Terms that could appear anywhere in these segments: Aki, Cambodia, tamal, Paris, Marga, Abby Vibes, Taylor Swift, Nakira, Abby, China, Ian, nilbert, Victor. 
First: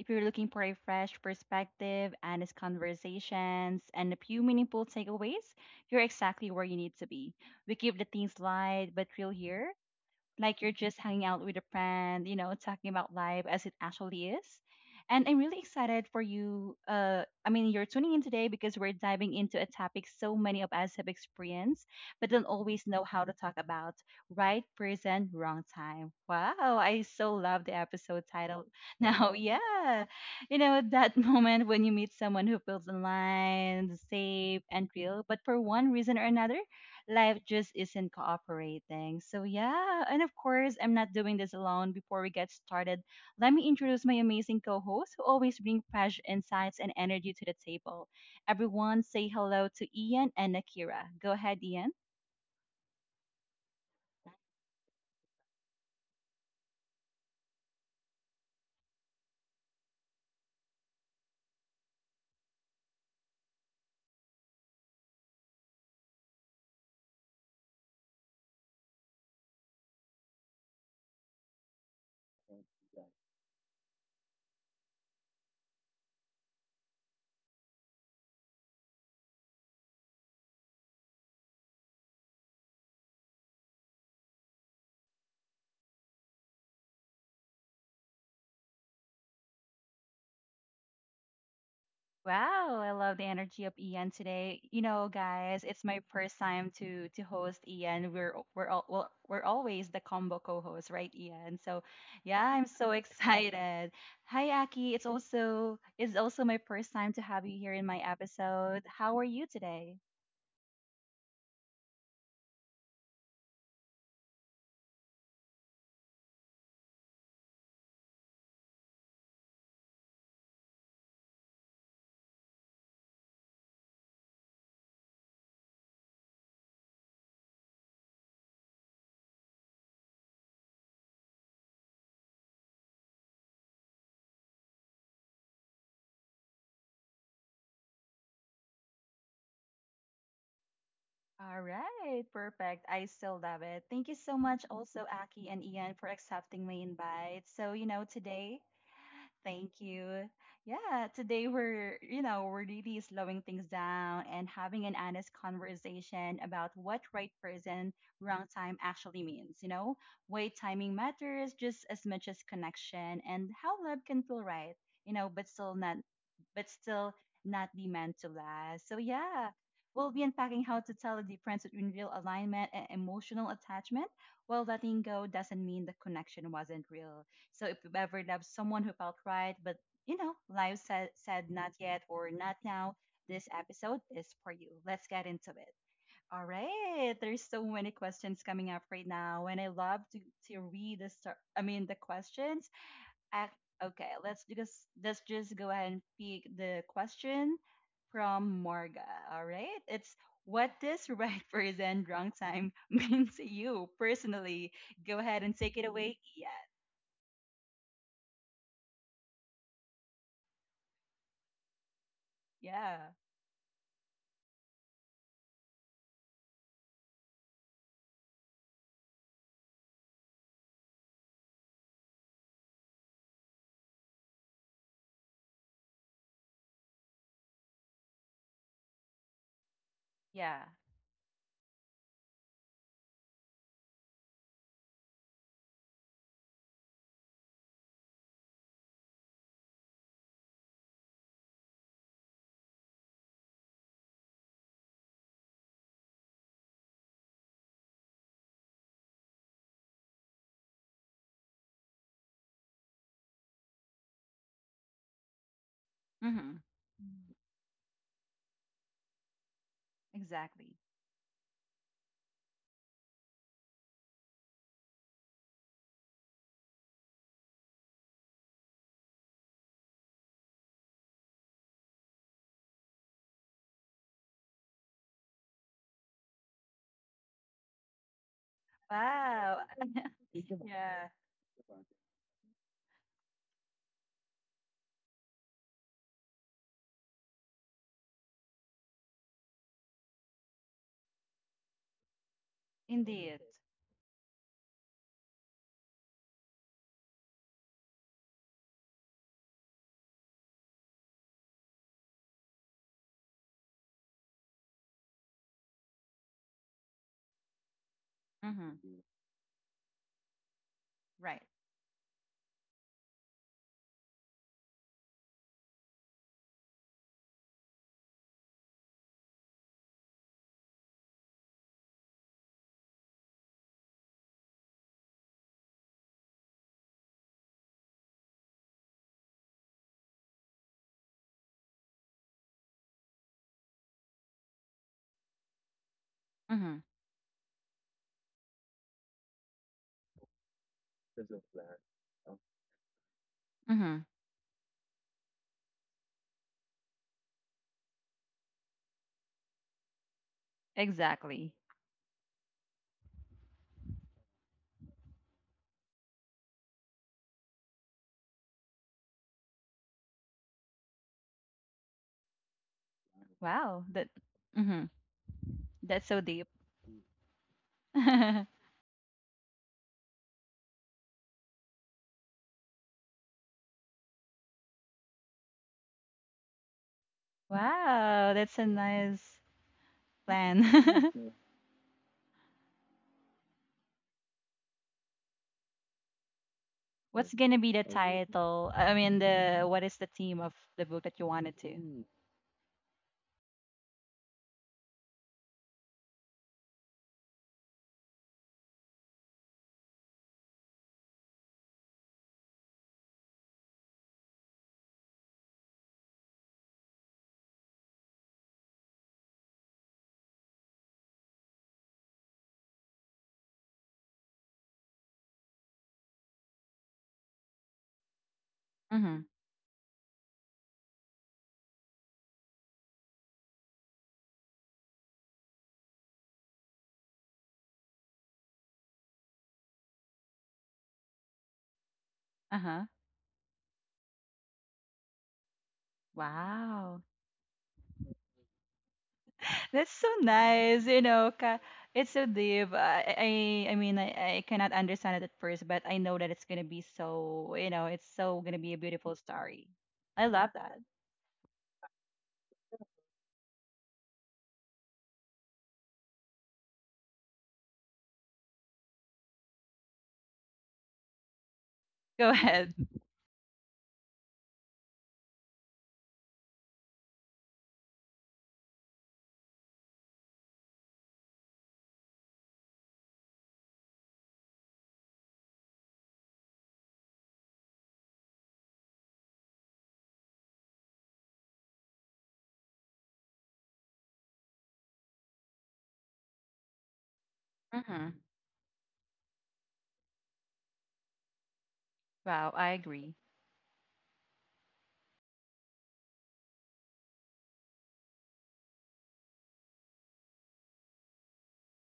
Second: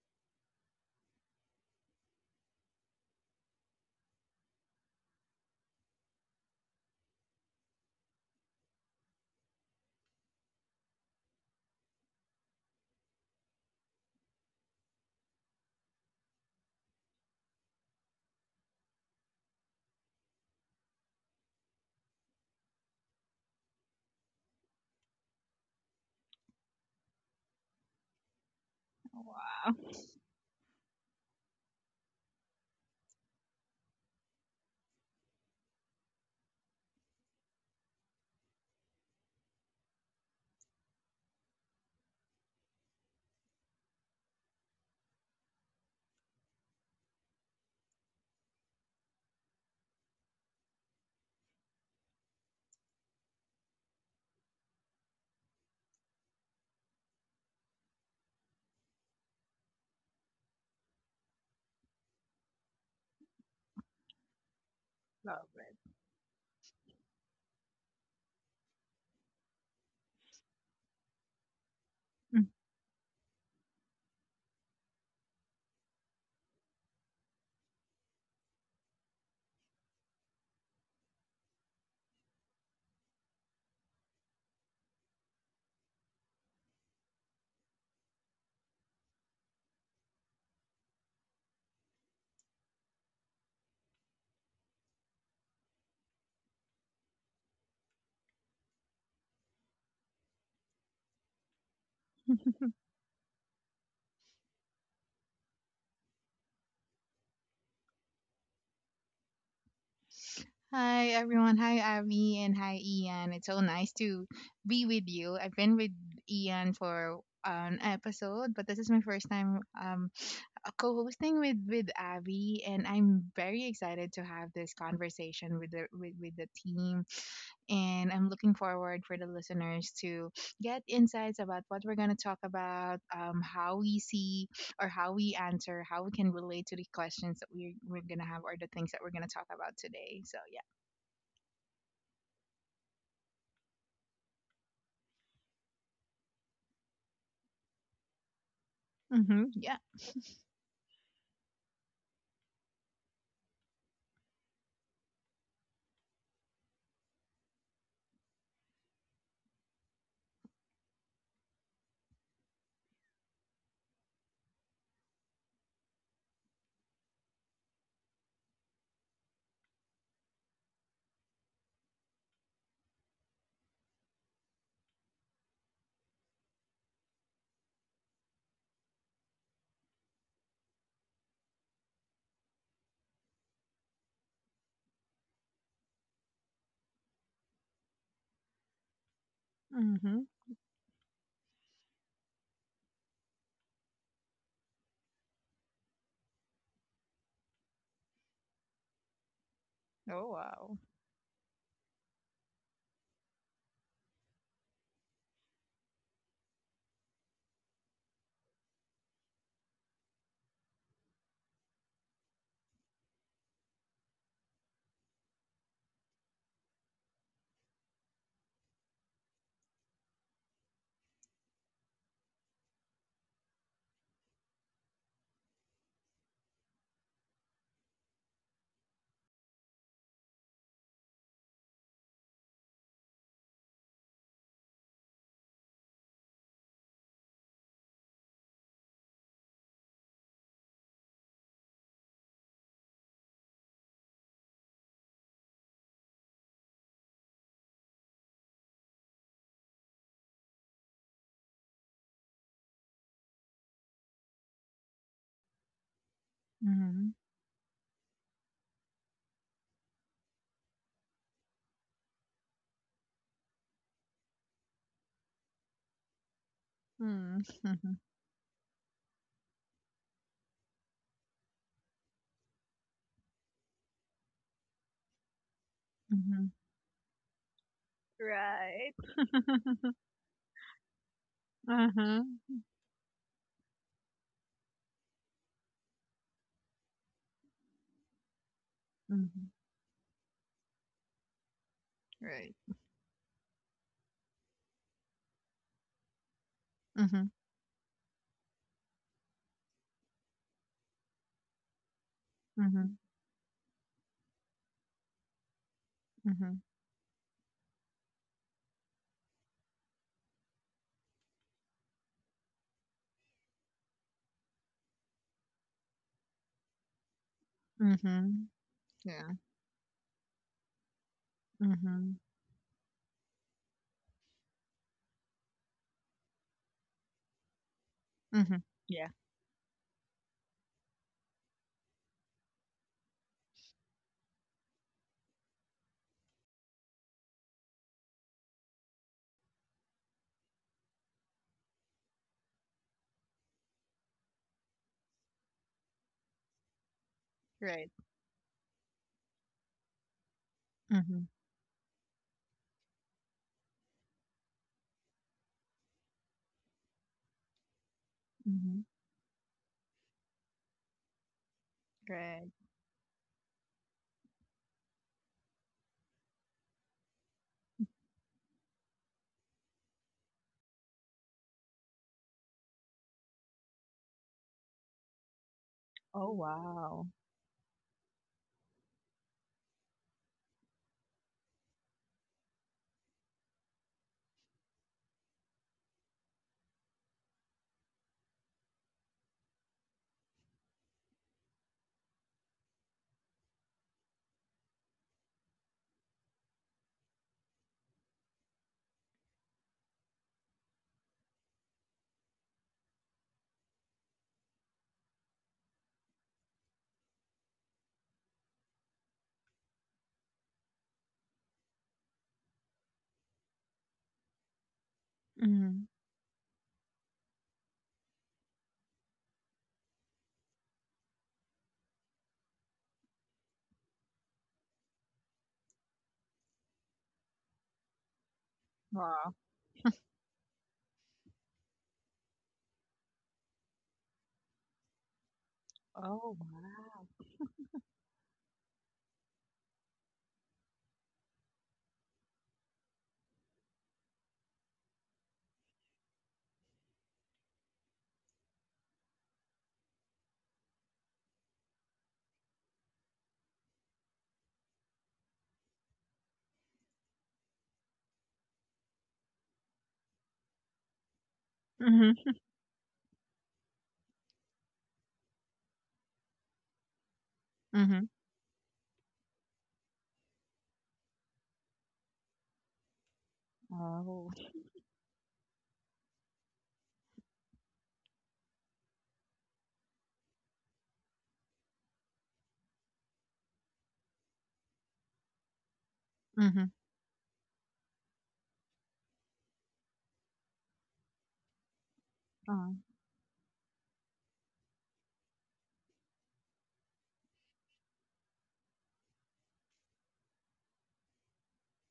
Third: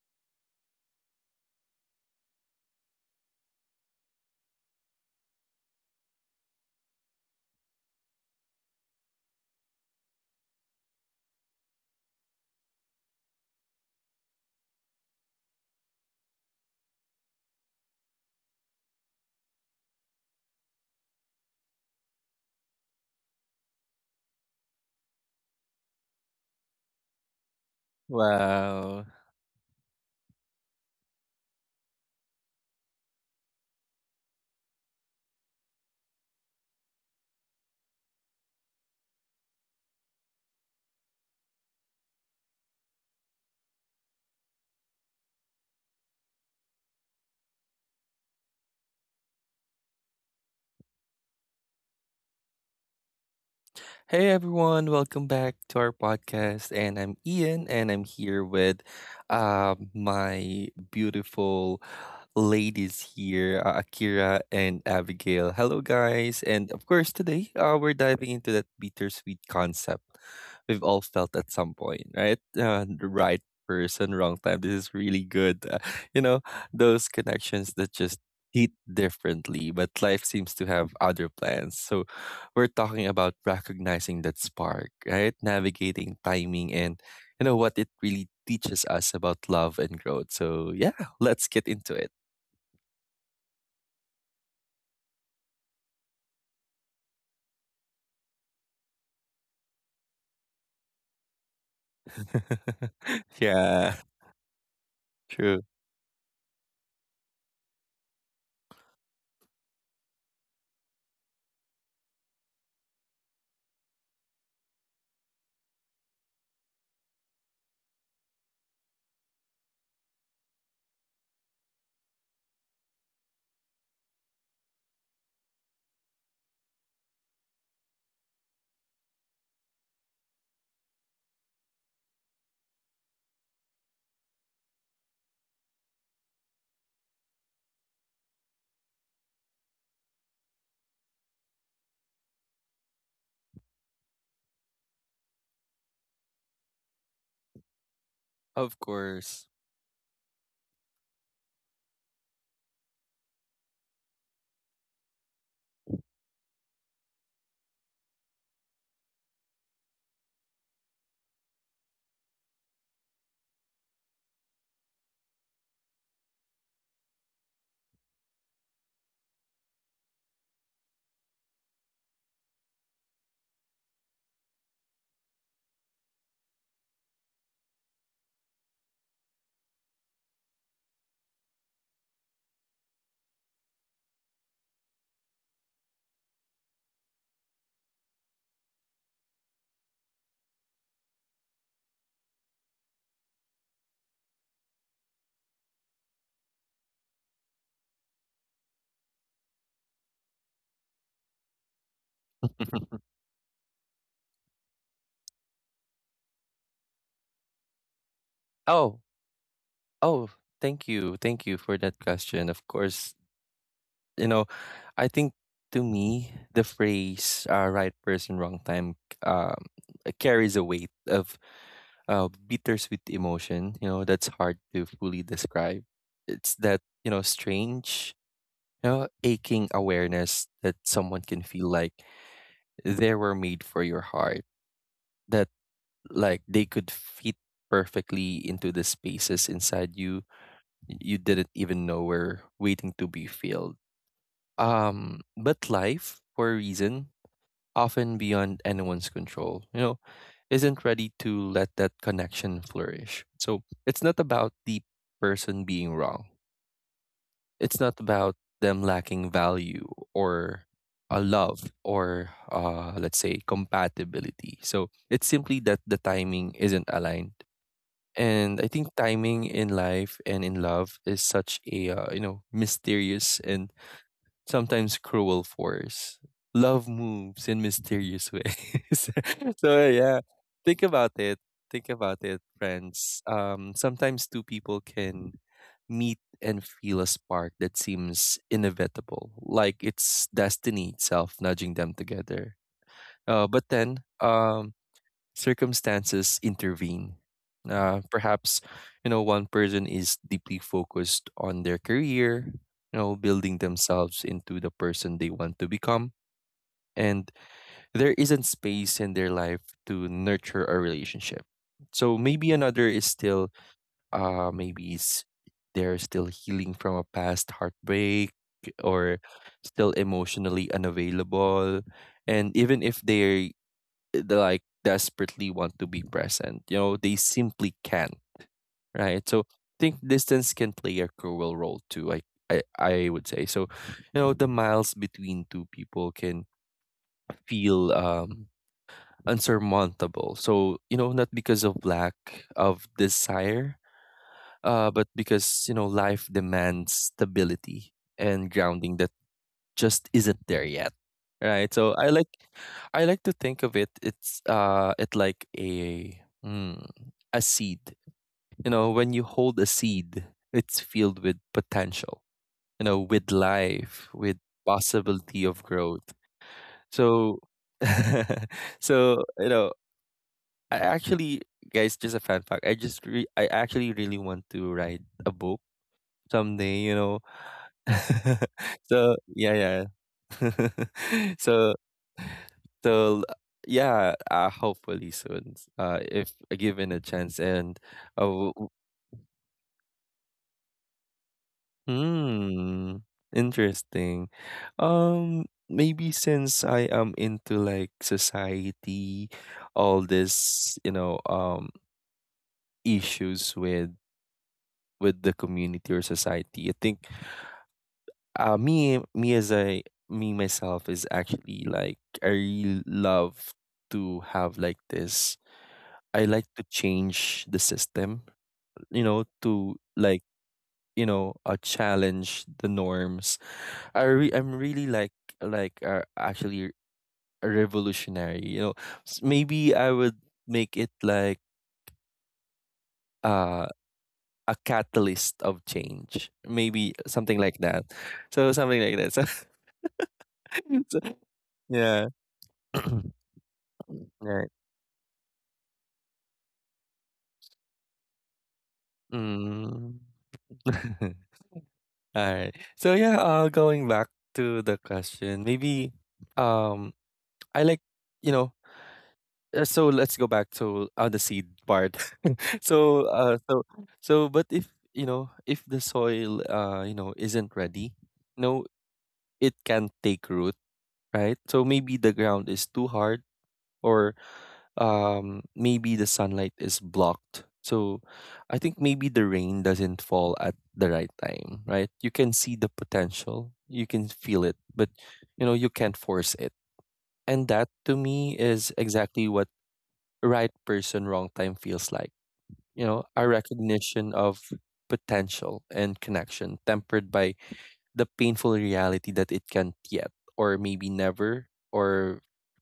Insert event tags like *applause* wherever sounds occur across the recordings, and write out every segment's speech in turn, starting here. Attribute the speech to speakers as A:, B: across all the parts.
A: If you're looking for a fresh perspective, honest conversations, and a few meaningful takeaways, you're exactly where you need to be. We keep the things light but real here, like you're just hanging out with a friend, you know, talking about life as it actually is. And I'm really excited for you. I mean, you're tuning in today because we're diving into a topic so many of us have experienced, but don't always know how to talk about right person, wrong time. Wow, I so love the episode title *laughs*
B: Wow.
A: now.
C: Oh,
A: Yeah. You know, that *laughs* moment when you meet someone who feels aligned, safe, and real, but for one reason or another, life just isn't cooperating. So, yeah. And of course, I'm not doing this alone. Before we get started, let me introduce my amazing co hosts who always bring fresh insights and energy to the table. Everyone, say hello to Ian and Nakira. Go ahead, Ian.
B: Hey everyone, welcome back to our podcast. And I'm Ian and I'm here with my beautiful ladies here, Akira and Abigail.
C: I
B: Hello
C: love it.
B: guys. And of course today, we're diving into that bittersweet concept we've all felt at some point, right?
C: Mm.
B: The right person, wrong time. This is really good. You know, those connections that just hit differently, but life seems to have other plans. So we're talking about recognizing that spark, right? Navigating timing and what it really teaches us about love and growth. So yeah, let's get into it.
A: Wow, I love the energy of Ian today. You know, guys, it's my first time to host Ian. We're al- we're all well, we're always the combo co-host, right, Ian? So, yeah,
B: *laughs*
A: I'm so *laughs*
B: Yeah,
A: excited. Hi, Aki.
B: true.
A: It's also my first time to have you here in my episode. How are you today?
C: Hi, everyone. Hi, Abby, and hi, Ian. It's so nice to be with you. I've been with Ian for an episode, but this is my first time co-hosting with Abby, and I'm very excited to have this conversation with the team, and I'm looking forward for the listeners to get insights about what we're going to talk about, how we see or how we answer, how we can relate to the questions that we're going to have or the things that we're going to talk about today. So, yeah.
A: All right, perfect. I still love it. Thank you so much, also Aki and Ian, for accepting my invite. So, you know,
B: Of
A: today.
B: course.
C: Mm-hmm.
A: Thank
C: Yeah.
A: you. Yeah, today we're really slowing things down and having an honest conversation about what right person, wrong time actually means. You know, way timing matters just as much as connection and how love can feel right, you know, but still not be meant to last. So, yeah, we'll be unpacking how to tell the difference between real alignment and emotional attachment while letting go doesn't mean the connection wasn't real. So, if you ever loved someone who felt right, but you know, life said not yet or not now, this episode is for you. Let's get into it. All right, there's so many questions coming up right now, and I love to
C: Mm-hmm.
A: read the start. I mean the questions Ac- Okay, let's just go ahead and pick the question from Marga. All right, it's
C: Oh,
A: what
C: wow.
A: does right *laughs* person wrong
B: *laughs*
A: time *laughs* mean to you personally? Go ahead and take it away. Yeah,
B: oh, oh, thank you. Thank you for that question. Of course,
A: yeah,
B: you know, I think to me the phrase, right person wrong time, um carries a weight of bittersweet emotion. That's hard to fully describe. It's that, strange, aching awareness that someone
A: yeah.
B: can feel like they were made for your heart. That, like, they could fit perfectly into the spaces inside you. You didn't even know were waiting to be filled. But life, for a reason often beyond anyone's control, isn't ready to let that connection flourish. So it's not about the person being wrong.
A: Mm-hmm.
C: Mm-hmm.
B: It's not about them lacking value or a
A: Exactly.
B: love or, let's say, compatibility. So it's simply that the timing isn't aligned. And
C: Mm-hmm.
B: I think timing in life and in love is such a, mysterious and sometimes cruel force. Love
C: Mm-hmm.
B: moves in mysterious ways. *laughs*
C: Right.
B: So yeah,
A: Wow.
C: *laughs*
B: think about it.
A: Yeah,
B: Think about it,
C: Uh-huh.
B: friends. Sometimes two people can meet and feel a spark that seems inevitable, like
C: Hmm.
B: it's destiny itself nudging them together.
C: Right.
B: But then,
A: indeed.
B: circumstances intervene.
C: Mm-hmm.
B: Perhaps, one person is deeply focused on their career, building
C: Mm-hmm.
B: themselves into the person they want to become.
C: Mm-hmm.
B: And there isn't space in their life
A: Mm-hmm.
B: to nurture a relationship.
A: Right.
B: So maybe another is still, uh, maybe it's, they're still healing from a past heartbreak
C: Mm-hmm.
B: or still
C: Yeah.
B: emotionally unavailable. And
C: Mm-hmm.
B: even if they like desperately want to be present. They simply can't, right?
C: Mm-hmm.
B: So I
C: Yeah.
B: think distance can play a cruel role too. I would say so. The miles between two people can
A: Mm-hmm.
B: feel, unsurmountable. So, not because of lack of desire,
A: Mm-hmm.
B: but because life demands stability and
C: Right.
B: grounding that just isn't there yet, right?
C: Mm-hmm.
B: So i
A: Exactly.
B: like i like to think of it like mm, a seed. When you
C: Mm-hmm.
B: hold a seed, it's filled with potential,
C: Right.
B: with life, with
A: Wow. That.
B: possibility
A: Mm-hmm.
B: of growth.
A: That's so deep.
B: So *laughs*
A: *laughs* wow.
B: so I actually, guys, just a fun fact, I actually really want to write a book someday you
C: Oh,
B: know
C: wow.
B: *laughs* So
A: That's a
B: yeah, yeah.
A: nice
B: *laughs*
A: plan.
B: So.
A: *laughs*
B: So yeah, hopefully soon, if given a chance. And
A: What's gonna be the
B: oh,
A: title? I mean, the what is the theme of the book that you wanted to?
B: hmm, interesting. Maybe since I am into, like, society, all this, issues with the community or society. I think, me me as I me myself is actually, like, I really love to have, like, this. I like
C: Mhm.
B: to change the system, to,
A: Mm-hmm.
B: like, challenge the norms. I'm really, like, actually a revolutionary. Maybe I
C: Wow.
B: would make it like,
A: Uh-huh.
B: uh a catalyst of change. Maybe
C: Oh,
B: something like
A: Wow.
C: wow.
B: that. So something like that. So.
A: That's so
B: *laughs* So
A: nice, you know.
B: yeah. *clears throat*
A: It's so deep. I, I, I
B: Right.
A: mean, I, I cannot understand it at first, but I know that it's gonna be so, you know, it's so gonna be a beautiful
B: Mm.
A: story. I
B: *laughs*
A: love that.
B: All right. So yeah, going back to the question, maybe, um I like you know so let's go back to the seed part. *laughs*
A: Go
C: Mhm.
B: So,
A: ahead.
B: but if if the soil, isn't ready, no,
C: Mhm.
B: it can take root, right? So maybe the ground is too hard, or,
C: Oh.
B: maybe the sunlight is blocked. So I think maybe the rain doesn't fall at the right time, right? You can see the potential, you can feel it, but you can't force it,
C: Mhm.
B: and that to me is
A: Mm-hmm.
B: exactly what right person, wrong time feels like.
A: Wow,
B: A
A: I
C: Uh,
A: agree.
B: recognition of potential and connection tempered by the painful reality that it can't yet, or maybe never, or,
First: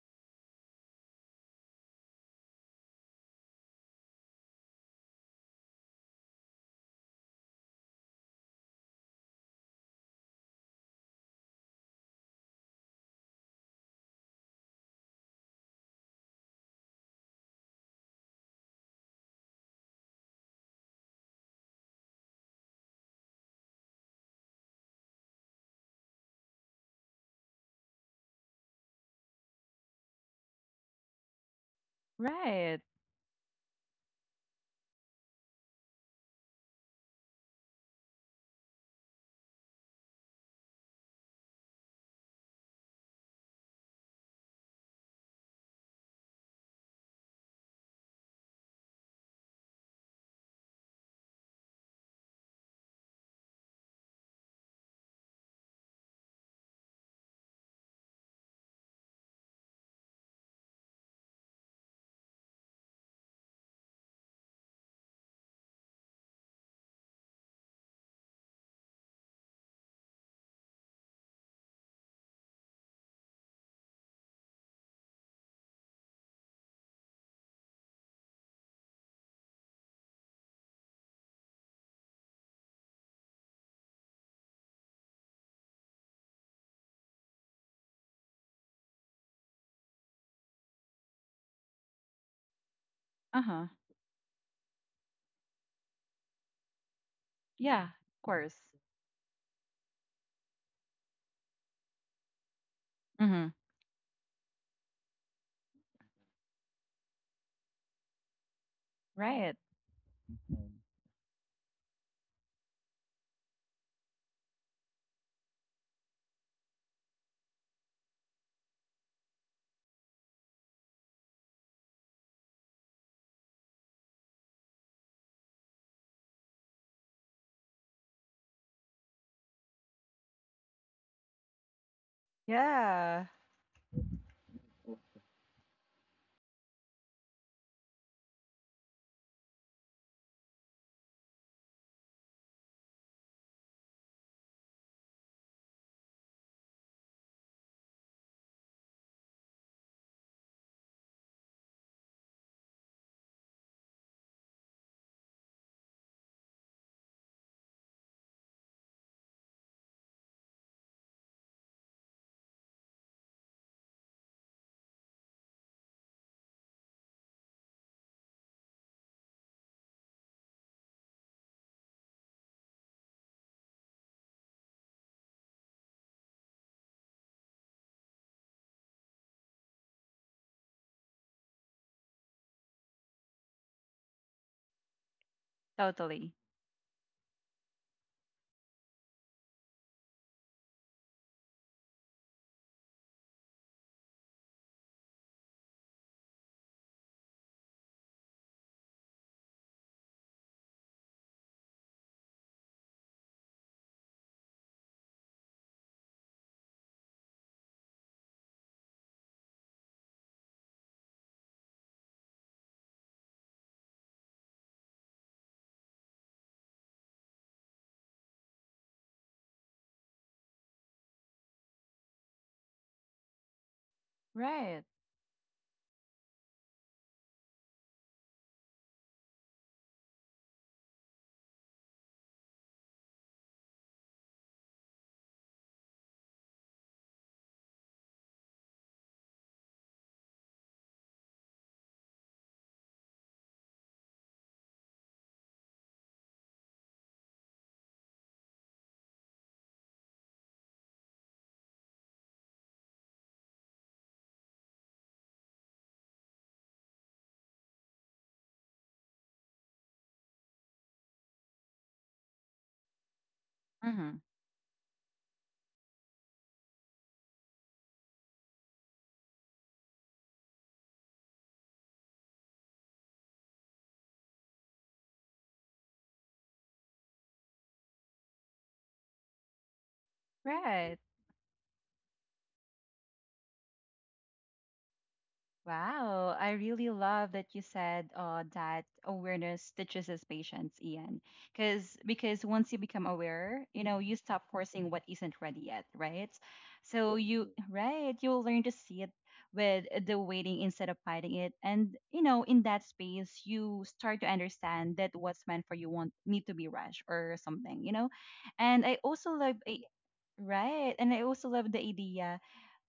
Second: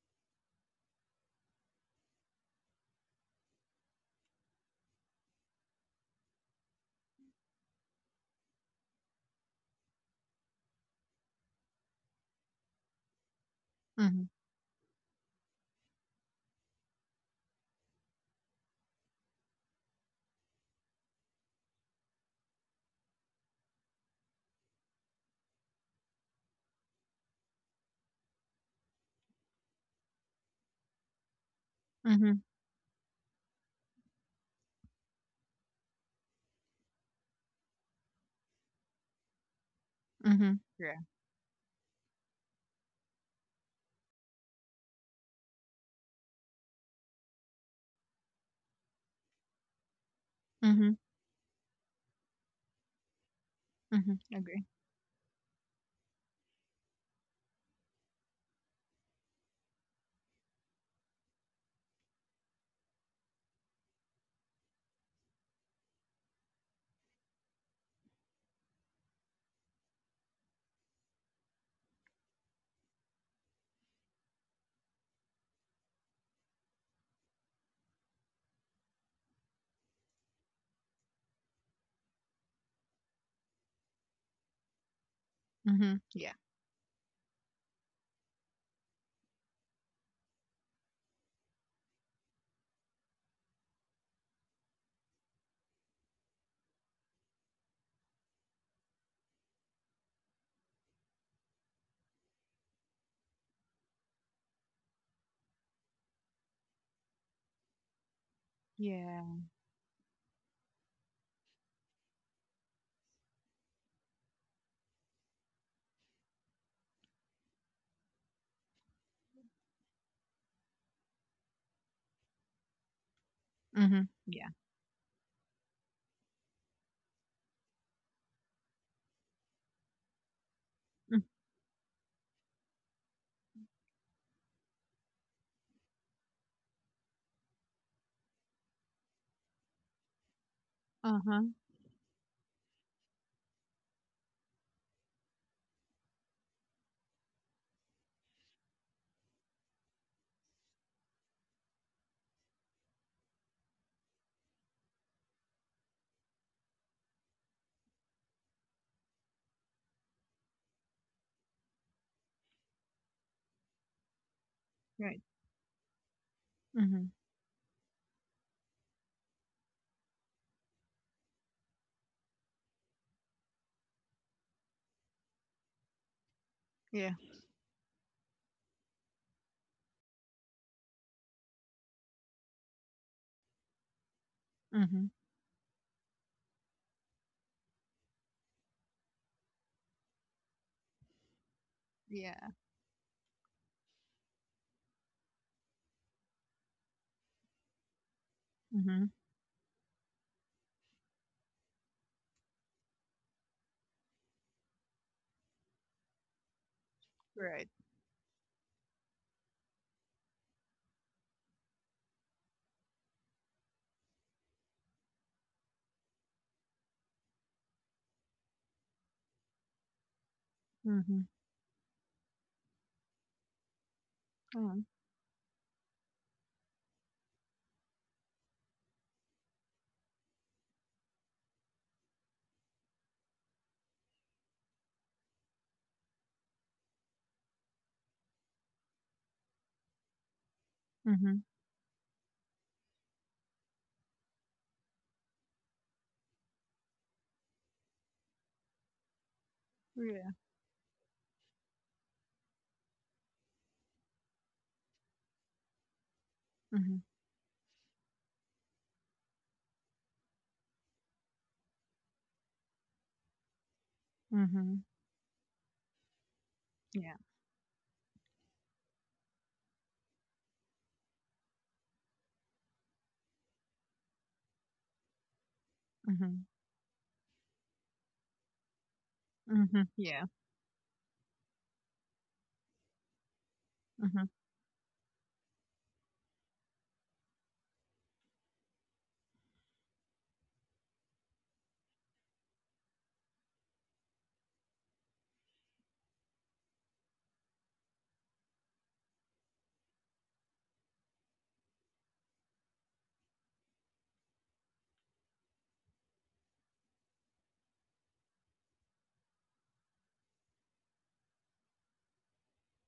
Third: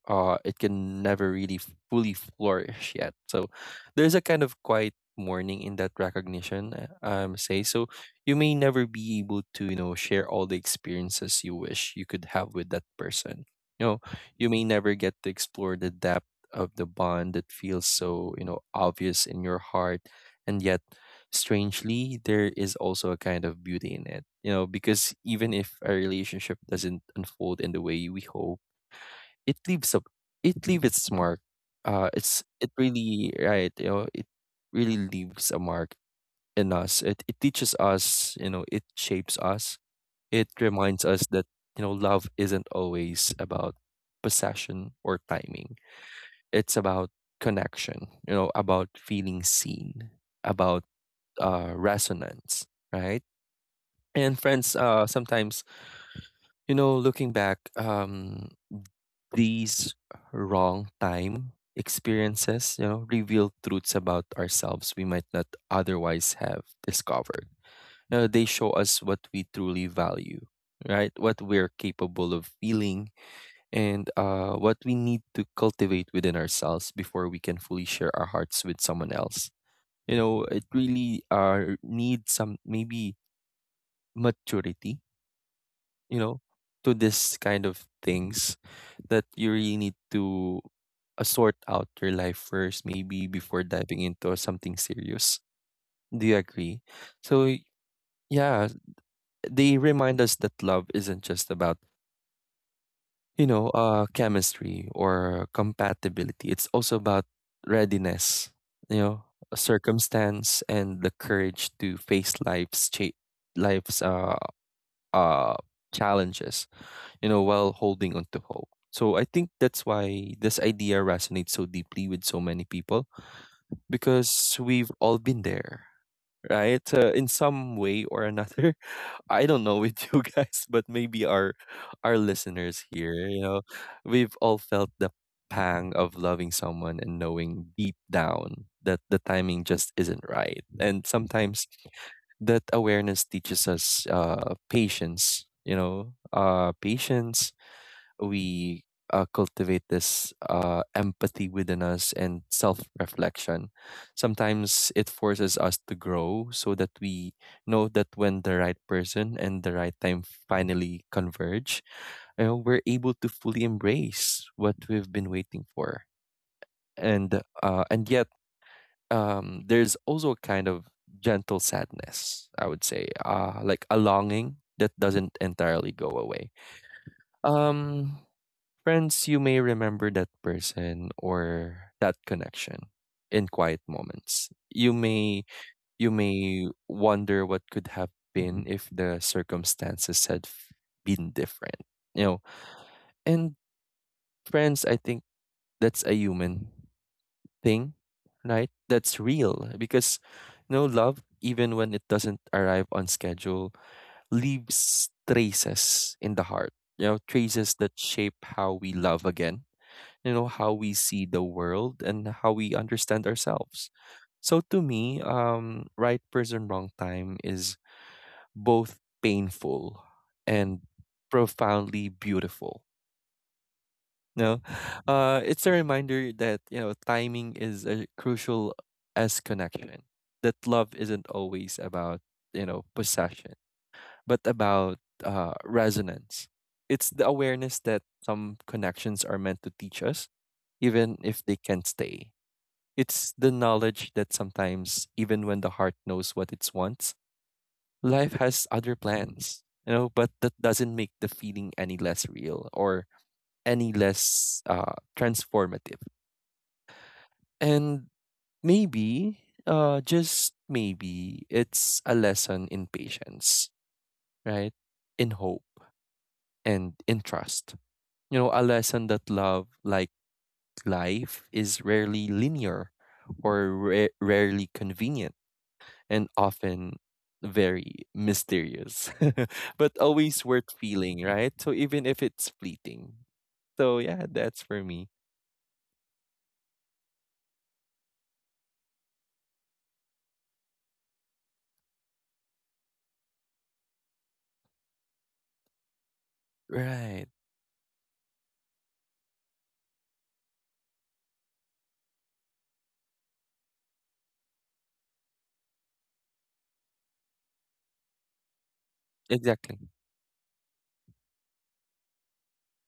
B: it can never really fully flourish yet. So there's a kind of quiet mourning in that recognition, say. So you may never be able to, share all the experiences you wish you could have with that person. You know,
C: Mhm.
B: you may never get to explore the depth of the bond that feels so, obvious in your heart. And yet strangely, there is also a kind of beauty in it, because even if a relationship doesn't unfold in the way we hope, it leaves a it leaves its mark. Uh,
C: Mhm.
B: it's it
A: Right.
B: really, right, it really leaves a mark in us. It teaches us, it shapes us. It
C: Mhm. Yeah.
B: reminds us that, love isn't always about possession or timing. It's about connection, about feeling seen, about,
C: Mhm.
B: resonance, right?
C: Mhm.
B: And
C: Agree.
B: friends, sometimes, looking back, these wrong time experiences, reveal truths about ourselves we might not otherwise have discovered. They show us what we truly value, right? What we're capable of feeling and, what we need to cultivate within ourselves before we can fully share our hearts with someone else. It really, needs some maybe maturity,
C: Mhm.
B: you
C: Yeah.
B: know, to this kind of things that you really need to, sort out your life first, maybe before
A: Uh-huh.
B: diving into something serious. Do you agree? So,
A: Yeah, of course.
B: yeah, they remind us that love isn't just about,
A: Mm-hmm.
B: chemistry or compatibility. It's also about readiness, you know,
C: Yeah.
A: Right.
B: a circumstance and the courage to face life's uh, challenges, while holding on to hope. So I think that's why this idea resonates so deeply with so many people
C: Mhm. Yeah.
B: because we've all been there, right? In some way or another. *laughs* I don't know with you guys, but
C: Mm.
B: maybe our listeners here,
A: Yeah,
B: we've all felt the pang of loving someone and knowing deep down that the timing just isn't right. And
C: Uh-huh.
B: sometimes that awareness teaches us patience, we cultivate this, empathy within us and self reflection. Sometimes it forces us to grow so that we know that when the right person and the right time finally converge, we're able to fully embrace what we've
C: Right.
B: been waiting for.
C: Mhm.
B: And yet, there's also a kind of gentle sadness, I would say, like a longing that doesn't entirely go away.
C: Yeah.
B: Um, Friends, you may remember that person or that connection in quiet moments. You
C: Mhm.
B: may you
A: totally.
B: may wonder what could have been if the circumstances had been different. You know,
C: Yeah.
B: and friends, I think that's a human thing, right?
C: Mhm.
B: That's real because no love, even when it doesn't arrive on schedule, leaves traces in the heart. You know,
C: Right.
B: traces that shape how we love again, how we see the world and how we understand ourselves. So to me, right person wrong time is both painful and
C: Mhm.
B: profoundly beautiful. No,
C: Uh
A: Right.
B: it's a reminder that, timing is as crucial as connection, that love isn't always about, possession, but about, resonance. It's the awareness that some connections are meant to teach us, even
C: Mhm.
B: if they can't stay. It's the knowledge that sometimes, even when the heart knows what it wants, life has other plans,
C: Yeah.
B: but that doesn't make the feeling any less real or any less, transformative.
C: Mhm.
B: And maybe, just maybe, it's a lesson in patience,
A: Mm-hmm.
B: right?
C: Mhm.
B: In hope and
C: Yeah.
B: in trust. A lesson that love, like life, is rarely linear or rarely convenient and
C: Mhm.
B: often very mysterious, *laughs*
C: Mhm.
B: but
C: Yeah.
B: always worth
A: Right.
B: feeling, right? So even if it's fleeting. So yeah,
C: Mhm.
B: that's for me.
A: Wow. I really love that you said that awareness teaches us patience, Ian. Because once you become aware, you know, you stop forcing what isn't ready yet, right? So
B: Right.
A: you right, you'll learn to see it with the waiting instead of fighting it. And you know, in that space, you start to understand that what's meant for you won't need to be rushed or something, you know. And I also love,
B: Exactly.
A: right, and I also love the idea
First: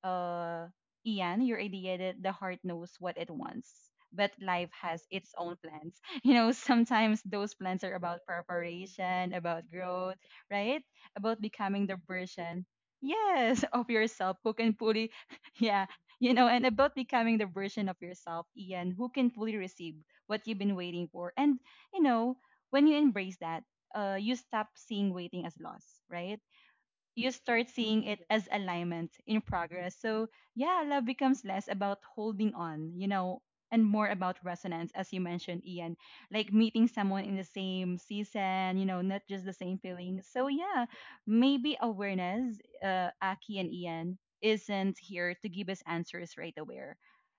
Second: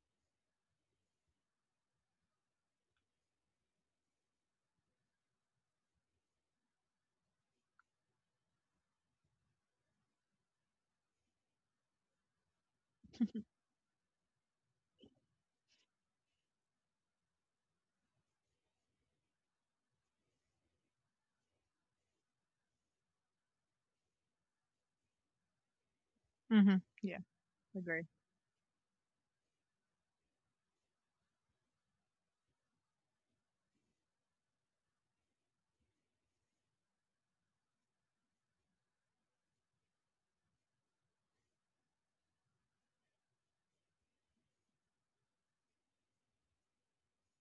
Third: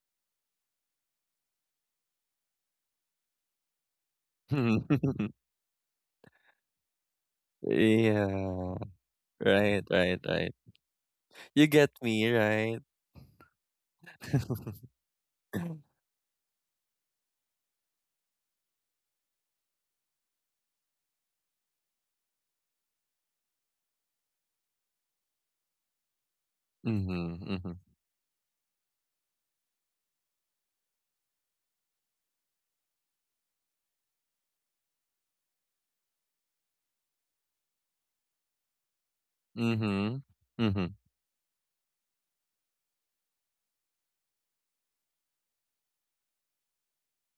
A: uh, Ian, your idea that the heart knows what it wants, but life
B: *laughs*
A: has
B: Yeah.
A: its own plans. *laughs* You know, sometimes those plans are about preparation, about
B: Right,
A: growth,
B: right, right.
A: right? About
B: You
A: becoming
B: get
A: the
B: me,
A: version,
B: right?
A: yes, *laughs* of
B: *laughs*
A: yourself who can
B: Mm-hmm,
A: fully, *laughs* yeah, you know, and about becoming the version of yourself, Ian, who can fully receive what you've been waiting for. And, you know, when you embrace that, you stop seeing waiting as loss, right?
C: Mhm. Yeah.
A: You start
B: mm-hmm,
C: Agree.
A: seeing it as alignment in progress. So, yeah, love becomes less about holding on, you know, and more about resonance, as you mentioned, Ian, like meeting someone in the same season, you know, not just the same
B: mm-hmm,
A: feeling. So, yeah,
B: mm-hmm,
A: maybe awareness, Aki and Ian, isn't here to give us answers right away.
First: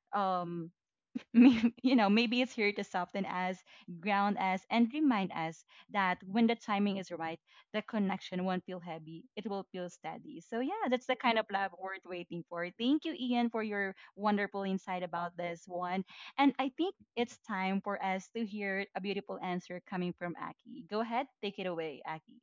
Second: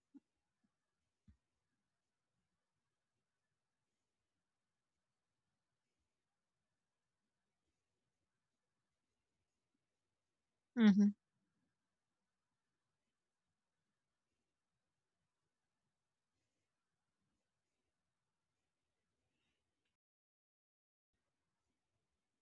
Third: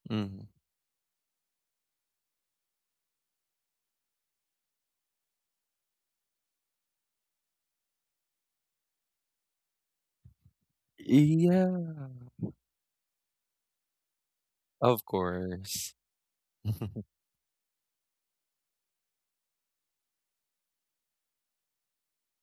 B: mm-hmm.
A: Um, *laughs* you know, maybe it's here to soften us, ground us, and remind us that when the timing is right, the connection won't feel heavy. It will feel steady. So, yeah, that's the kind of love
B: Yeah,
A: worth waiting for. Thank you, Ian, for your wonderful insight
B: of
A: about this
B: course.
A: one. And
B: *laughs*
A: I think
B: Mm-hmm,
A: it's time for us to hear a beautiful answer coming from Aki. Go ahead, take it away, Aki.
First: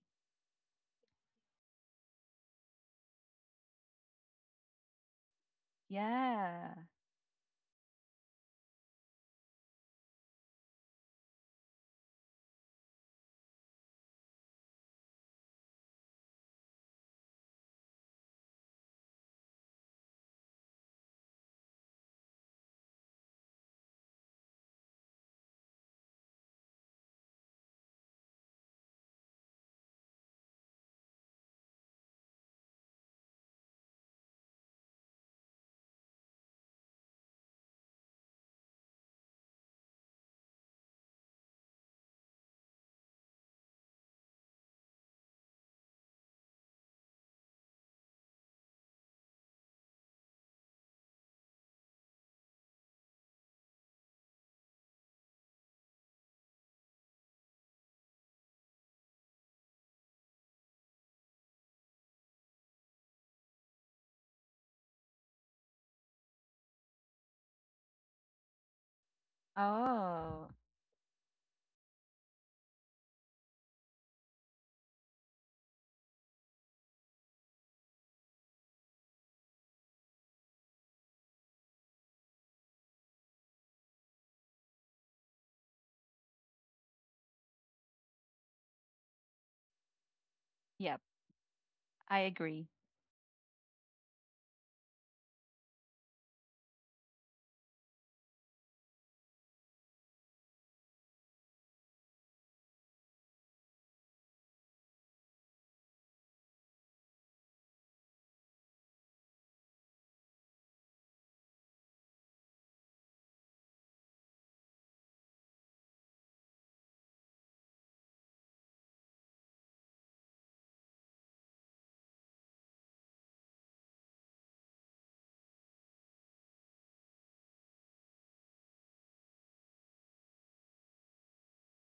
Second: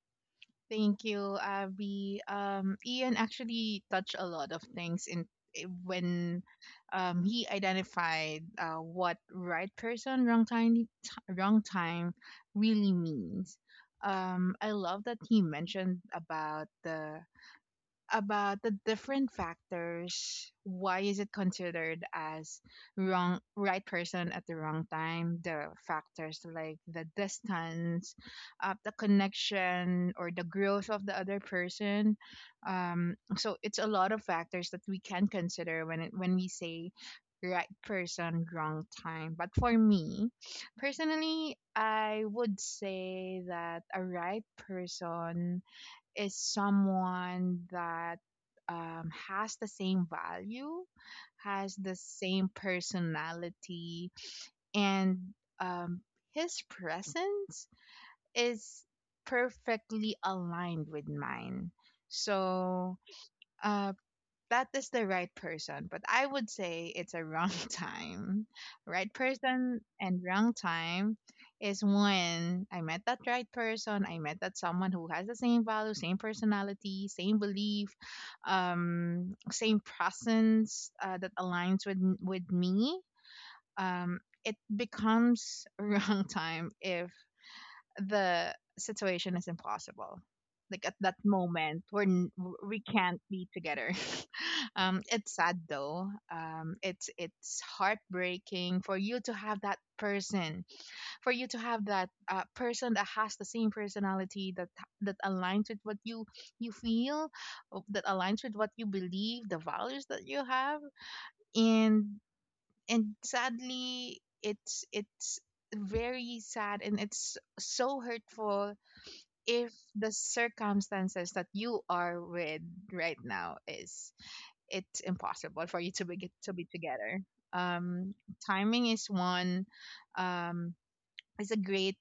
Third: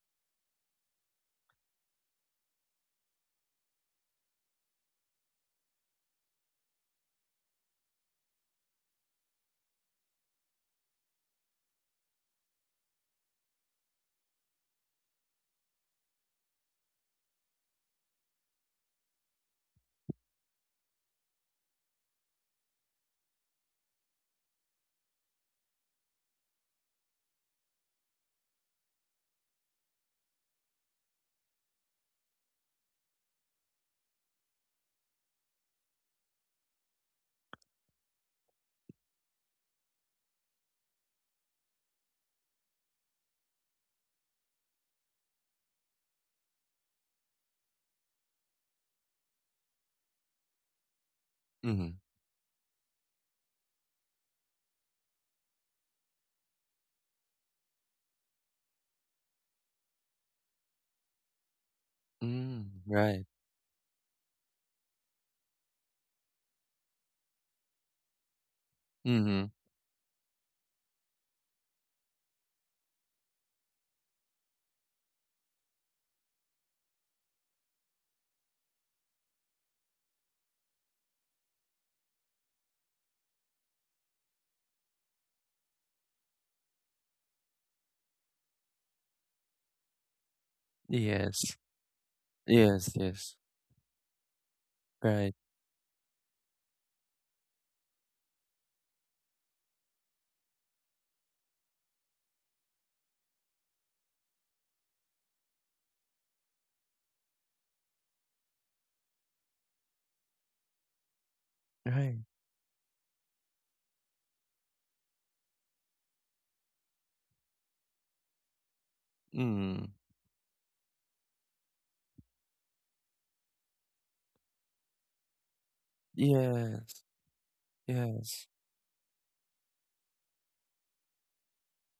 C: Thank you, Abby. Ian actually touched a lot of things in I- when
A: Yeah.
C: he identified what right person, wrong time, wrong time really means. I love that he mentioned about the different factors why is it considered as wrong, right person at the wrong time, the factors like the distance, the connection, or the growth of the other person. So it's a lot of factors that we can consider when when we say right person, wrong time, but for me personally, I would say that a right person is someone that has the same value, has the same personality, and um, his presence is perfectly aligned with mine.
B: mm,
C: So,
B: right.
C: uh, that is the right person, but I would say it's a wrong *laughs* time. Right
B: Mm-hmm.
C: person and
A: Oh,
C: wrong time is when I met that right person, I met that someone who has the same value, same personality, same belief, same presence, that aligns with me. Um, it becomes *laughs* wrong time if the situation is impossible. Like at
A: yep.
C: that
B: Yes,
C: moment,
A: I agree.
C: we
B: yes,
C: can't
B: yes.
C: be together. It's
B: Right,
C: sad though. It's heartbreaking for you to have that person, for you to have that person that has the same personality, that aligns with what you feel, that aligns with what you believe, the values that you have, and
B: right.
C: sadly, it's very sad and it's so hurtful if
B: Mm.
C: the circumstances that you are with right now is, it's impossible for you to be to be
B: Yes,
C: together. Um,
B: yes.
C: timing is one. Um, is a great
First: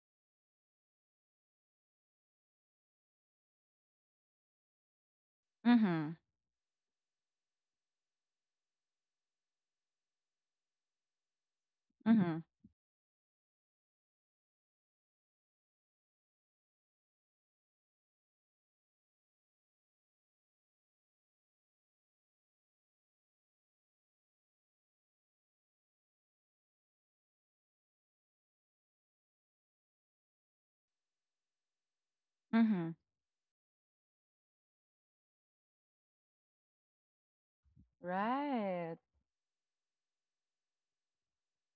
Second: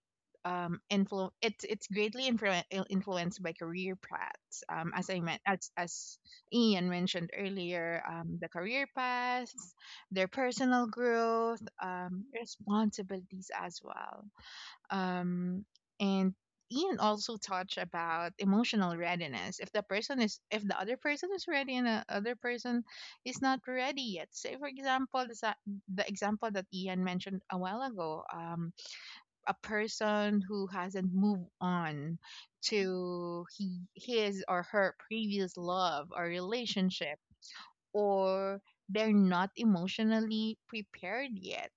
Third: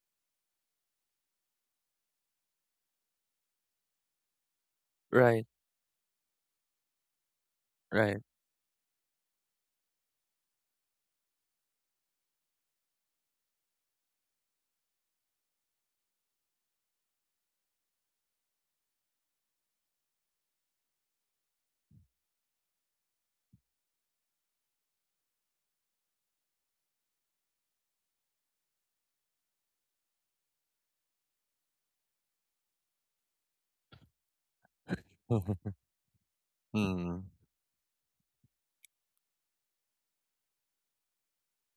C: influ. It's greatly influenced by career paths. As I meant
B: Right,
A: Mm hmm.
C: as Ian mentioned earlier,
B: right.
C: the career paths, their personal growth,
A: Mm hmm.
C: responsibilities as well, um, and Ian also touched about emotional readiness. If the person is, if the other person is ready and the other person is not ready yet. Say, for example, the example that Ian mentioned a while ago, a person who hasn't moved on
A: Mm hmm.
C: to his or her previous
B: *laughs*
C: love or relationship,
B: Mm,
C: or
A: Right.
C: they're not emotionally prepared yet.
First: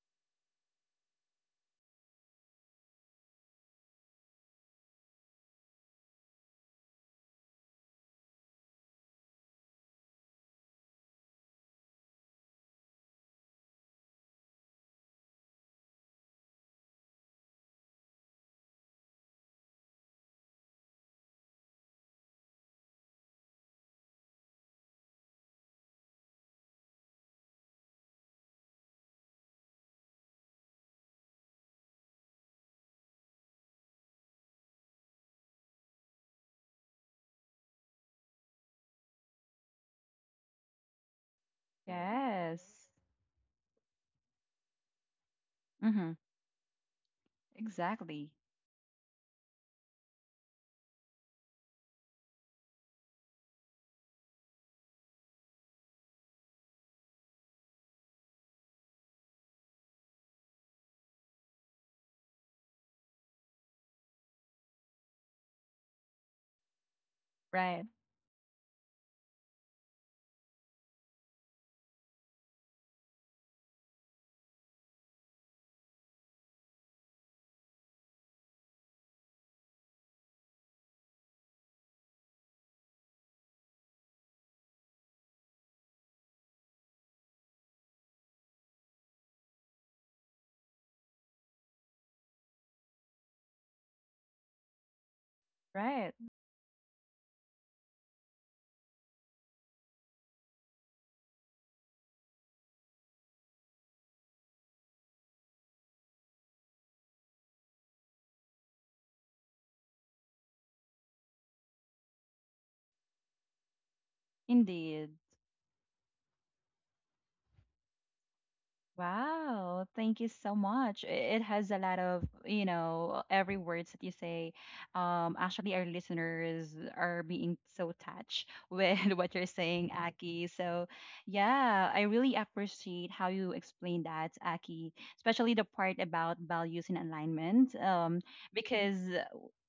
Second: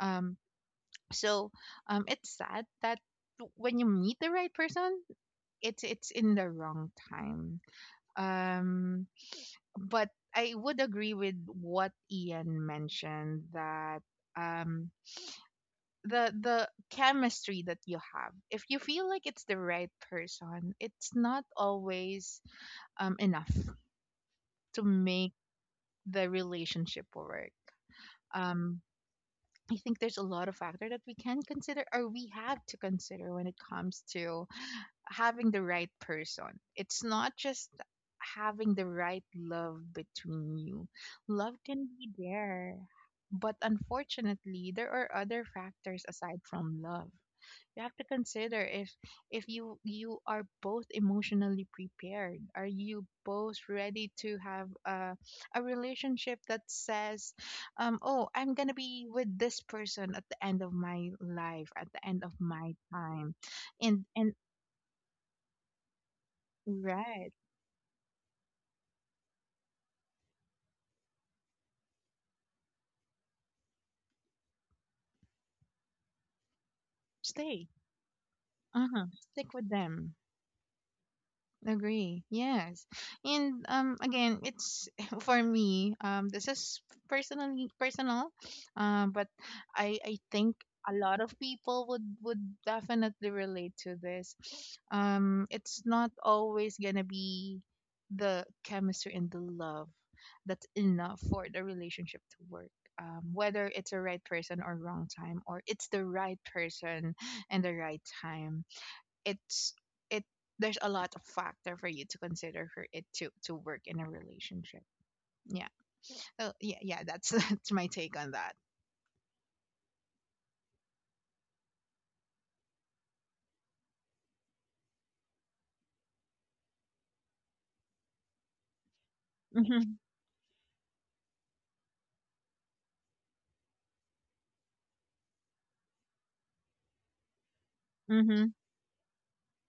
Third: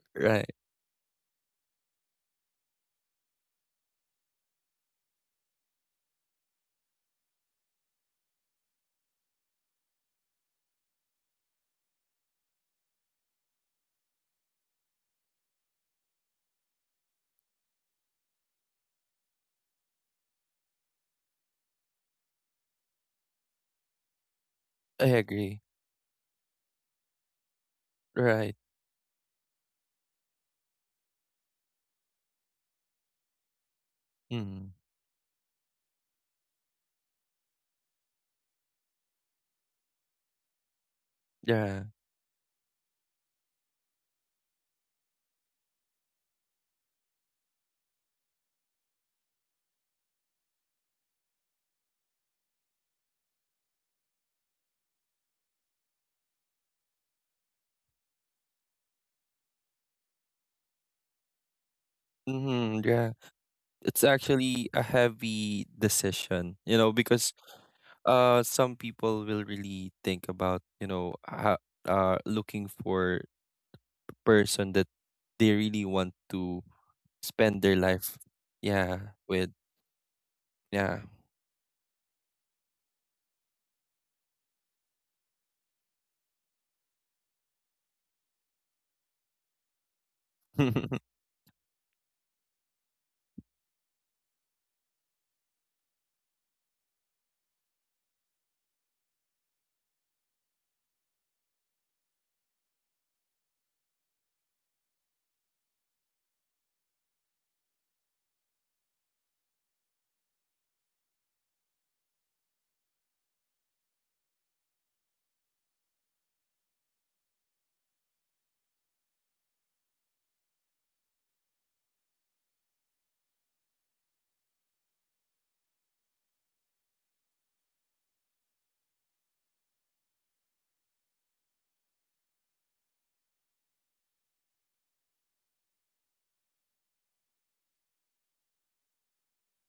C: Um,
B: right.
C: so it's sad that when you meet the right person, it's in the wrong time. Um, but I would agree with what Ian mentioned that um, the chemistry that you have, if you feel like it's the right person, it's not always enough to
B: I
C: make
B: agree.
C: the relationship work.
B: Right.
C: Um, I think there's a lot of factor that we can consider or we have to consider when it comes to
B: Mm,
C: having the right person. It's not just having the right love between you. Love
B: yeah.
C: can be there,
A: Yes.
C: but unfortunately, there are other factors
A: Mm-hmm.
C: aside from love you have to
A: Exactly.
C: consider if you are both emotionally prepared. Are you both ready to have a relationship that says, oh, I'm gonna be with this person at the end of my life, at the end of my
B: Hmm, yeah.
C: time
B: It's
C: and
B: actually a heavy decision, because
C: right
A: Right.
B: some people will really think about, you know, ha looking for a person that they really want to spend
C: stay,
B: their life
C: uh-huh
B: yeah with.
C: stick with them.
B: Yeah.
C: Agree. Yes. And again, it's *laughs* for me, this is personally personal. But I think a
B: *laughs*
C: lot of people would definitely relate to this. It's not
A: Right.
C: always going to be the chemistry and the love that's enough for the relationship to work. Whether it's a right person or wrong time, or it's the right person and the right time, it's it there's a lot of factor for you to consider for it to work in a relationship,
A: Indeed.
C: yeah. Oh yeah, yeah, that's *laughs* that's my take on that.
A: Wow, thank you so much. It has a lot of, you know, every words that you say. Actually, our listeners are being so touched with *laughs* what you're saying,
C: Mhm.
A: Aki. So, yeah, I really appreciate how you explained that, Aki, especially the part about values and alignment.
C: Mhm.
A: Because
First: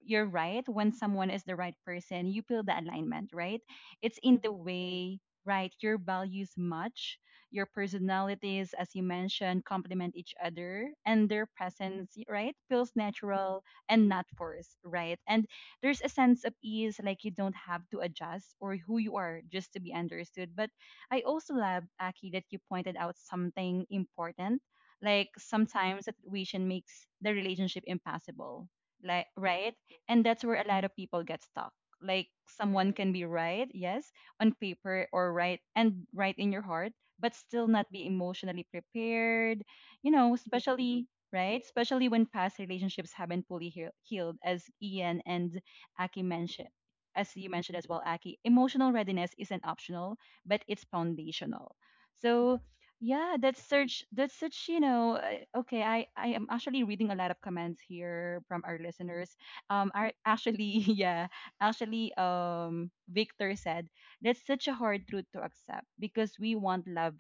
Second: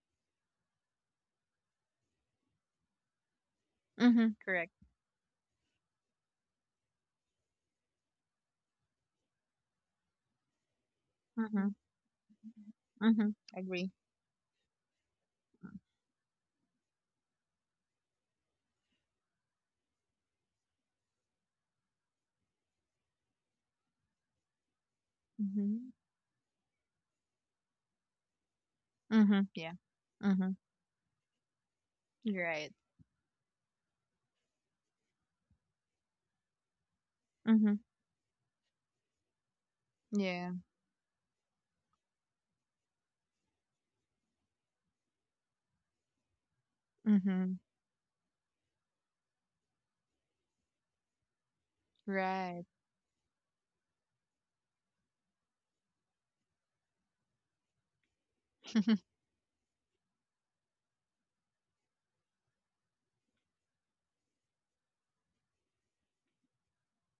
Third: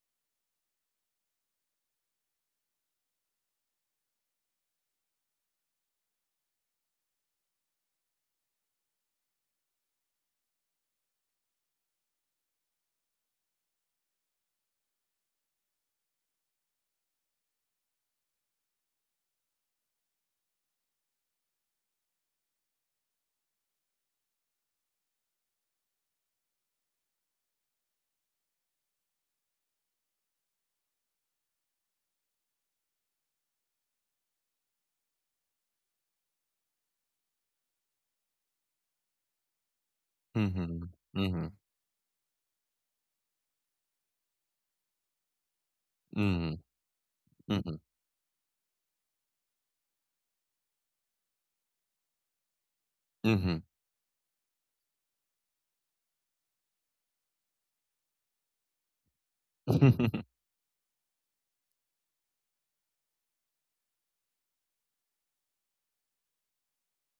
A: you're right, when someone is the right person, you feel the alignment, right? It's
C: Mhm.
A: in the
C: Correct.
A: way, right? Your values match your personalities, as you mentioned, complement each other, and their
C: Mhm.
A: presence, right, feels
C: Mhm.
A: natural
C: Agree.
A: and not forced, right? And there's a sense of ease, like you don't have to adjust or who you are just to be understood. But I also love, Aki, that you pointed out something important. Like
C: Mhm.
A: sometimes that situation makes the relationship impossible, like
C: Mhm. Yeah.
A: right? And that's
C: Mhm.
A: where a lot of people get stuck. Like
C: Right.
A: someone can be right, yes, on paper or right and right in your heart, but still
C: Mhm.
A: not be emotionally prepared, you know,
C: Yeah.
B: Mm-hmm.
A: especially,
B: Mm-hmm.
A: right? Especially when past relationships haven't fully healed, as Ian and Aki
B: Mm-hmm.
A: mentioned. As you
C: Mhm.
B: Mm-hmm.
A: mentioned as well, Aki, emotional readiness isn't optional, but it's foundational. So,
C: Right.
A: yeah, that's such you know okay. I am actually reading a lot of comments here from our
C: *laughs*
A: listeners. Are actually *laughs* yeah, actually Victor said that's such a hard truth to accept because we want love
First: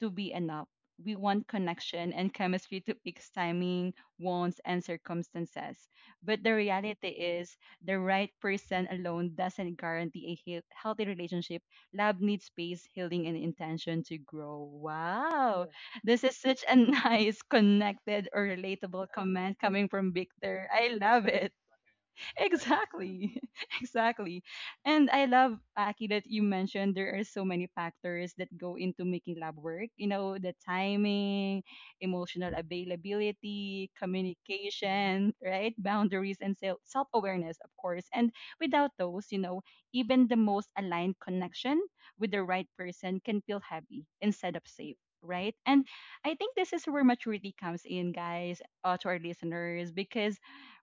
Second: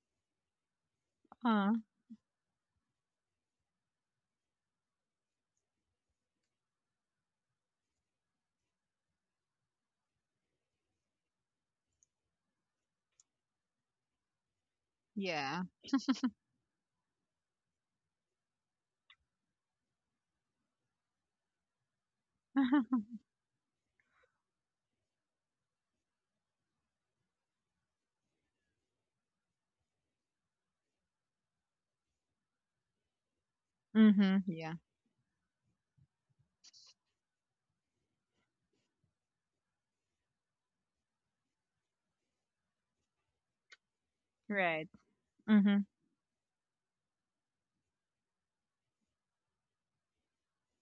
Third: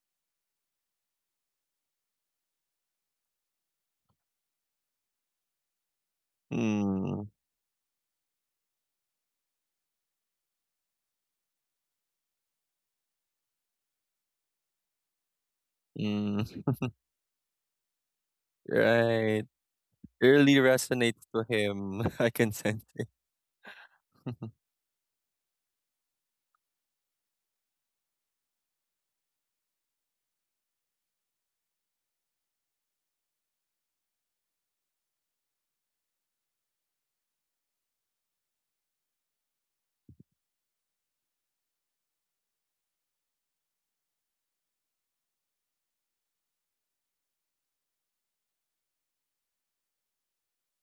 A: to be enough. We want
C: Uh,
A: connection and chemistry to fix timing, wants, and circumstances. But the reality
B: Mm-hmm. *laughs*
A: is, the right person alone doesn't guarantee a healthy relationship. Love needs space, healing, and intention to grow.
C: yeah.
A: Wow. Yeah. This is such
B: Mm,
A: a *laughs* nice, connected, or relatable
B: right.
A: comment coming from
B: Really
A: Victor. I
B: resonates
A: love
B: to
A: it
B: him. *laughs* I can sense
C: *laughs*
B: it.
A: exactly. *laughs* Exactly.
B: *laughs*
A: And I love, Aki, that you mentioned there are so many factors that go into making lab work. You know, the timing, emotional availability,
C: Mhm. Yeah.
A: communication, right? Boundaries and self awareness, of course. And without those, you know, even the most aligned connection with the right person can feel heavy instead of
C: Right.
A: safe. Right.
C: Mhm.
A: And I think this is where maturity comes in, guys, to our listeners, because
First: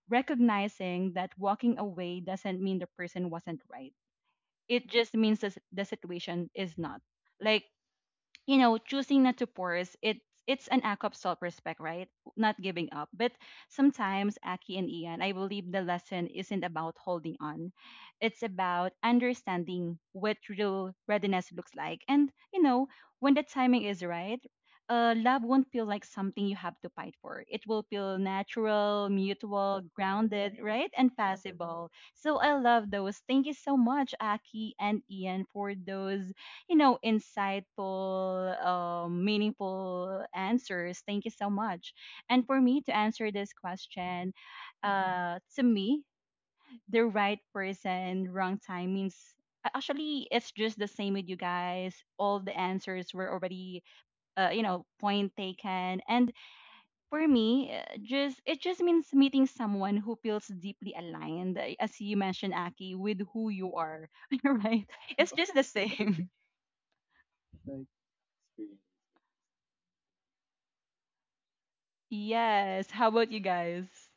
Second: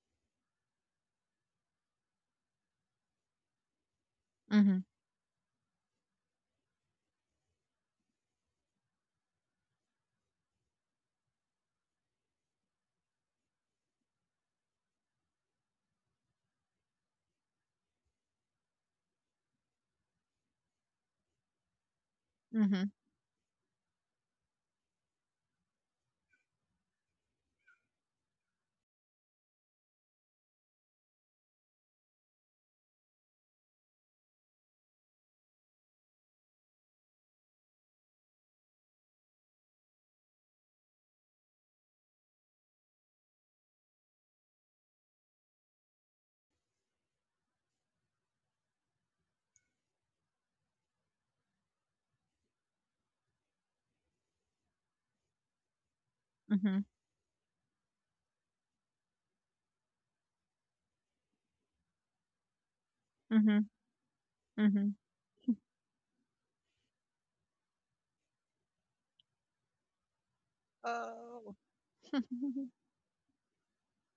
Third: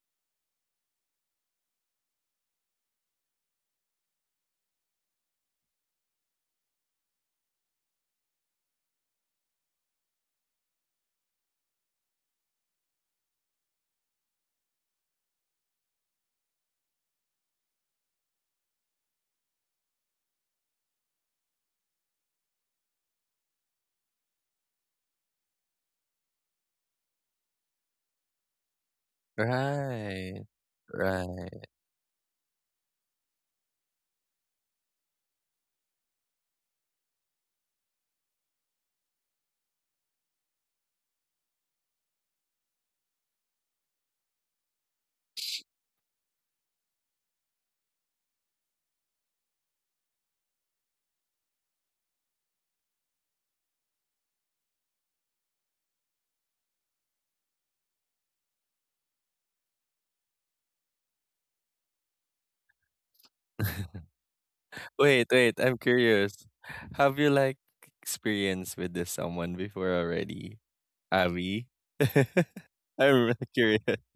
A: recognizing that walking away doesn't mean the person wasn't right.
C: Mhm.
A: It just means the situation is not. Like you know, choosing not to pause, it's an act of self-respect, right? Not giving up. But sometimes, Aki and Ian, I believe the lesson isn't about holding on. It's about understanding what real readiness looks like. And, you know,
C: Mhm.
A: when the timing is right, love won't feel like something you have to fight for. It will feel natural, mutual,
B: Right.
A: grounded, right? And
B: Right.
A: possible. So I love those. Thank you so much, Aki and Ian, for those you know, insightful, meaningful answers. Thank you so much. And for me to answer this question, to me, the right person, wrong time means actually it's just the same with you guys. All the answers were already, you know, point taken. And
C: Mhm.
A: for me, just it just means meeting someone who feels deeply aligned, as you mentioned, Aki, with who
C: Mhm.
A: you are,
B: *laughs*
A: *laughs* right?
C: Mhm.
B: Wait,
A: It's just
B: wait,
A: the
B: I'm
A: same.
B: curious. Have you, like, experienced with this someone before already,
C: Oh.
B: Abby? *laughs* I'm
C: *laughs*
A: Yes. How about
B: really
A: you
B: curious. *laughs*
A: guys?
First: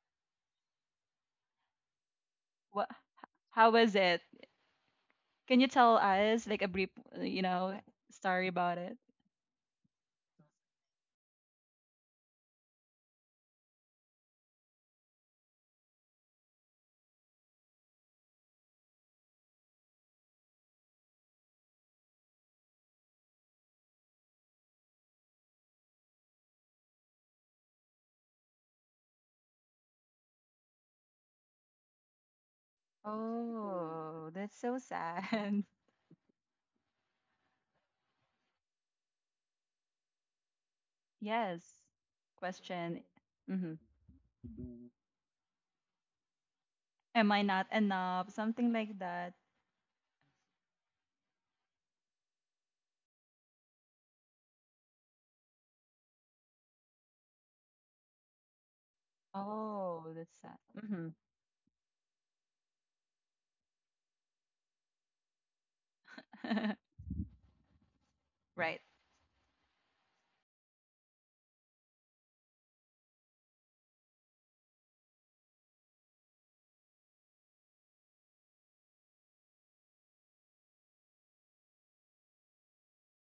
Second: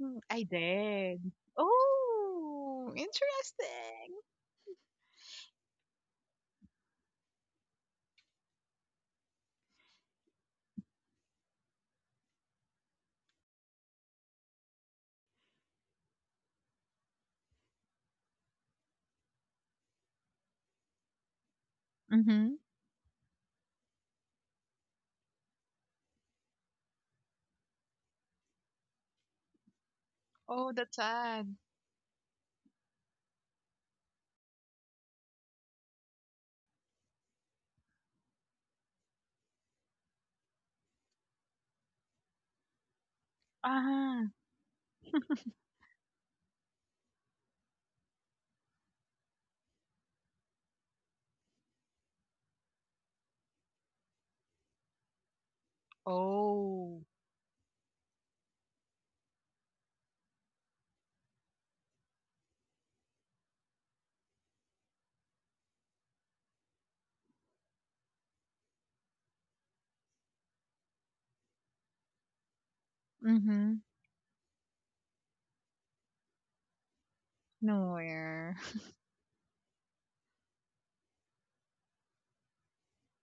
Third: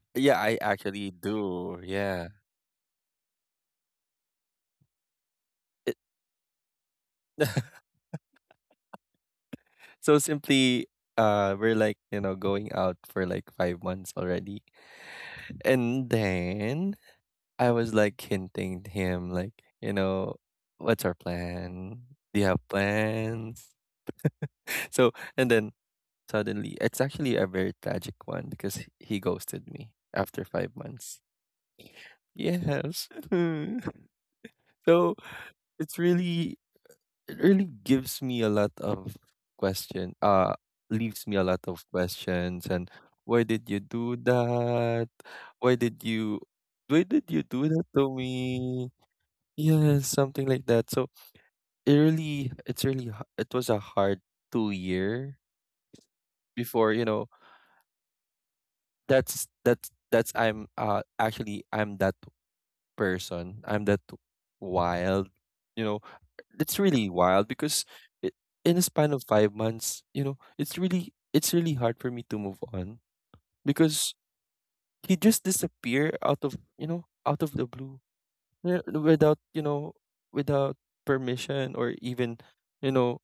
C: Mm,
B: Yeah,
C: I
B: I actually
C: did.
B: do. Yeah.
A: What?
C: Oh,
A: How was
C: interesting.
A: it? Can you
B: It,
A: tell us like a brief, you know, story about it?
B: so simply, we're like, you know, going out for like 5 months already. And then I was like hinting to him like, you know, "What's our plan? Do you
C: Mhm.
B: have plans?" *laughs* So, and then suddenly it's actually a very tragic one because he ghosted me after
C: Oh,
B: 5
C: that's
B: months.
C: sad.
B: Yes. *laughs*
A: Oh, that's so
B: So,
A: sad. *laughs*
B: it's really it really gives me a lot of question leaves me a lot
A: Yes.
B: of questions, and
A: Question.
B: "Why did
A: Mm-hmm.
B: you do
C: Ah.
B: that? Why did you why did
A: Am
B: you
A: I
B: do
A: not
B: that to
A: enough? Something
B: me?"
A: like that.
B: Yeah, something like that. So it's really, it was a hard 2 year before,
C: Oh.
B: you know,
A: Oh, that's
B: I'm,
A: sad.
B: actually, I'm that person. I'm that wild, you know,
A: Mm-hmm.
B: it's really wild because it,
A: *laughs*
B: in a
A: right.
B: span of 5 months, you know, it's really hard for me to move on
C: Mhm.
B: because he just disappear out of, you know, out of the blue,
C: Nowhere.
B: yeah,
C: *laughs*
B: without, you know, without permission or even, you know,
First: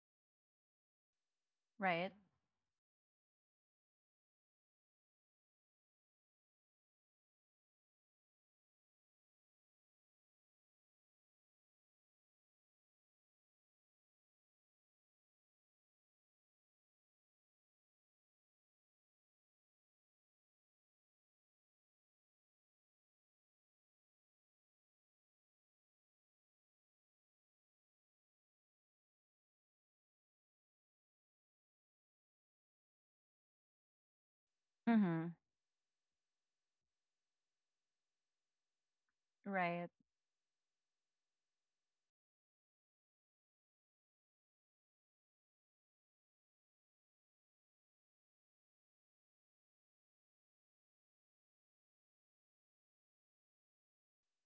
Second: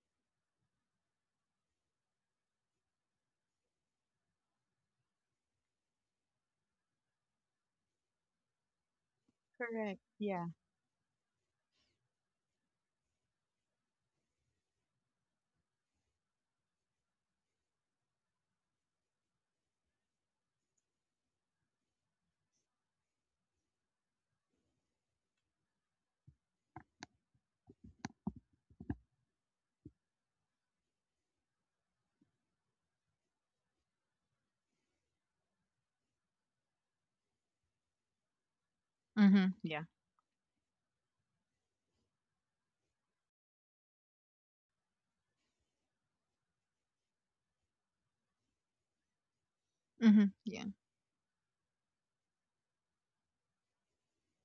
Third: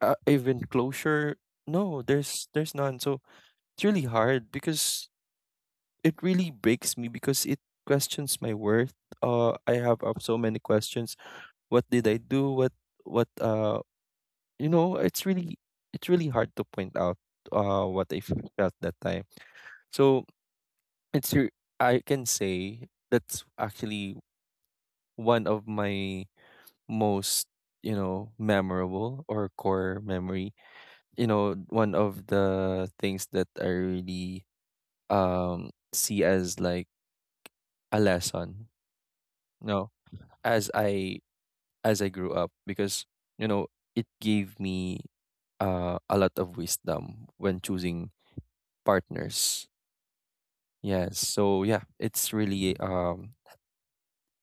B: even closure. No,
A: Right.
B: there's none. So it's really hard because it really breaks me because it questions my worth. I have
C: Correct.
B: up so
C: Yeah.
B: many questions. What did I do? What? You know, it's really hard to point out what I felt that time. So I can say that's actually one of my most, you know, memorable or core memory. You know, one of the things that I really
A: Mm-hmm.
B: see as like a lesson,
C: Mhm.
B: you
C: Yeah.
A: Right.
B: know, as I grew up, because you know it gave me a lot of wisdom when choosing partners.
C: Mhm. Yeah.
B: Yes, so yeah, it's really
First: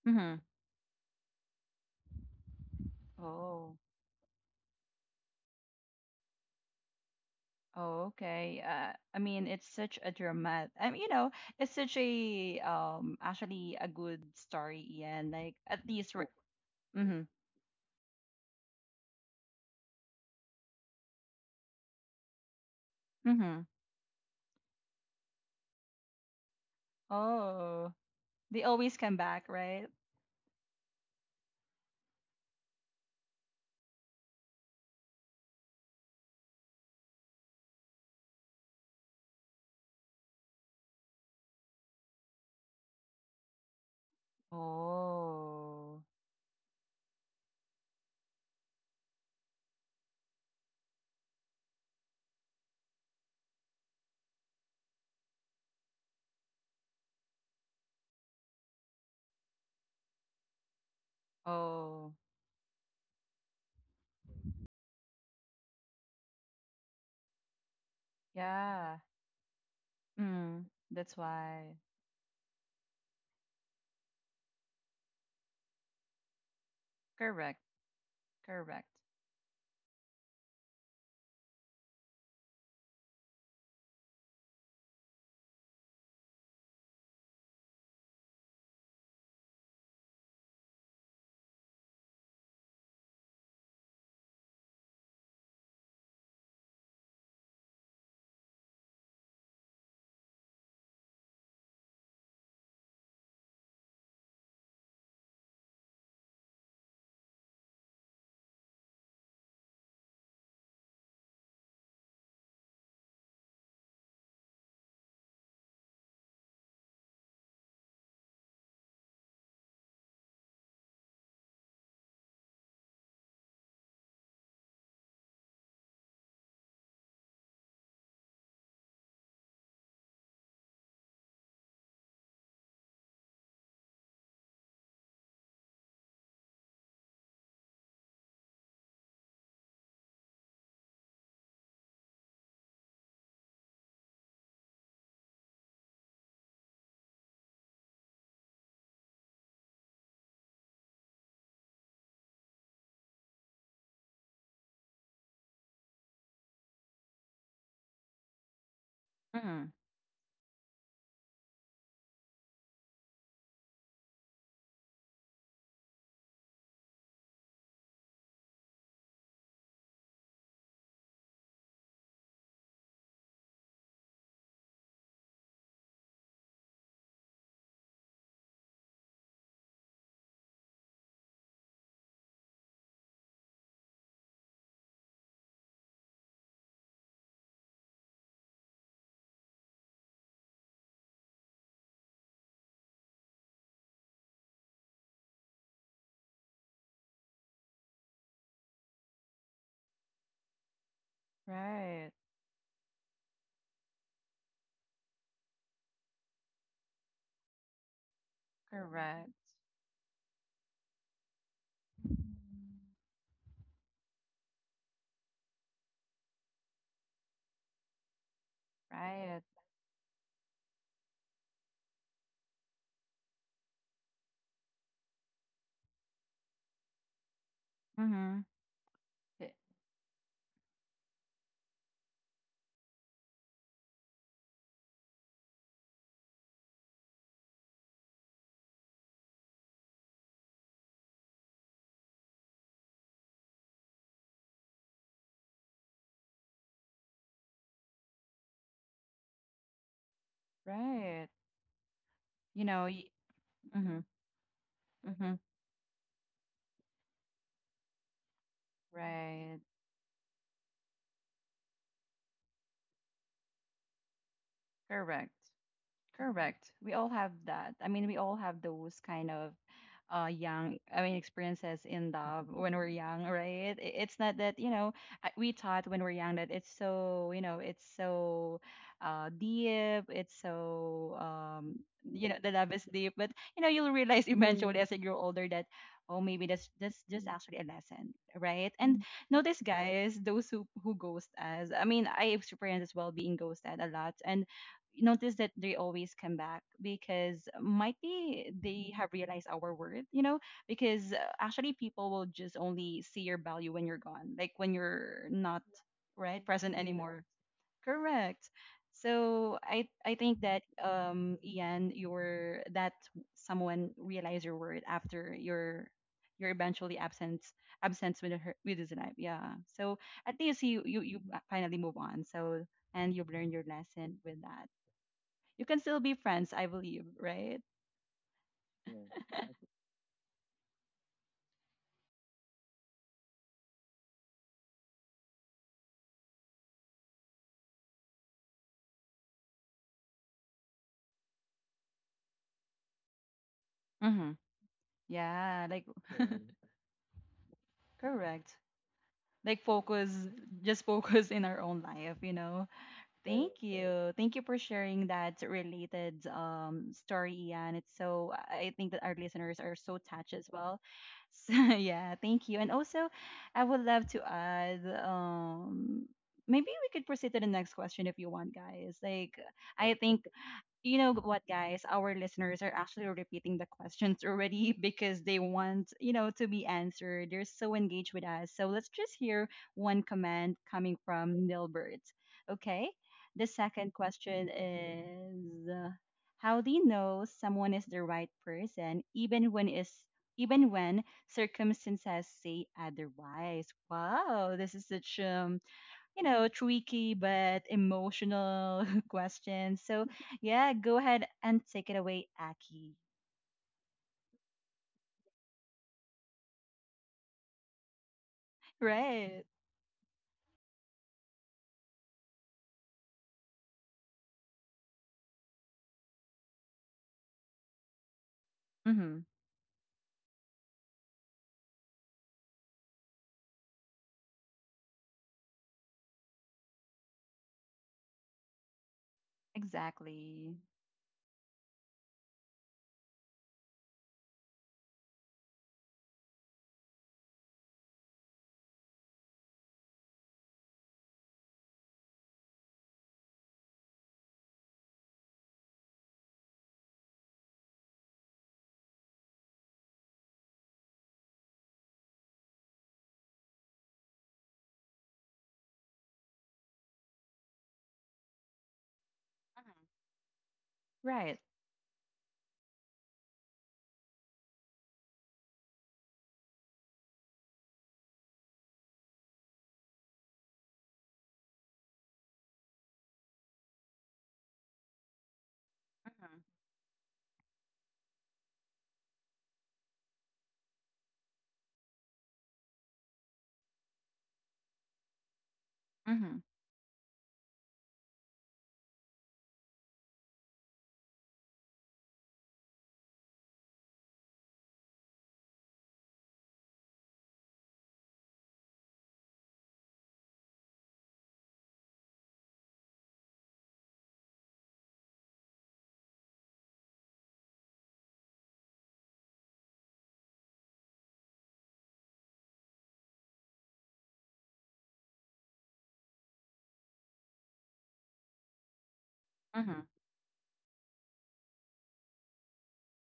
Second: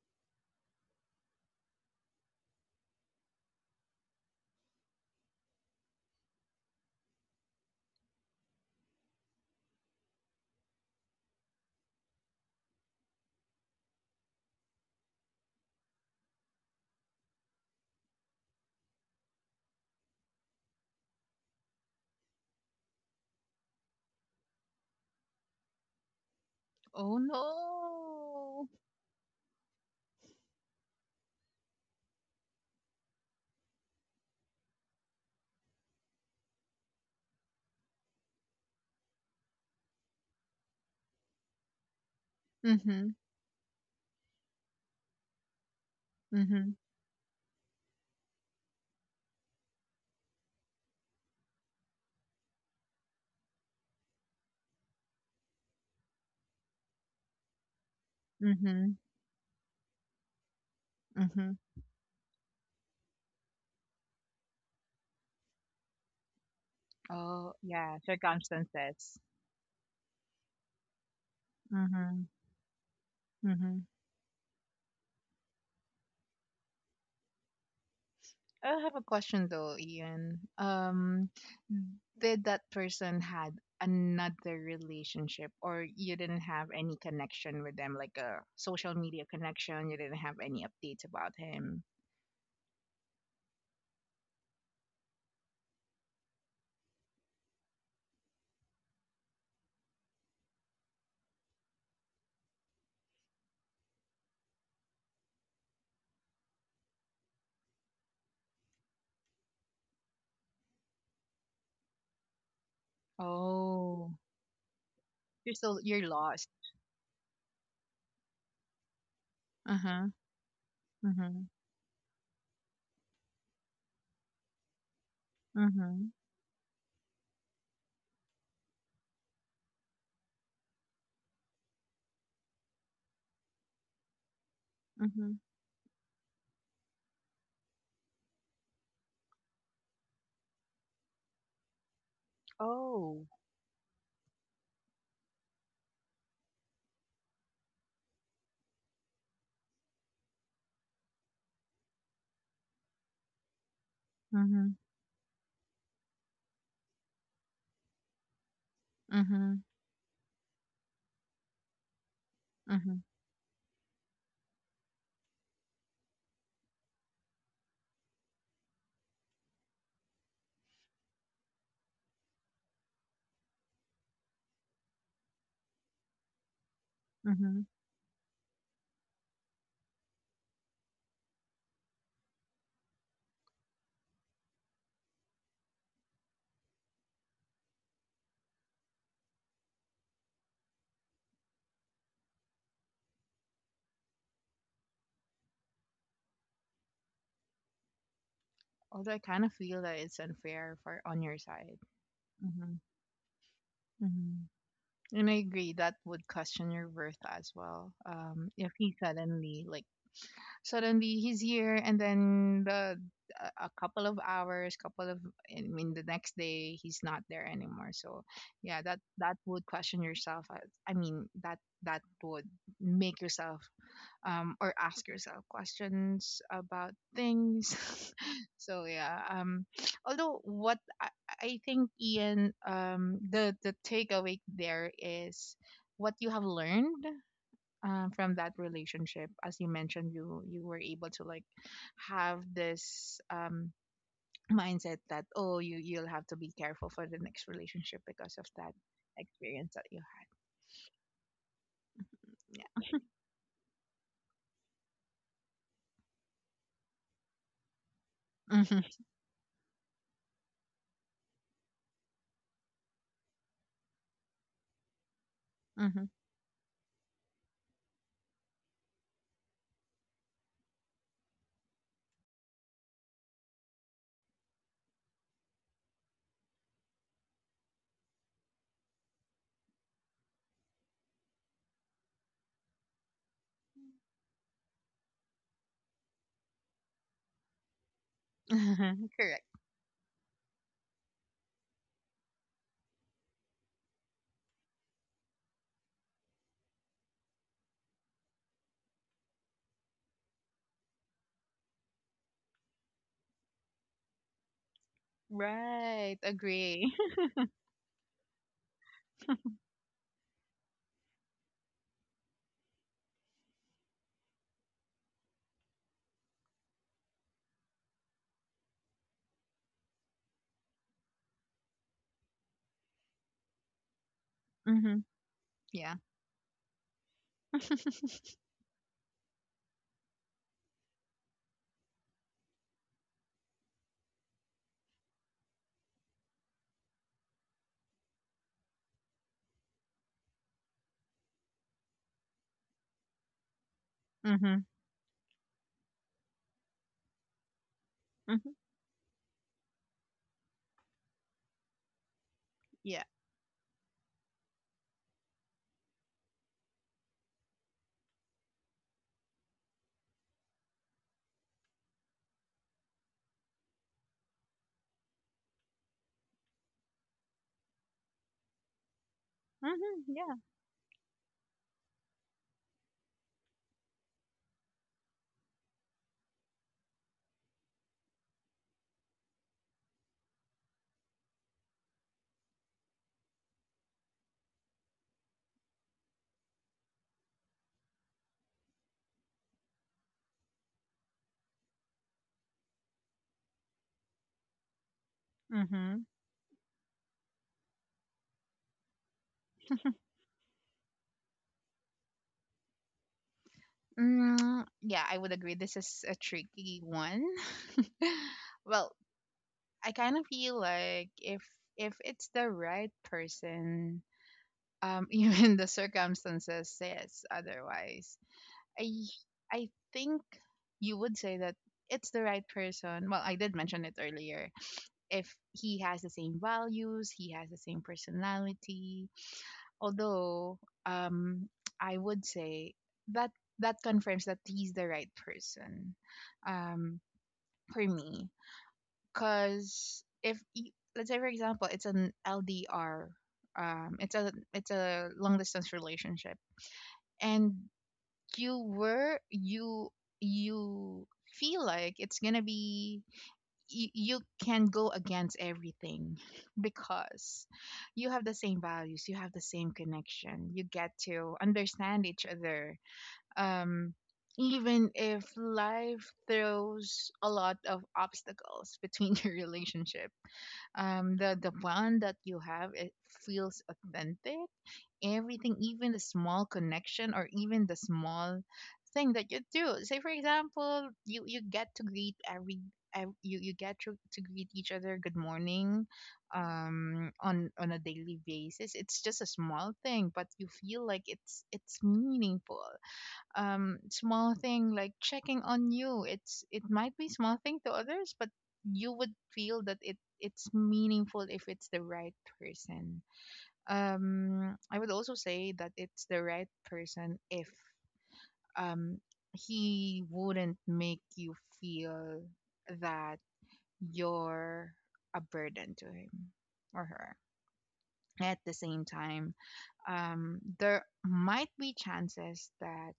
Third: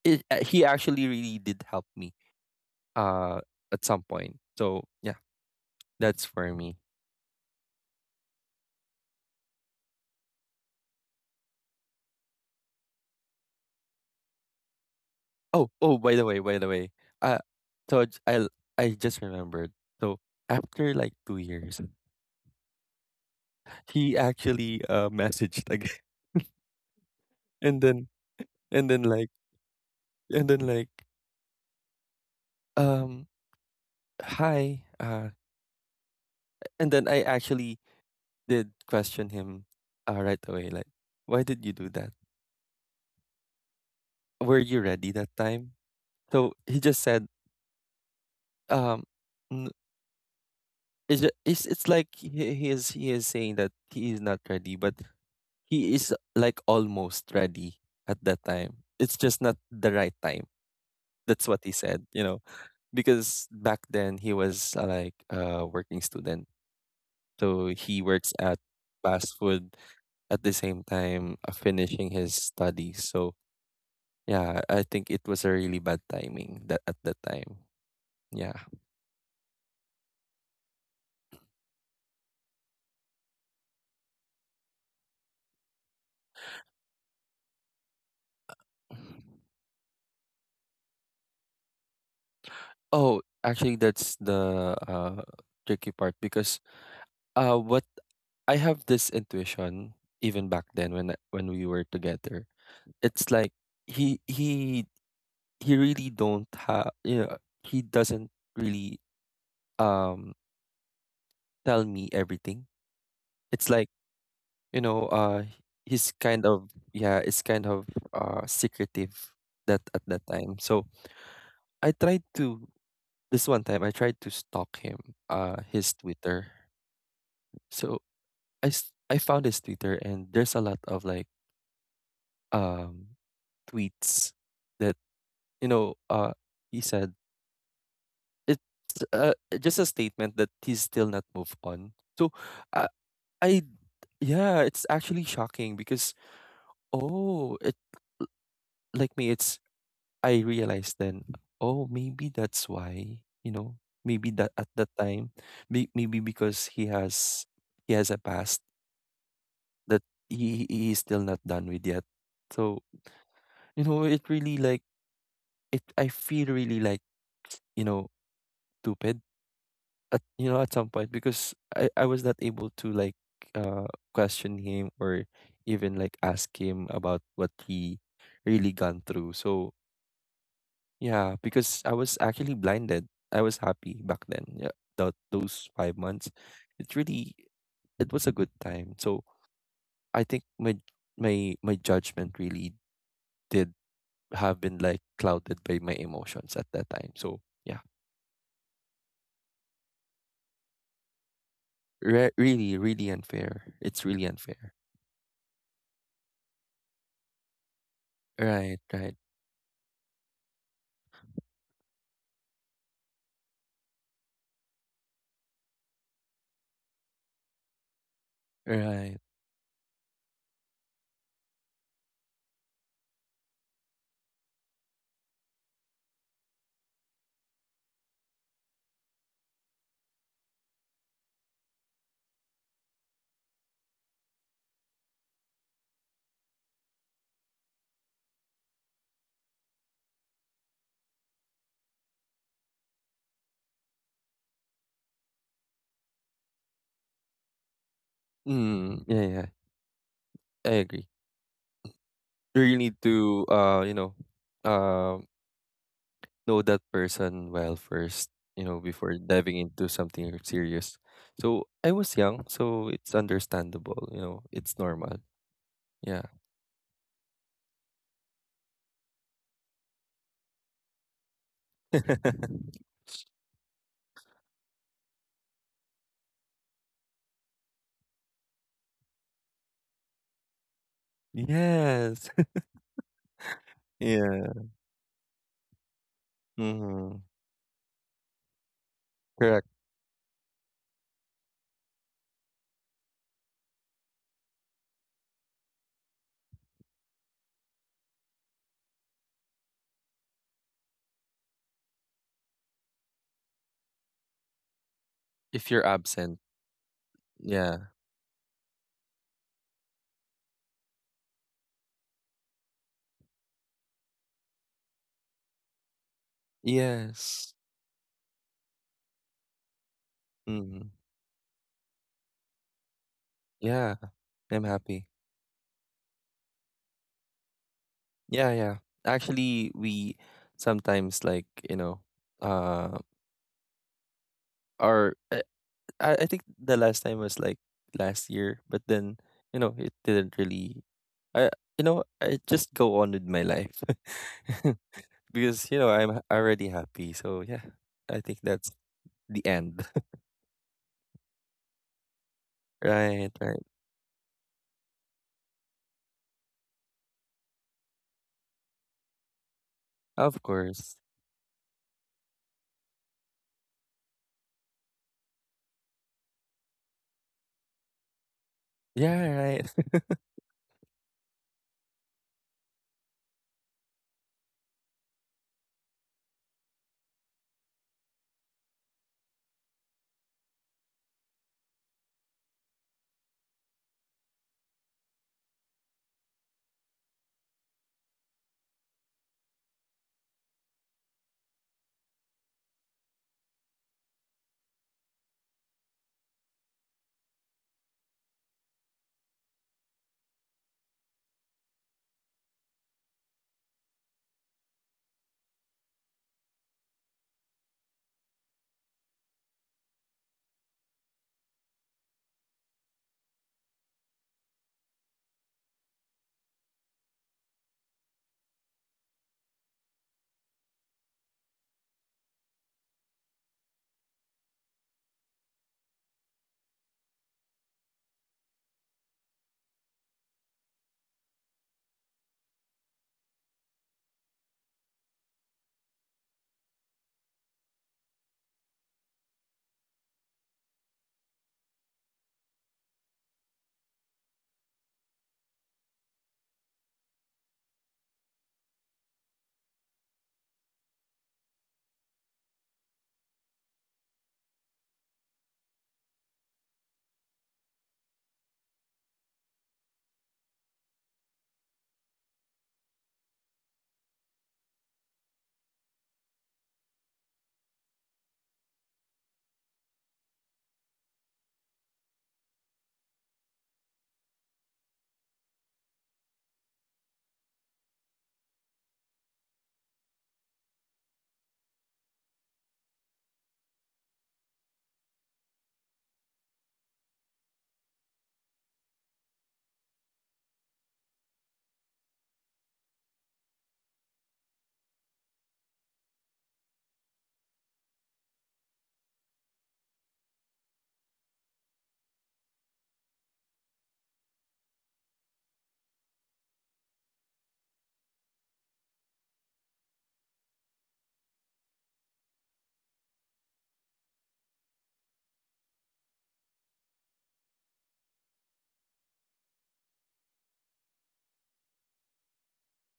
B: it
A: Mm-hmm.
B: he actually really did help me uh
A: Oh.
B: at some point. So yeah, that's for me.
A: Oh, okay. I mean, it's such a dramatic, I mean, you know, it's such a actually a good story, Ian. Like
B: Oh,
A: at
B: oh,
A: least
B: by the
A: we're
B: way,
A: mm-hmm.
B: uh, so j- I l- I just remembered. So after like 2 years,
A: Mm-hmm.
B: he actually messaged again, *laughs*
C: Oh
B: and
A: Oh,
B: then
A: they
C: no.
B: and
A: always
B: then
A: come
B: like
A: back, right?
B: and then like um hi and then I actually did question him right away, like, "Why did you do that?
C: Mhm.
B: Were you ready that time?"
A: Oh,
B: So
C: Mhm.
B: he just said, um. N- it's, it's he is saying that he is not ready, but he is like almost ready at that time.
C: Mhm.
B: It's just not the right time. That's
C: Mhm.
B: what he said,
A: oh,
B: you know, because back then he was like a working student.
C: Oh,
B: So he
C: yeah.
B: works at
A: yeah.
C: Circumstances.
B: fast food at the
A: Mm,
B: same
A: that's
B: time,
A: why.
B: finishing
C: Mhm.
B: his studies. So
C: Mhm.
B: yeah, I think it was a really bad timing that at that
A: Correct.
B: time. Yeah.
C: I
A: Correct.
C: have a question though, Ian. Did that person had another relationship, or you didn't have any connection with them, like a social media connection? You didn't have any updates about him.
B: Oh, actually, that's the tricky part because what I have this intuition even back then when we were together. It's like he he he really don't have, you know, he doesn't really um tell me everything. It's like,
C: Oh,
B: you know,
C: you're still, you're
B: he's kind
C: lost.
B: of, yeah, it's kind of secretive that
C: Uh
B: at
C: huh.
B: that time. So
C: Uh huh.
B: I tried to, this one time I tried to stalk him,
C: Uh
B: his
C: huh.
B: Twitter. So I found his Twitter and there's a lot of like um tweets that,
C: Uh huh.
B: you know, he said it's just a statement that he's still not moved on. So I
C: Oh.
B: I yeah, it's actually shocking because oh it like me, it's I realized then, oh, maybe that's why, you know, maybe
C: Uh
B: that at
C: huh.
B: that time maybe because he has a past
C: Uh huh.
A: Mm-hmm.
B: that he is still not done with yet. So
C: Uh huh.
B: you know it really like it I feel really like, you know, stupid at, you know, at some point because I was not able to like uh question him or even like ask him about
C: Uh
B: what
C: huh.
B: he really gone through. So yeah, because I was actually blinded. I was happy back then. Yeah, that those 5 months, it really it was a good time. So I think my judgment really did have been like clouded by my emotions at that time. So yeah,
C: Although I kind of feel that it's unfair for on your side.
A: Right.
C: Uh huh.
B: really really unfair. It's
C: Uh
B: really
C: huh.
B: unfair.
C: And I agree that would question your worth as well. If
B: Right,
C: he
B: right.
A: Correct.
C: suddenly like suddenly he's here, and then the a couple of hours, couple of, I mean the next day he's not there anymore. So yeah, that
B: Right.
C: that
A: Right.
C: would question yourself. I mean that that would make yourself or ask yourself questions about things.
A: Mm-hmm.
C: *laughs* So yeah,
A: eh,
C: although what I think, Ian, the takeaway there is what you have learned. From that relationship, as you mentioned, you were able to like have this mindset that, oh, you, you'll have to be careful for the next relationship because of that
B: Mm, yeah, yeah.
C: experience that you had.
B: I agree.
A: Right.
B: You
A: You
B: really
A: know,
B: need to, you
A: mm-hmm.
B: uh,
A: Mm-hmm.
B: know that person well first,
C: Yeah.
B: you know,
C: Mm-hmm.
B: before diving
A: Right.
B: into something serious. So I was young, so it's understandable, you know, it's normal.
A: Correct.
B: Yeah.
A: Correct. We all have that. I mean, we all have those kind of young I mean experiences in love
B: *laughs*
A: when we're young, right? It's not that we thought when we're young that it's so deep, it's so
B: Yes.
A: the
B: *laughs*
A: love is deep, but you'll realize *laughs*
B: Yeah.
A: eventually Mm-hmm. as you grow older that oh maybe that's
B: Mm-hmm.
A: just actually a lesson, right? And
C: Mm-hmm. *laughs* Correct.
A: notice
B: Correct.
A: guys, those who ghost us. I mean, I experienced as well being ghosted a lot and notice that they always come back because might be they have realized our worth, because actually people will just only see your value when you're gone, like when you're not
B: If you're
C: Right.
B: absent.
A: right present Yeah.
C: Agree.
A: anymore.
B: Yeah.
A: Correct. So I think that Ian, your that someone realize your worth after your eventually absence
B: Yes.
A: absence with her with his life. Yeah. So at least you
B: Mm-hmm.
A: you you uh, finally move on. So and you've learned your
B: Yeah.
A: lesson with
B: I'm
A: that.
C: Mhm.
B: happy.
A: You can
C: Yeah.
A: still be friends, I believe, right?
C: *laughs*
B: Yeah, yeah.
A: *laughs*
B: Actually, we sometimes like, you know, uh Or I think the last time was like last year, but then you know it didn't really. I You know, I just go on with my life
A: Mm-hmm.
C: Mhm.
B: *laughs*
A: Yeah,
B: because you
A: like
B: know I'm already happy. So yeah, I think
C: Mhm.
A: correct.
B: that's the
A: Like
B: end.
A: focus, just focus in our own life.
B: *laughs*
C: Yeah.
B: right, right.
A: Thank you for sharing that related story, Ian. It's so I think that our listeners are so touched
B: Of
A: as well.
B: course.
A: So *laughs* yeah, thank you. And also, I would love to add maybe we could proceed to the next question if you want, guys.
B: Yeah,
A: Like
B: right.
A: I
C: Mhm.
A: think
C: Yeah.
A: you know what guys, our listeners are actually repeating the questions already *laughs* because they want to be answered. They're so engaged with us, so let's just hear one comment coming from Nilbert. Okay, the second question is how do you know someone is the right person even when is even when circumstances say otherwise. Wow, this is such
C: Mhm.
A: tricky but emotional *laughs* questions. So, yeah, go ahead and take it away, Aki.
C: Mm, yeah, I would agree. This is a tricky one. *laughs* Well,
A: Right.
C: I kind of feel like if it's the right person, um, *laughs* even the circumstances says otherwise. I
A: Mm-hmm.
C: I think you would say that it's the right person. Well, I did mention it earlier. If he has the same values, he has the same personality,
A: Exactly.
C: although um I would say that that confirms that he's the right person, um for me. Because if let's say for example, it's an LDR, it's a, it's a long distance relationship, and you, you feel like it's gonna be, you can go against everything because you have the same values, you have the
A: Mm-hmm.
C: same connection, you get to
A: Right.
C: understand each other. um Even if life throws a lot of obstacles between *laughs* your relationship, the bond that you have, it feels authentic. Everything, even the small connection or even the small thing that you do. Say, for example, you get to greet you, you get to greet each other good morning
A: Mm-hmm. Mm-hmm.
C: on a daily basis, it's just a small thing, but you feel like it's meaningful. Small thing like checking on you, it's, it might be small thing to others, but you would feel that it's meaningful if it's the right person. I would also say that it's the right person if um he wouldn't make you feel that you're a burden to him or her. At the same time,
A: Mm-hmm.
C: there might be chances that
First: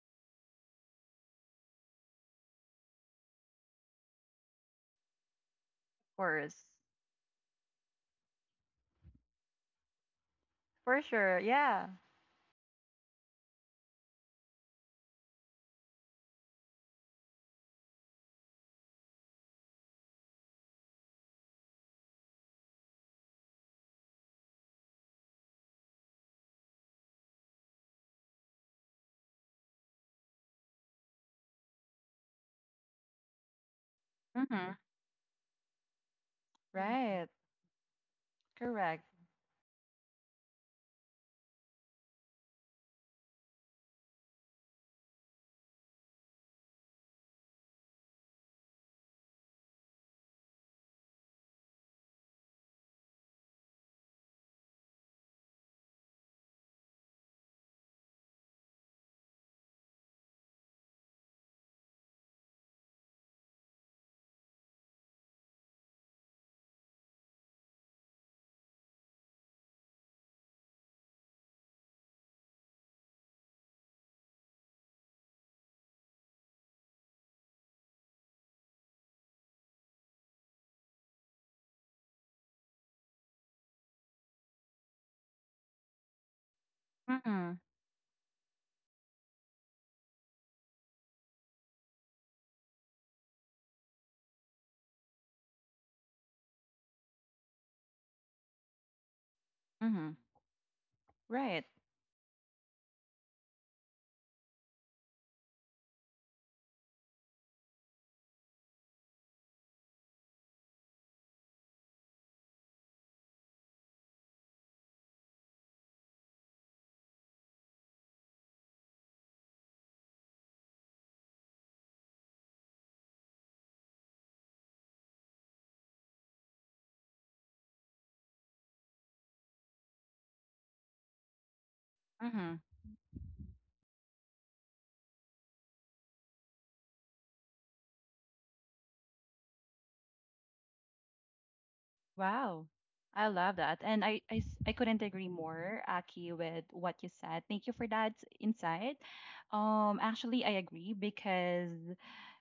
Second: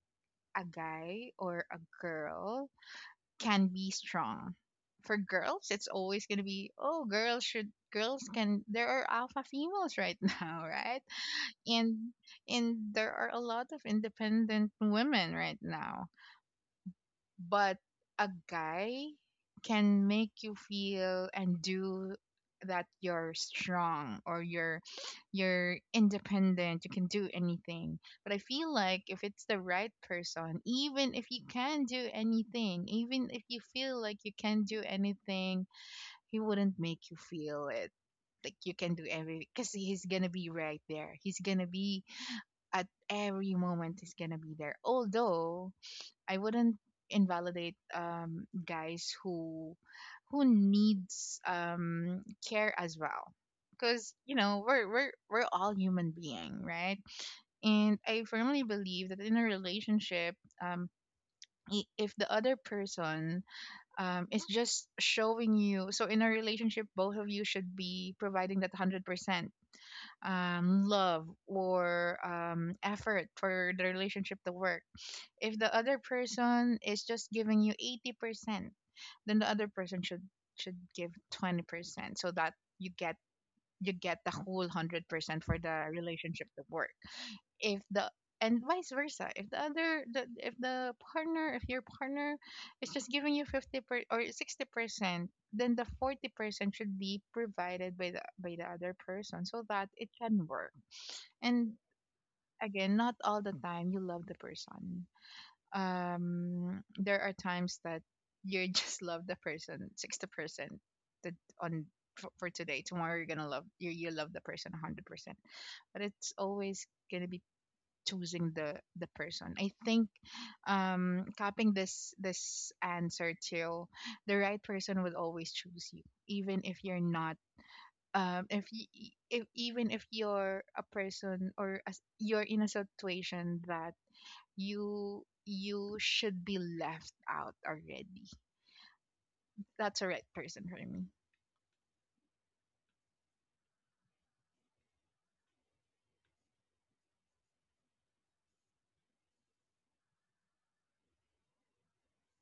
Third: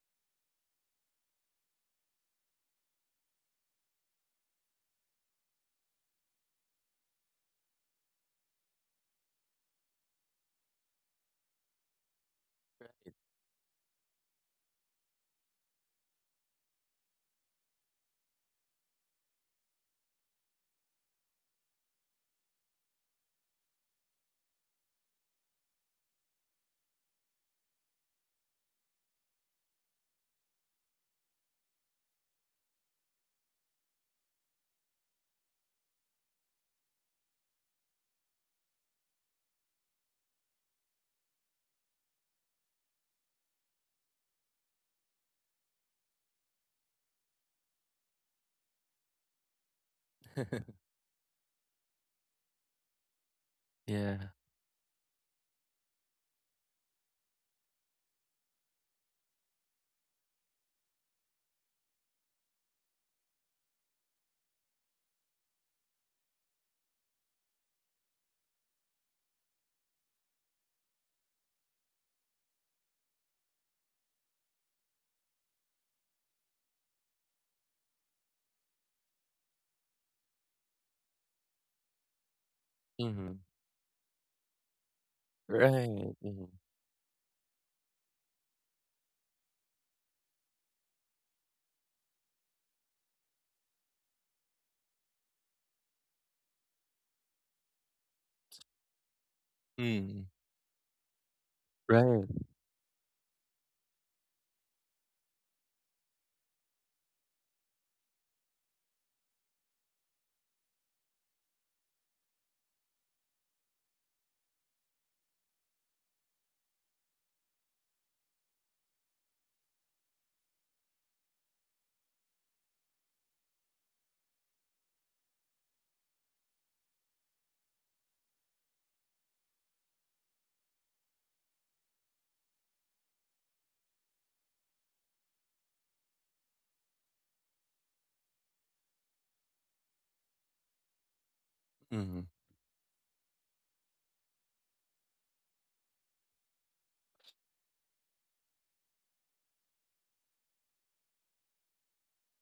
C: a guy or a girl can be strong. For girls, it's
A: Of
C: always going to
A: course.
C: be, oh, girls can, there are alpha females right *laughs* now, right?
A: For sure. Yeah.
C: And there are a lot of independent women right now, but a guy can make you feel and do that you're strong, or you're independent, you can do anything, but I feel like if it's the right person, even if you can do anything, even if you feel like you
A: Mm-hmm.
C: can
A: Mm-hmm.
C: do anything, he wouldn't make you
A: Right.
C: feel it, like you can
A: Correct.
C: do everything, because he's gonna be right there, he's gonna be at every moment, is gonna be there. Although I wouldn't invalidate guys who
B: *laughs*
C: needs care as well, because
B: yeah.
C: you know we're we're all human being, right? And I firmly believe that in a relationship, um, if the other person is just showing you, so in a relationship, both of you should be providing that 100% love or effort for the relationship to work. If the other person is just giving you 80%, then the other person should give 20% so that you get
B: Mm-hmm.
C: you get the whole 100% for the
B: Right. Mm-hmm.
C: relationship to work.
A: Mm-hmm.
C: If the And vice versa, if the partner, if your partner is just giving you 50 per, or 60%, then the 40% should be provided by the other person so that it
A: Mm-hmm.
B: Mm-hmm.
C: can work.
A: Right.
C: And
B: Right.
C: again, not all the time you love the person. There are times that you just *laughs* love the person 60% that on for today. Tomorrow you're gonna love you you love the person 100%, but it's always gonna be choosing the person. I think copying this answer to the right person will always choose you, even if you're not, if you, if even if you're a person or as you're
A: Mm-hmm.
C: in a situation that you should be left out already. That's a right person for me.
B: Mm-hmm.
A: Wow. I love that. And I couldn't agree more, Aki, with what you said. Thank you for that insight. Actually, I agree because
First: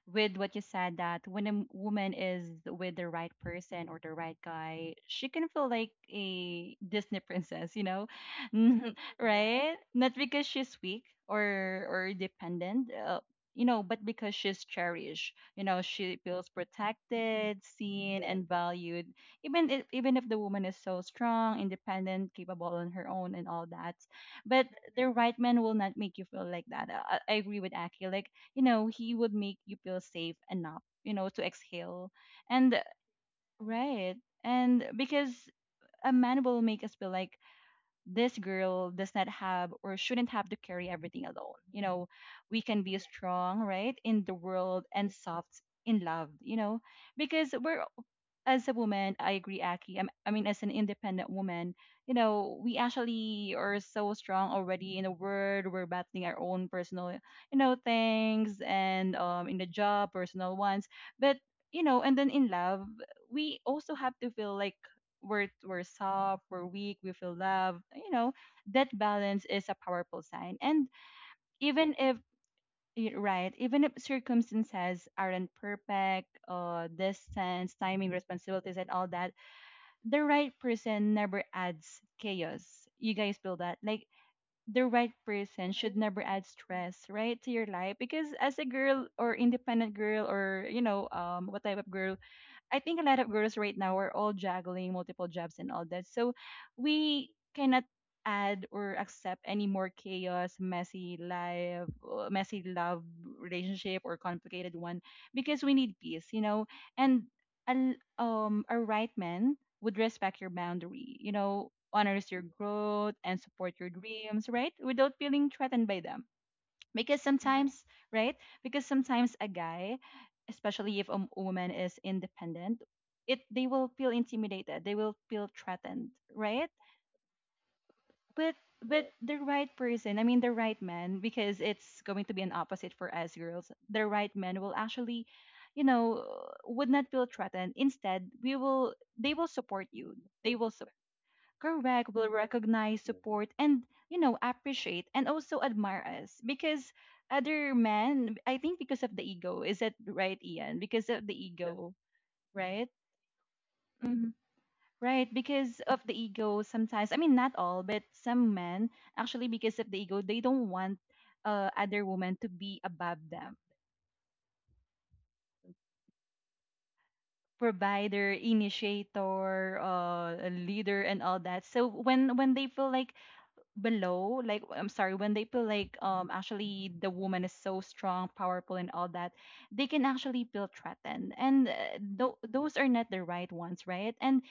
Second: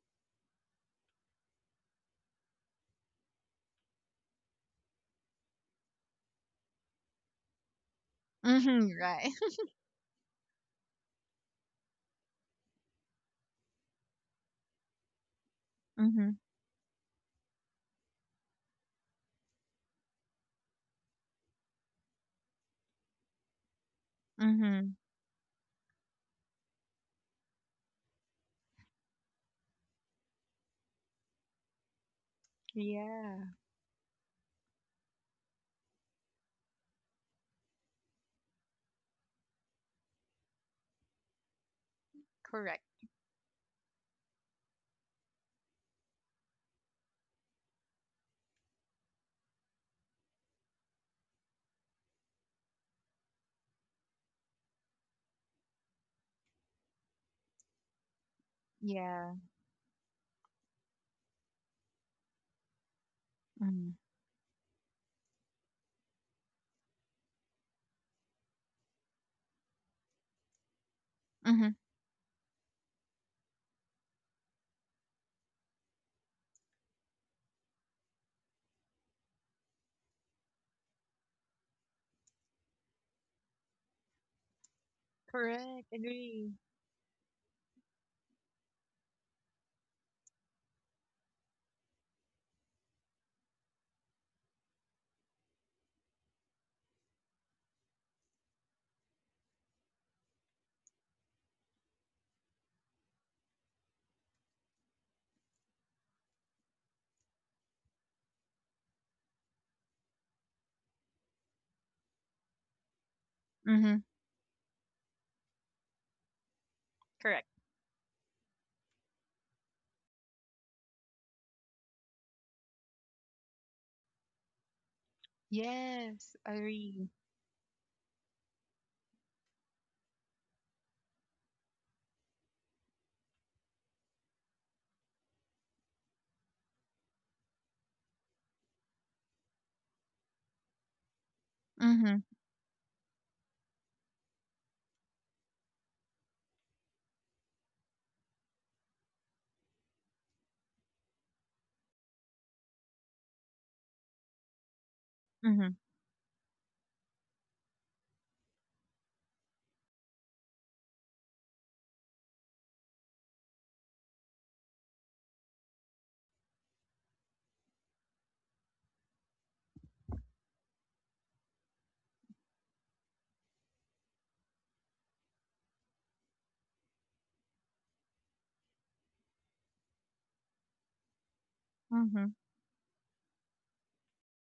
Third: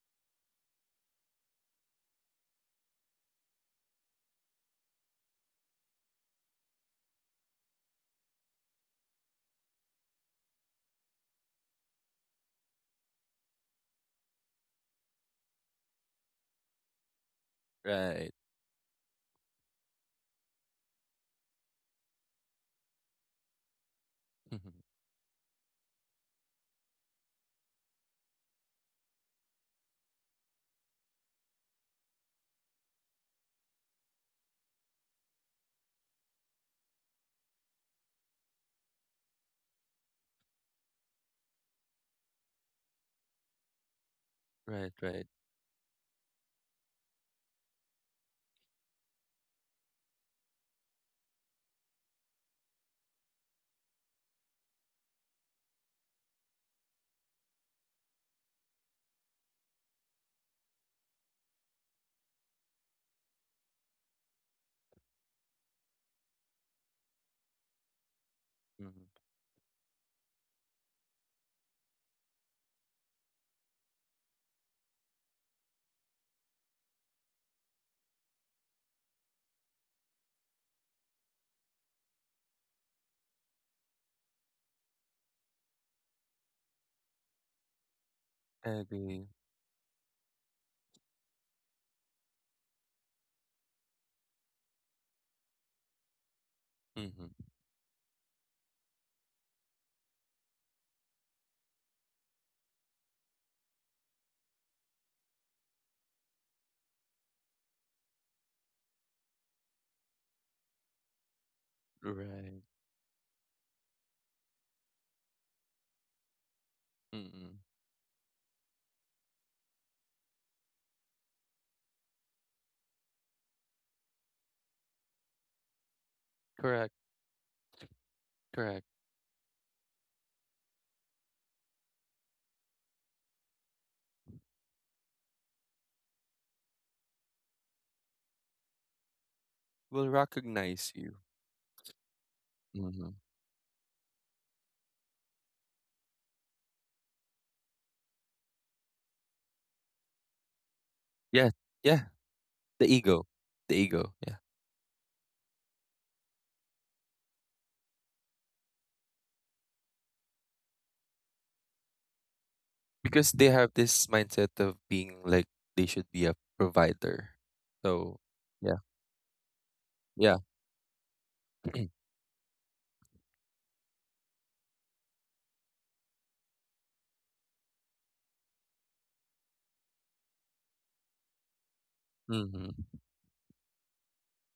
A: with what you said that when a woman is with the right person or the right guy, she can feel like a Disney princess, *laughs*
C: Mm-hmm.
A: Mhm.
C: Right.
A: right? Not because she's weak or dependent, but because she's cherished. You know,
C: *laughs*
A: she
C: Mm-hmm.
A: feels protected, seen,
B: Right.
A: and valued even if the woman is so strong, independent, capable on her own, and all that, but
B: Mm-hmm.
C: Mm-hmm.
A: the right man will not make you feel like that. I agree with Aki. Like he would make you feel safe enough, to exhale. And
C: Yeah.
A: right, and because a man will make us feel like this girl does not have or shouldn't have to carry everything alone. You know, we can
C: Correct.
A: be strong, right, in the world
B: Right.
A: and
B: Right.
A: soft in love. You know, because we're as a woman, I agree, Aki. I mean, as an independent woman, we actually are so strong already in the world. We're battling our own personal, things and
C: Yeah.
A: in the job, personal ones. But and then in love, we
C: Mm-hmm.
A: also have to feel like we're soft, we're weak, we feel love. You know, that
B: Mm-hmm.
A: balance is a powerful sign. And
C: Mm-hmm.
A: even if Right. Even if circumstances aren't perfect, distance, timing, responsibilities, and all that, the right person never adds chaos. You guys feel that? Like, the right person
C: Correct.
A: should never add
C: Agree.
A: stress, right, to your life. Because as a
B: I
A: girl
B: agree.
A: or independent girl or, what type of girl, I think a lot of girls right now are all juggling multiple jobs and all that. So we
B: Mm-hmm.
A: cannot add or accept any more chaos, messy life, messy love relationship or complicated one because we need peace, you know. And a right man would respect your boundary, you know, honors your
B: Right.
A: growth and support your
C: Mm-hmm.
A: dreams, right? Without feeling threatened by them because
C: Correct.
B: Mm-hmm.
A: sometimes right because sometimes a guy, especially if a woman is independent, it they will feel intimidated, they will feel threatened,
C: Yes,
A: right?
B: Correct.
C: agree.
A: but
B: Correct.
A: but the right person, I mean the right man, because it's going to be an opposite for us girls, the right man will actually, you know, would not feel threatened, instead we will they will support
B: Will
A: you, they will
B: recognize you.
A: correct,
C: Mm-hmm.
A: will recognize,
B: Hmm.
A: support, and you know appreciate and also admire us. Because other men, I think because of the ego, is that right, Ian? Because of the
B: Yeah,
A: ego,
B: yeah, the
A: right.
B: ego, Yeah,
A: Mhm. Right,
C: Mm-hmm.
A: because of the ego sometimes, I mean not all but some men actually because of the ego, they don't want other women to be above
B: because they
A: them,
B: have this mindset of being like they should be a provider. So,
A: provider,
B: yeah,
A: initiator,
B: yeah.
A: a leader and all that.
B: *clears throat*
A: So when they feel like below like I'm sorry, when they feel like actually the woman is so strong, powerful and all that, they can actually feel threatened. And
C: Mm-hmm.
A: th-
B: mm-hmm.
A: those are not the right ones, right? And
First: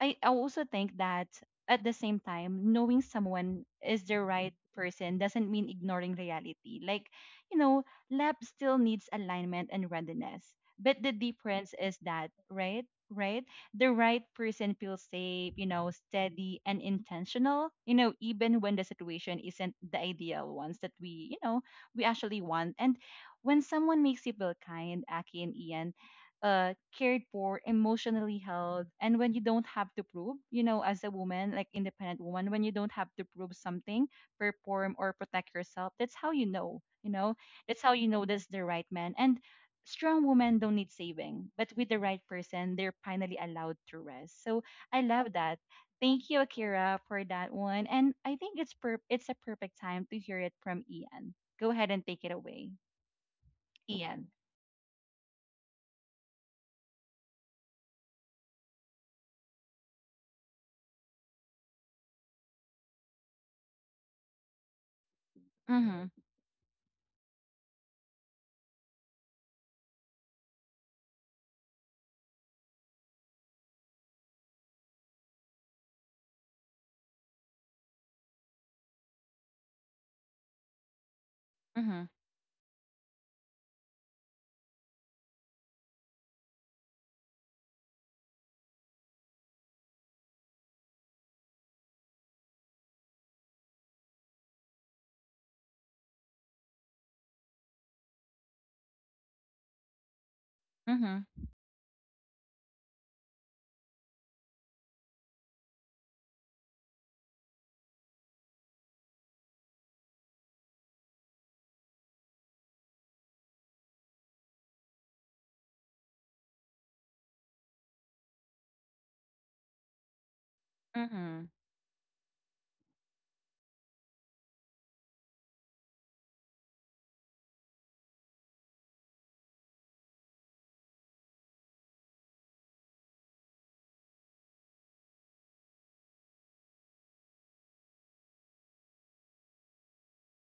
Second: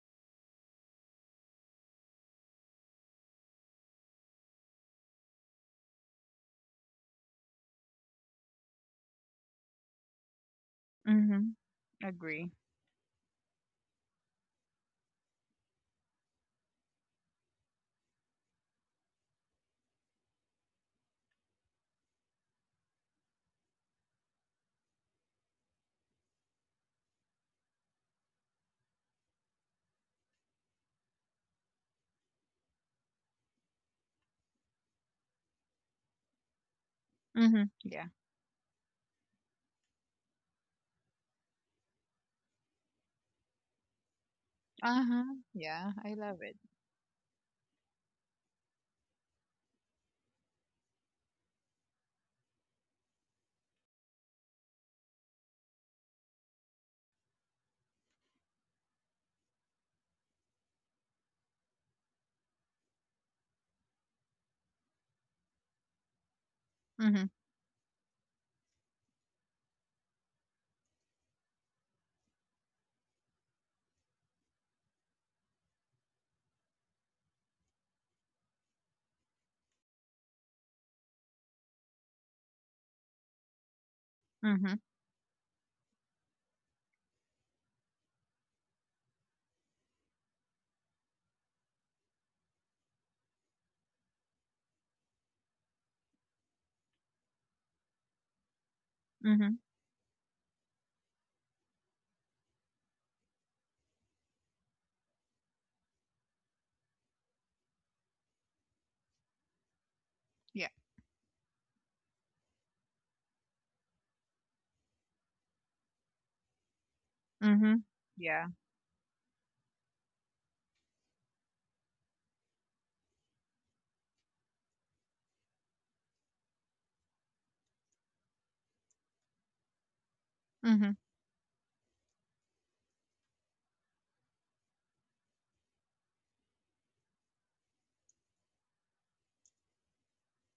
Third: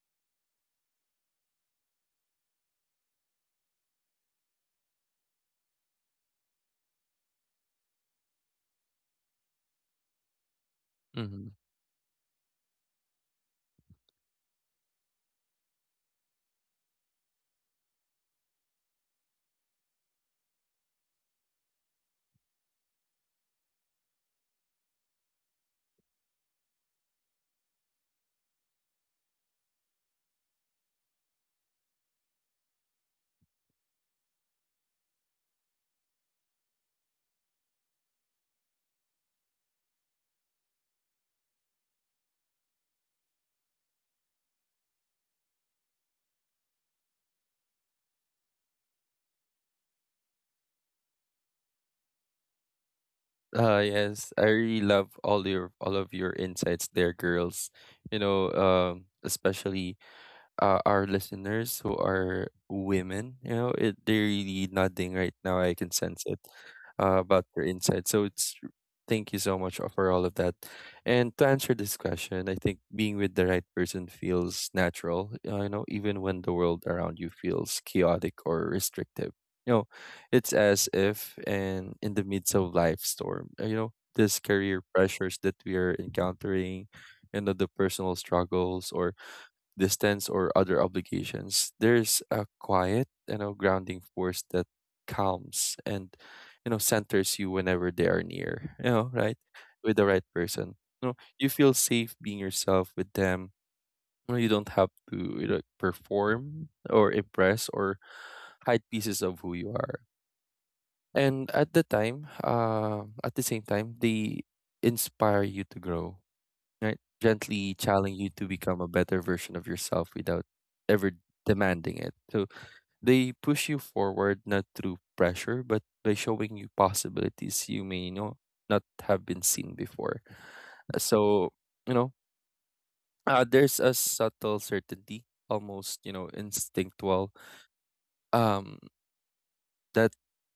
A: I also think that at the same time, knowing someone is the right person doesn't mean ignoring reality. Like, you know, lab still needs alignment and readiness. But the
B: Mm-hmm.
C: Mm-hmm.
A: difference is that,
C: Agree.
A: right? Right? The right person feels safe, you know, steady and intentional, you know, even when the situation isn't the ideal ones that we, you know, we actually want. And when someone makes you feel kind, Aki and Ian, cared for, emotionally held, and when you don't have to prove, you know, as a woman, like independent woman, when you don't have to prove something, perform, or protect yourself, that's how you know, you know,
C: Mm-hmm.
A: that's how
C: Yeah.
A: you know, that's the right man. And strong women don't need saving, but with the right person they're finally allowed to rest. So I love
C: Uh-huh.
A: that.
C: Yeah, I
A: Thank you,
C: love it.
A: Akira, for that one. And I think it's it's a perfect time to hear it from Ian. Go ahead and take it away, Ian.
B: Yes, I really love all of your insights there, girls. You know, especially our listeners who are women, you know, they're really nodding right now. I can
A: Mhm.
B: sense it
C: Mm-hmm.
B: about their insight. So it's thank you so much for all of that. And to answer this question, I think being with the right person feels natural. You know, even when the world around you feels chaotic or restrictive. You know, it's as if and
A: Mhm.
B: in the midst of life storm. You know, this
C: Mm-hmm.
B: career pressures that we are encountering, you know, the personal struggles or distance or other obligations, there's a quiet, you know, grounding force that calms and, you know, centers you whenever they are near, you know, right?
C: Mm-hmm.
B: With the right person. You know,
A: Mhm.
B: you feel safe being yourself with them. You know, you don't have to, you know, perform or impress or hide pieces of who you are.
C: Yeah.
B: And at the same time, they inspire you to grow, right? Gently
C: Mhm.
B: challenging you to
C: Yeah.
B: become a better version of yourself without ever
A: Mhm.
B: demanding it. So they push you forward not through pressure, but by showing you possibilities you may know not have been seen before.
C: Mhm.
B: So, you know, there's a subtle certainty, almost, you know, instinctual. Um, that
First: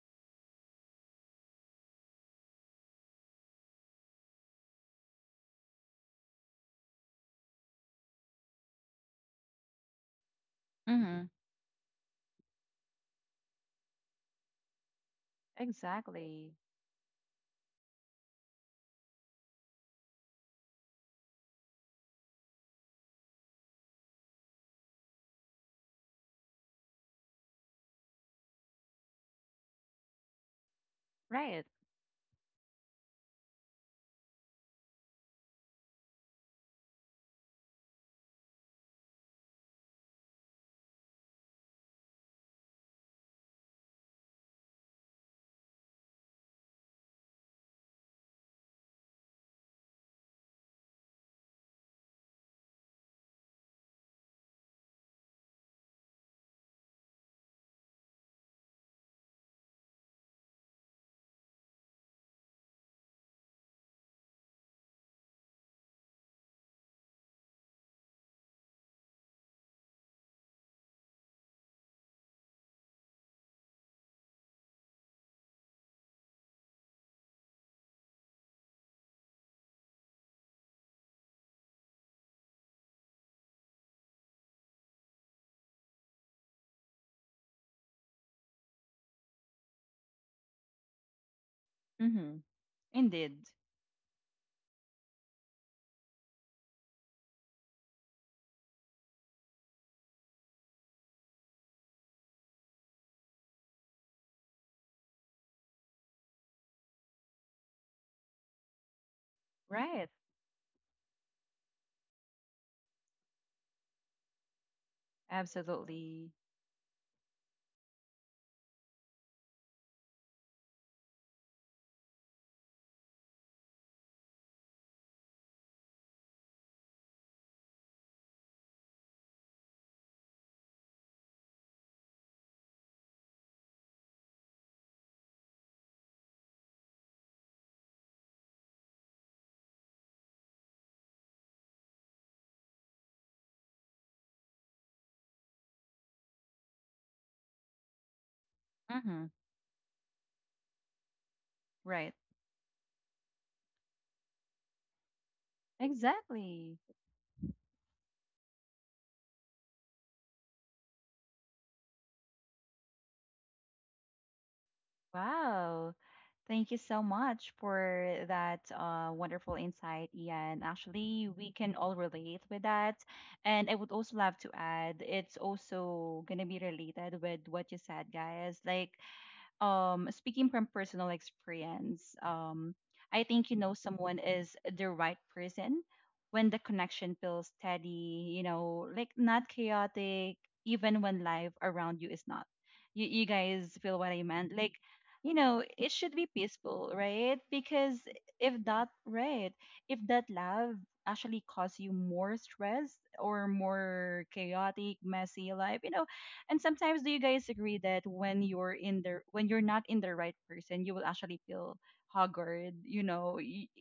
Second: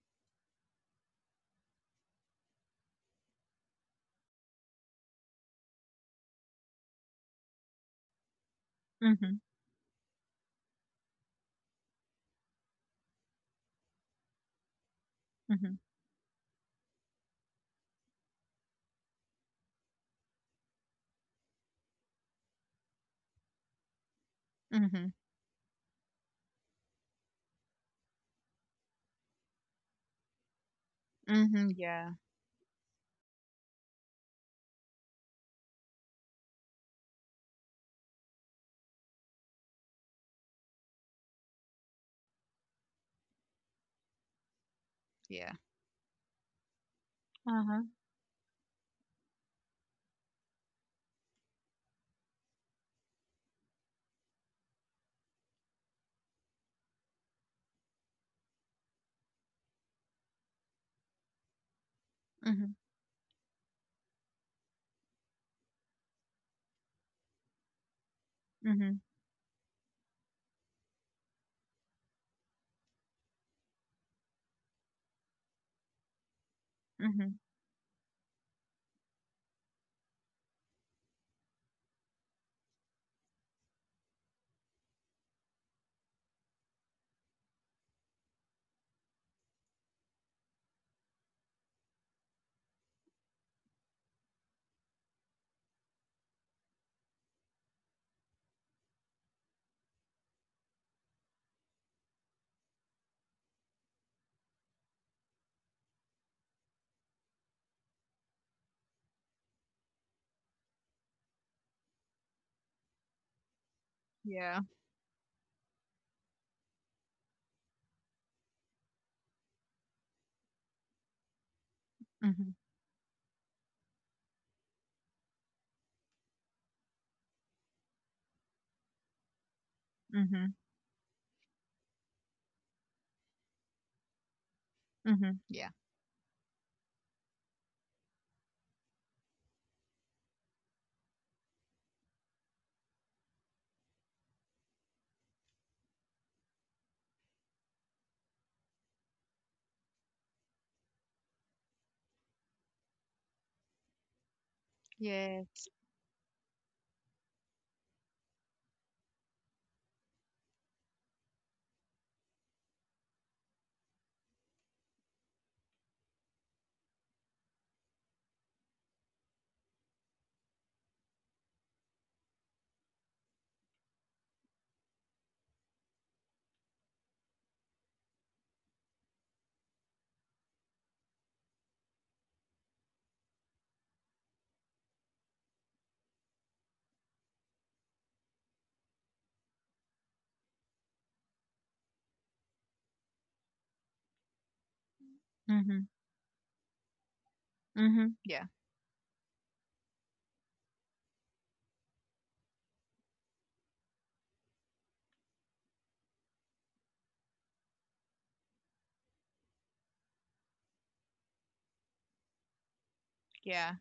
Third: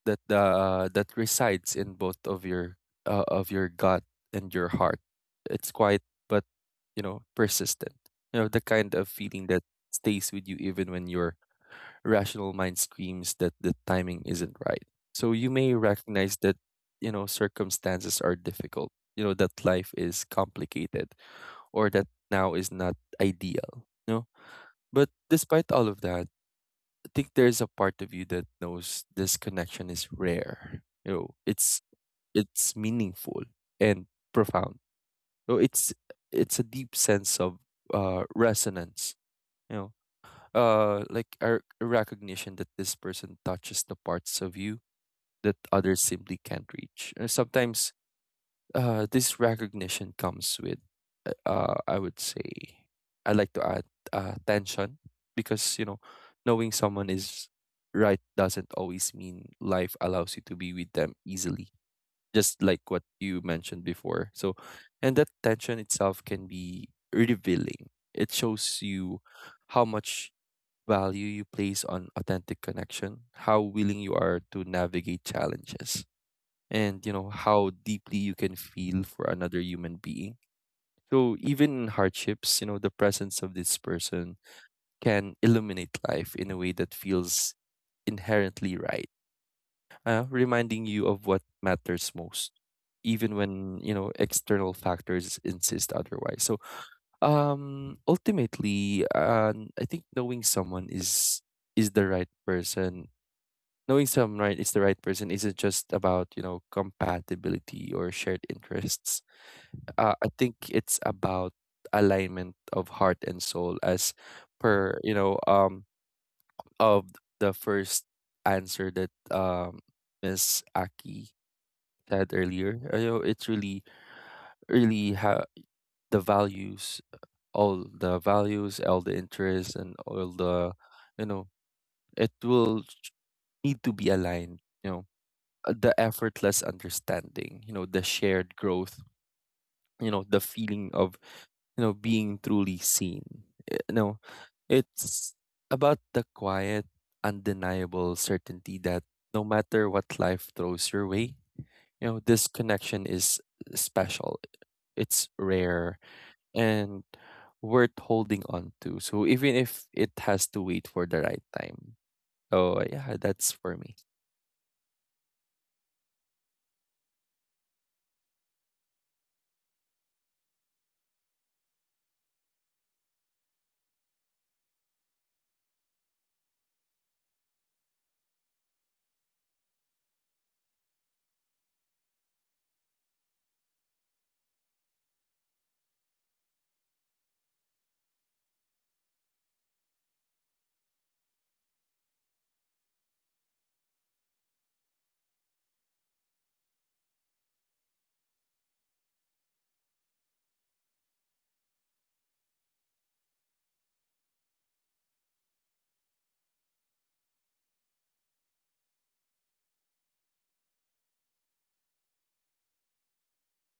B: that resides in both of your, of your gut and your heart. It's quiet, but, you know, persistent. You know, the kind of
C: Mhm.
B: feeling that stays with you even when
A: Mm-hmm.
B: your rational mind screams that the timing isn't right. So you may
C: Mhm.
B: recognize
A: Exactly.
B: that, you know, circumstances are difficult. You know that life is complicated, or that now is not ideal. You know, but
C: Mhm.
B: despite all of that, think there's a part of you that knows this connection is rare. You know,
A: Right.
C: Mhm. Yeah.
B: it's meaningful and profound. So it's a deep sense of resonance. You know, like a recognition that this person touches the parts of you
C: Yeah.
B: that others simply can't reach. And
C: Uh-huh.
B: sometimes this recognition comes with, I would say, I like to add tension because, you know, knowing someone is right doesn't always mean life allows you to be with them easily, just
C: Mhm.
B: like what you mentioned before. So, and that tension itself can be revealing. It shows
C: Mhm.
B: you how much value you place on authentic connection, how willing you are to navigate challenges, and you know
C: Mhm.
B: how deeply you can feel for another human being. So even in hardships, you know, the presence of this person can illuminate life in a way that feels inherently right, reminding you of what matters
A: Mm-hmm.
B: most, even
A: Indeed.
B: when you know external factors insist otherwise. So ultimately, I think knowing someone is the right person. Knowing someone right is the right person isn't just about, you know, compatibility or shared interests.
A: Right.
B: I think it's about alignment of heart and soul as
C: Yeah.
B: per, you know,
A: Absolutely.
B: of the first answer that Miss Aki said
C: Mhm.
B: earlier. You know, it's really really how the values, all the values, all the interests, and all
C: Mhm.
B: the, you know, it will ch- need to be aligned. You know,
C: Mhm. Yeah.
B: The effortless understanding. You know, the shared growth, you know, the feeling of, you know, being truly seen. No, it's about the quiet undeniable certainty that
A: Mm-hmm.
B: no matter what life throws your way, you
A: Right.
B: know, this connection is special, it's
C: Yes.
B: rare,
A: Exactly.
B: and worth holding on to. So even if it has to wait for the right time, so yeah, that's for me.
A: Wow. Thank you so much for that wonderful insight, Ian. Actually, we can all relate with that. And I would also love to add, it's also going to be related with what you said, guys. Like, speaking from personal experience, I think you know someone is the right person when the connection feels steady, you know, like not chaotic, even when life around you is not. You, you guys feel what I meant? Like, you know,
C: Mhm.
A: it should be peaceful, right? Because
C: Mhm. Yeah.
A: if that right, if that love actually cause you more stress or more chaotic messy life, you know. And sometimes, do you guys agree that when you're in the when you're not in the right person, you will actually feel haggard, you know,
C: Yeah.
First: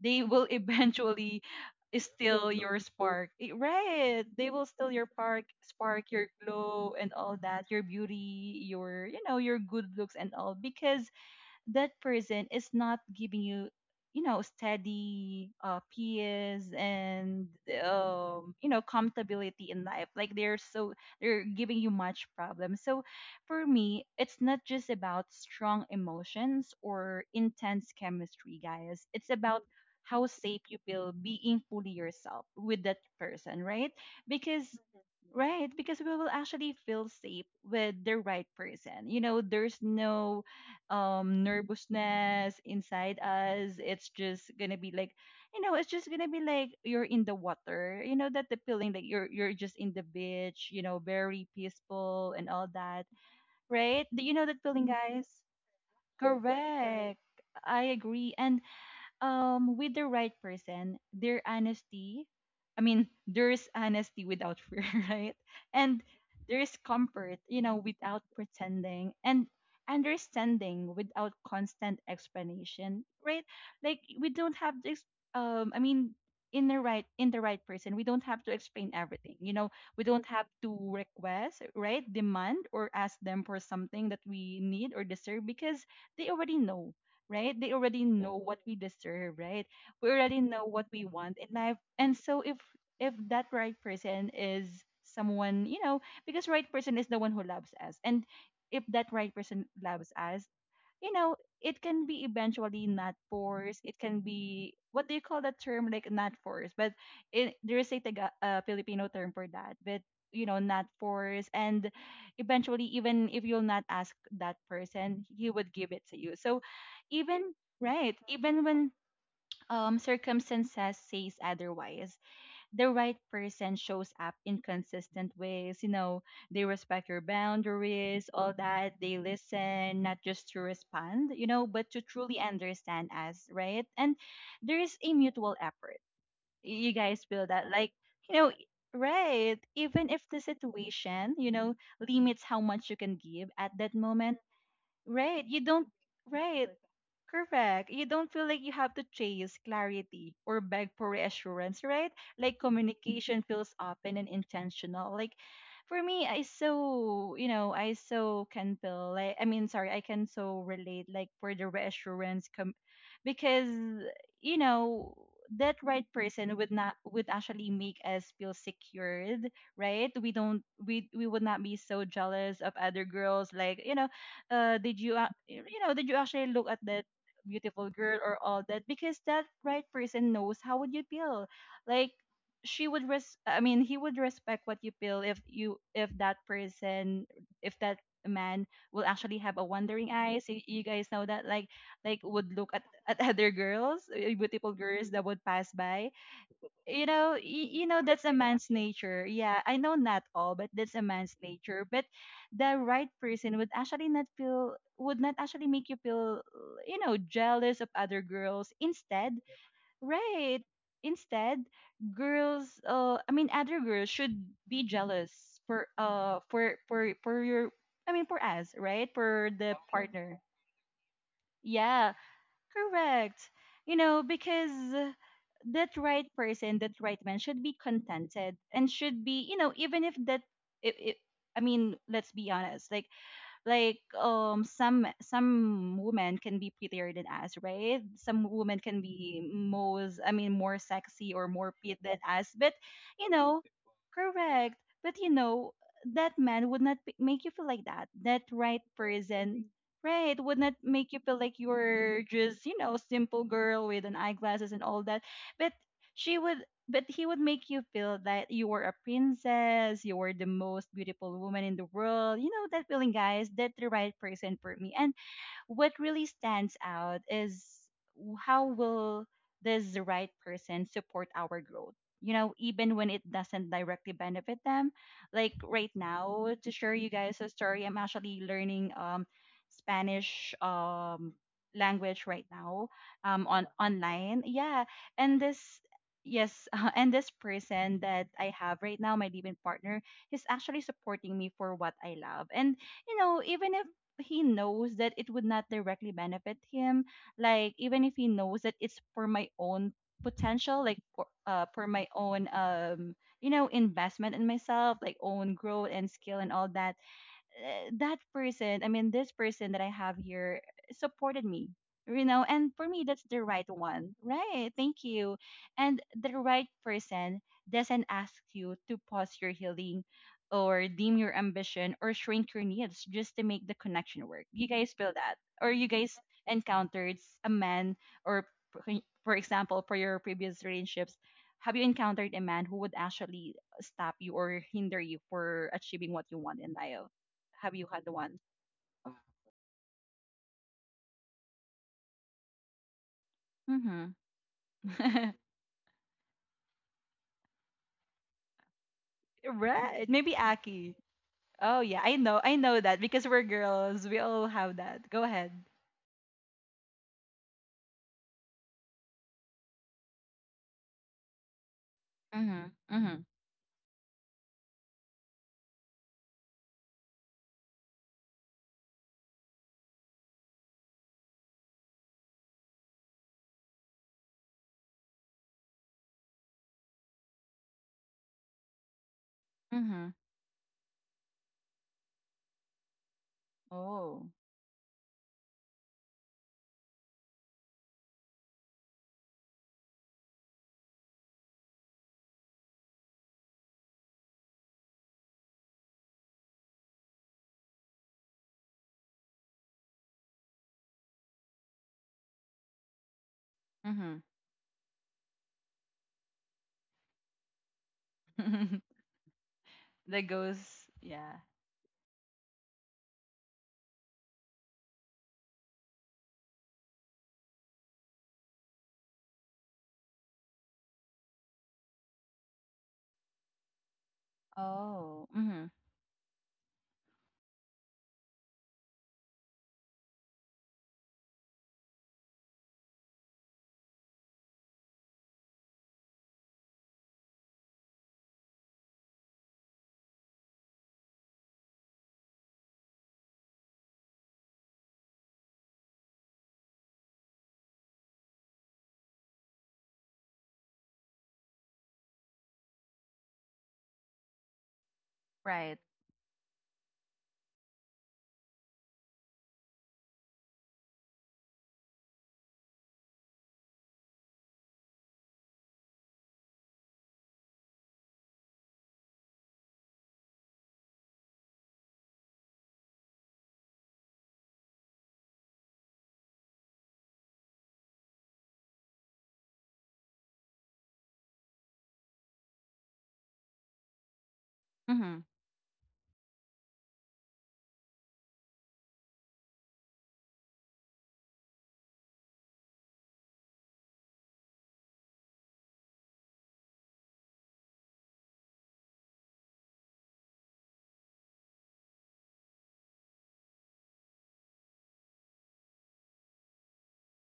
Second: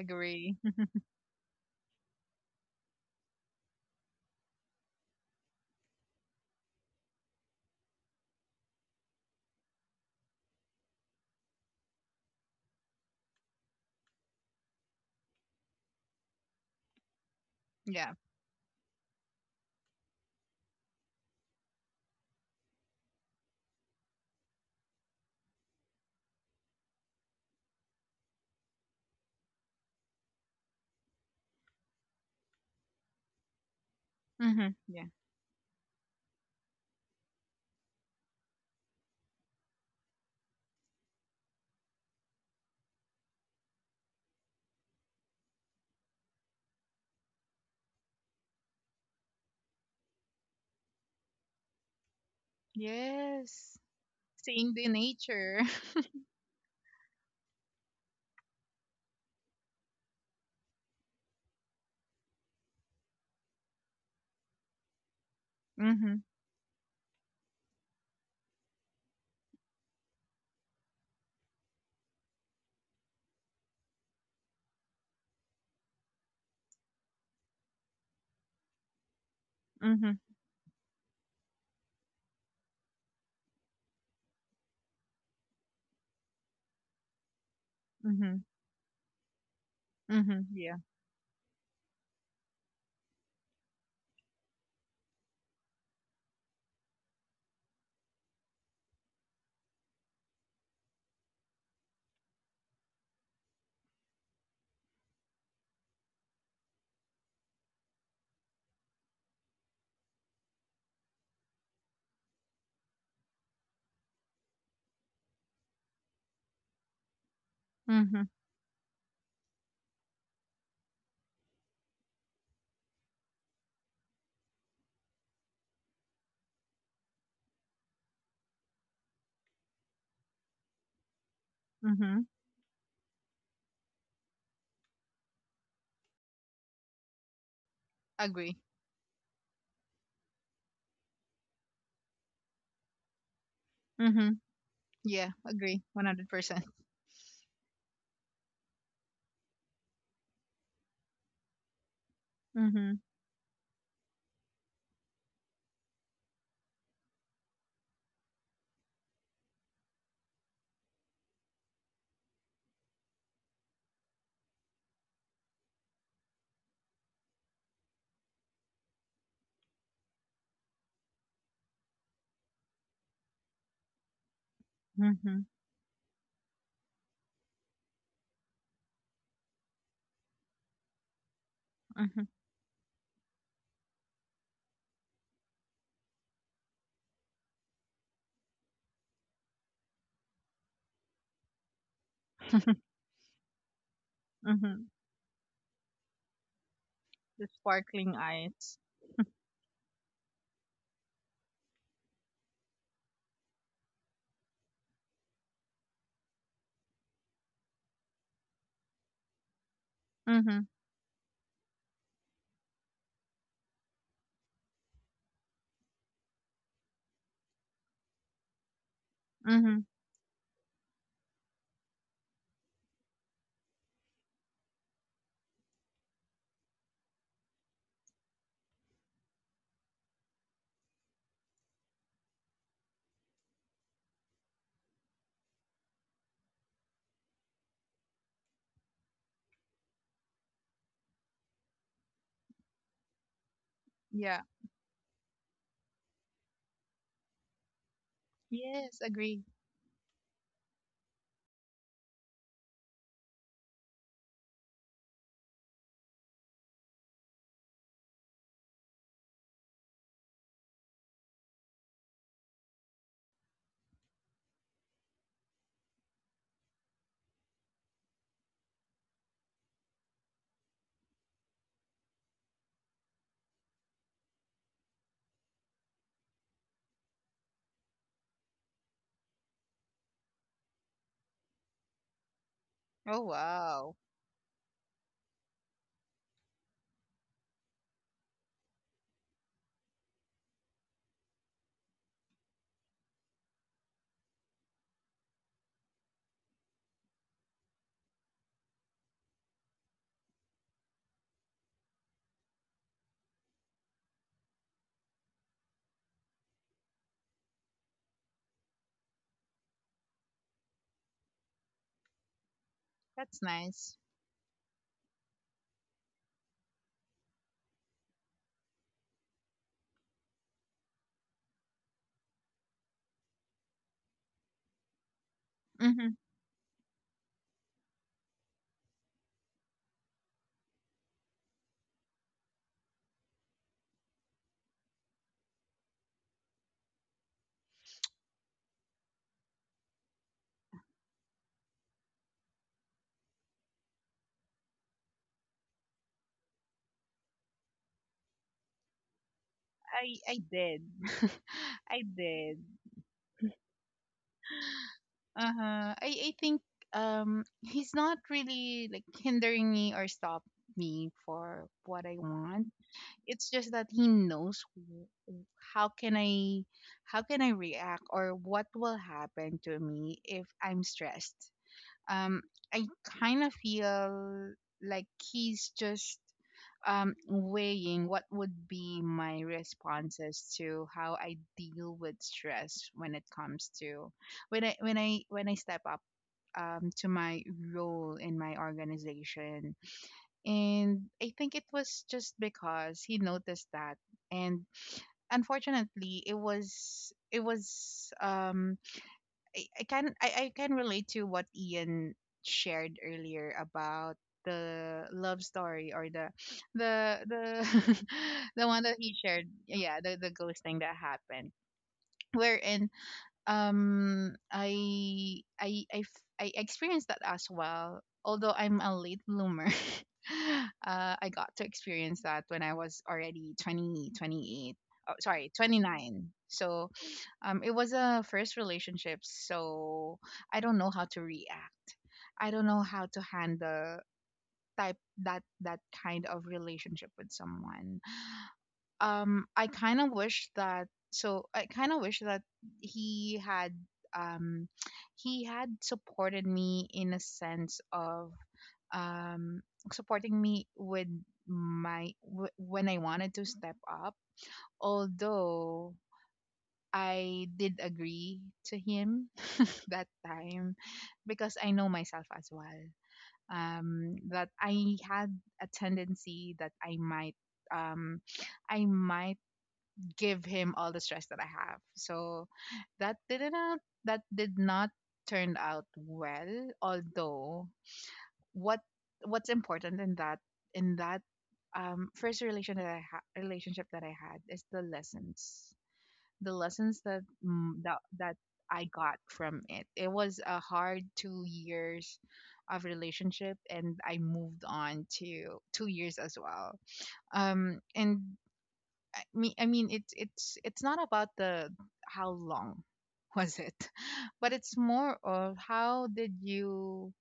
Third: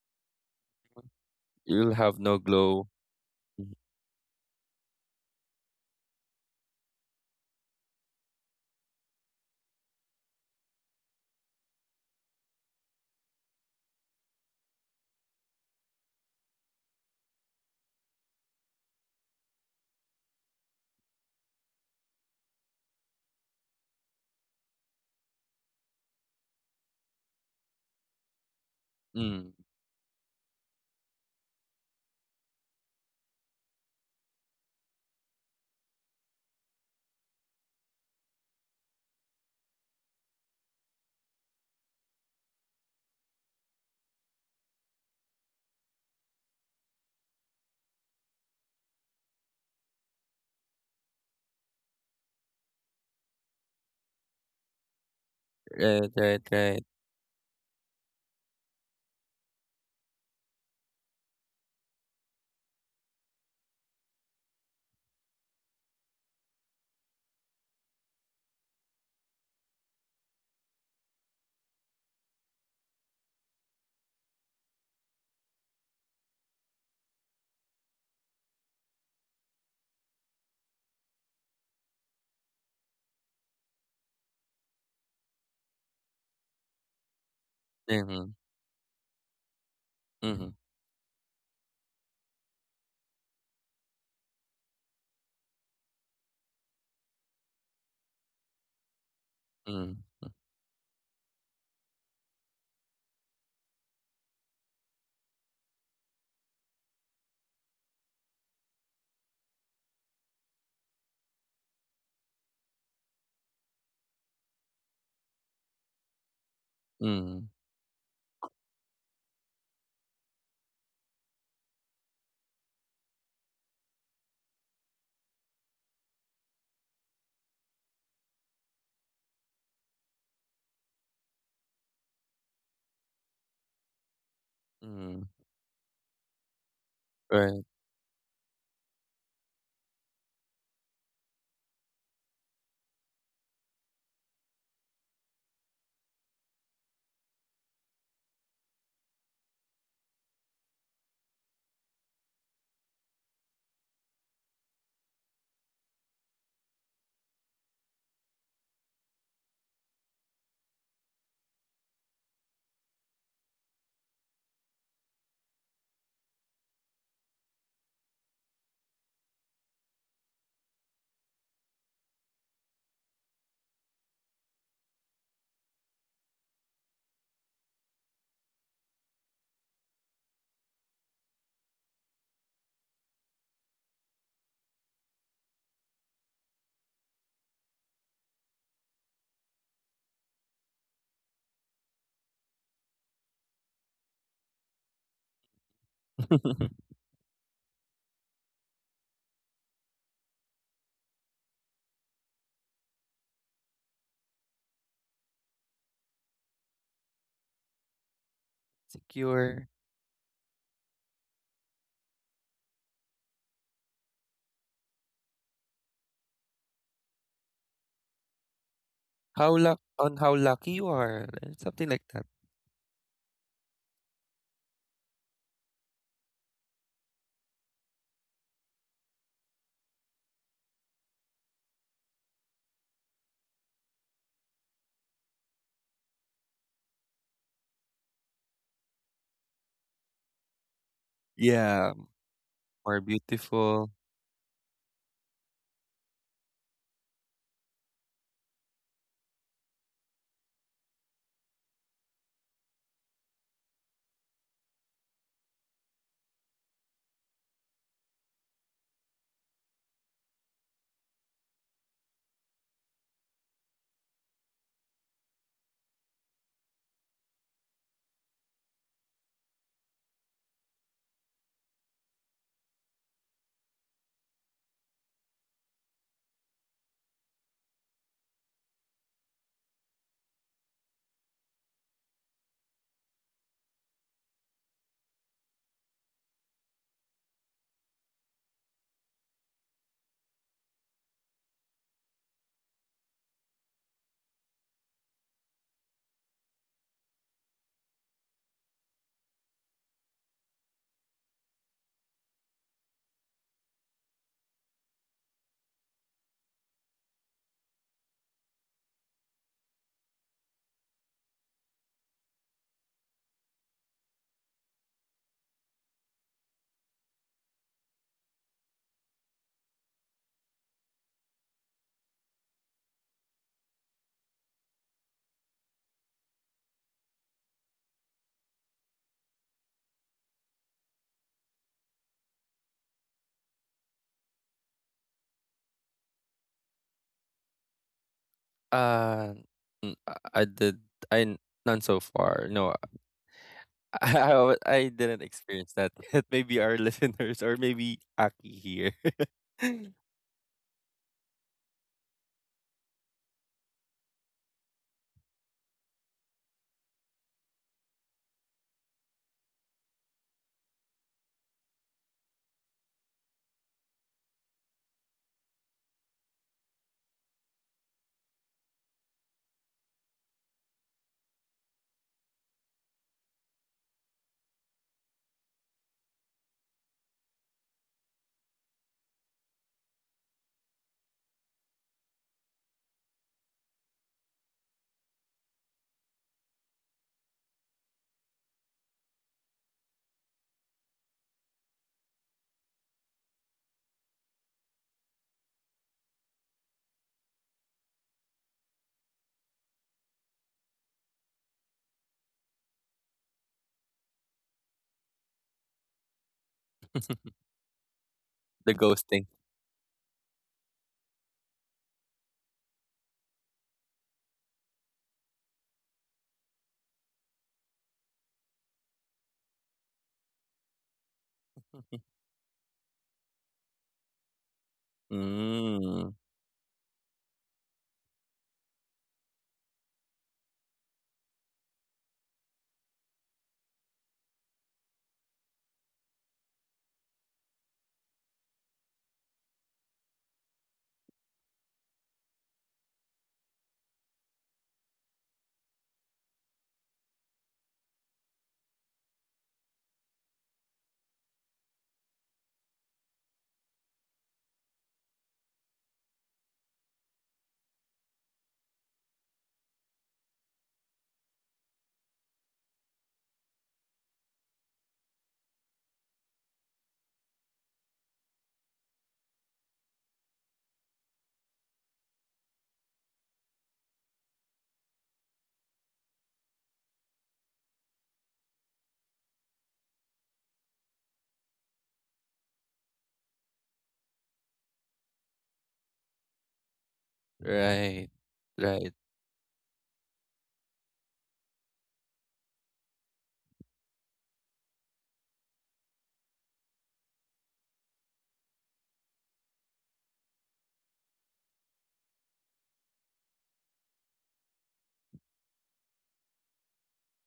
A: they will *laughs* eventually
B: You'll have no
A: steal your
B: glow.
A: spark. Eh,
B: Mhm.
A: right. They will steal your spark, spark your glow and all that, your beauty, your you know, your good looks and all, because that person is not giving you you know steady peace and
C: Yeah.
A: you know comfortability in life. Like they're so they're giving you much problem. So for me, it's not just about strong emotions or intense chemistry, guys. It's
B: Mm.
A: about how safe you feel being fully yourself with that person, right? Because
C: Mhm. Yeah.
A: right, because we will actually feel safe with the right person. You know, there's no nervousness inside us. It's just gonna be like, you know, it's just gonna be like you're in the water, you know, that the feeling that you're just in the beach, you know, very peaceful and all that.
C: Yes.
A: Right, do you know that
C: Seeing
A: feeling,
C: the
A: guys?
C: nature. *laughs*
B: Right, right, right.
A: Correct. I agree. And with the right person, their honesty, I mean, there's honesty without fear, *laughs* right? And
C: Mhm.
A: there is comfort, you know, without pretending, and understanding without constant explanation, right? Like we don't have this I mean, in the right, in the right person, we don't have to explain everything, you know. We
C: Mhm.
A: don't have to request, right, demand or ask them for something that we need or deserve, because they already know. Right? They already
B: Mhm,
A: know
C: Mhm.
A: what we deserve, right? We already
C: Mhm.
B: mhm,
A: know
C: Yeah.
A: what we want in life. And so if that right person is someone, you know, because right person is the one who loves us. And if that right person
B: mm,
A: loves us, you know, it can be eventually not forced. It can be what do you call that term? Like not forced, but it, there is a Taga, Filipino term for that. But you know, not forced, and eventually, even if you'll not ask that person, he would give it to you. So,
B: mm,
A: even right,
C: Mhm.
A: even when circumstances says otherwise, the right person shows up in consistent ways. You know, they respect your boundaries, all that. They listen, not just to respond, you know, but to
C: Mhm.
A: truly understand us, right? And there is a
B: Hmm,
A: mutual effort. You guys feel
B: right.
A: that, like, you know,
C: Agree.
A: right? Even if the situation, you know, limits how much you can give at that moment,
C: Mhm. Yeah.
A: right? You
C: Agree.
A: don't,
C: 100%.
A: right? Correct. You don't feel like you have to chase clarity or beg for reassurance, right? Like
C: Mhm.
A: communication feels open and intentional. Like for me, I so can feel like, I mean, sorry, I can so relate like for the because, you know, that right person would not would actually make us feel secured, right? We don't we we would not be so jealous of other girls, like, you know, uh did you ac-
C: Mhm.
A: you know, did you actually look at this beautiful girl or all that? Because that right person knows how would you feel. Like
C: Mhm.
A: she would res I mean he would respect what you feel. If you, if that man will actually have a wandering eyes, you guys know that, like would look
C: *laughs*
A: at other girls, beautiful
C: Mhm.
A: girls that would pass by,
B: *laughs*
A: you know.
C: The
A: You know
C: sparkling
A: that's a man's
C: eyes.
A: nature. Yeah, I know, not all, but that's a man's nature. But the right person would actually not feel would not actually make you feel, you know, jealous of other girls. Instead,
B: Secure.
C: Mm-hmm.
A: right, instead, girls I mean other girls should be jealous for, for your, I mean, for us, right, for
B: How
A: the
B: luck
C: Mm-hmm.
B: on how
A: partner.
B: lucky you are, something like
A: Yeah.
B: that.
A: Correct. You know, because that right person, that right man should be contented and should be, you know, even if that, if, I mean, let's be honest, like some women can be prettier than us, right? Some women can be most I mean more sexy or more
B: Yeah,
A: fit than us, but,
B: more
A: you know.
B: beautiful.
C: Yeah.
A: Correct. But you know that man would not make you feel like that. That right
C: Yes, agree.
A: person, right, would not make you feel like you're just, you know, simple girl with an eyeglasses and all that. But she would, but he would make you feel that you were a princess, you were the most beautiful woman in the world. You know that feeling, guys. That's the right person for me. And what really stands out is how will this right person support our growth? You know, even when it doesn't directly benefit them. Like right now, to share you guys a story, I'm actually learning Spanish language right now,
C: Oh,
A: on
C: wow.
A: online. Yeah, and this, yes, *laughs* and this person that I have right now, my living partner, is actually supporting me for what I love. And you know, even if he knows that it would not directly benefit him, like even if he knows that it's for my own potential, like for my own, you know, investment in myself, like own growth and skill and all that, that person, I mean, this person that I have here, supported me, you know. And for me, that's the
C: That's
A: right
C: nice.
A: one, right? Thank you. And the right person doesn't ask you to pause your healing or dim your ambition or shrink your needs just to make the connection work. You guys feel that? Or you
C: Mm-hmm.
A: guys encountered a man, or, for example, for your previous relationships, have you encountered a man who would actually stop you or hinder you for achieving what you want in life? Have you had one?
B: Uh, mm, I I did. I n- None so far. No, *laughs*
A: Mm-hmm.
B: I, I didn't
A: *laughs*
B: experience that yet. *laughs* Maybe our listeners or maybe Aki here. *laughs*
A: Right.
C: I
A: Maybe
C: I did.
A: Aki. Oh
C: *laughs* I
A: yeah, I know. I
C: did.
A: know that because we're girls. We all have that. Go ahead.
C: Uh-huh. I think, he's not really like hindering me or stop me for what I
A: Mm-hmm.
C: want.
A: Mm-hmm.
C: It's just that he knows how can I, how can I react, or what will happen to me if I'm stressed. um, I kind of feel like he's just, weighing what would be my
A: Mm-hmm.
C: responses to how I deal with stress when it comes to
A: Oh.
C: when I step up, to my role in my organization. And I think it was just because he noticed that, and unfortunately, it was I can relate to what Ian shared earlier about the love story or the *laughs* the
B: the
A: Mm-hmm.
C: one that he
B: ghosting.
C: shared. Yeah,
A: *laughs* The
C: the ghosting
A: ghost.
C: that
A: Yeah.
C: happened, wherein, I experienced that as well, although I'm a late bloomer. *laughs* Uh, I got to experience that when I was already 20 twenty eight. Oh,
A: Oh.
C: sorry,
A: Mm-hmm.
B: Mm,
C: 29. So, it was a first relationship, so I don't know how to react. I don't know how to handle type that kind of relationship with someone. I kind of wish that. He had, um he had supported me in a sense of, um supporting me with when I wanted to step up,
A: Right.
C: although I did agree to him that time, because I know myself as well. That I had a tendency that I might, um I might give him all the stress that I have. So that didn't that did not turn out well. Although what what's important in that first relationship that I had is the
A: Mm-hmm.
C: lessons, the lessons that
B: right.
C: that
B: Right.
C: I got from it. It was a hard 2 years of relationship, and I moved on to 2 years as well. And I mean, it's it's not about the how long was it, *laughs* but it's more of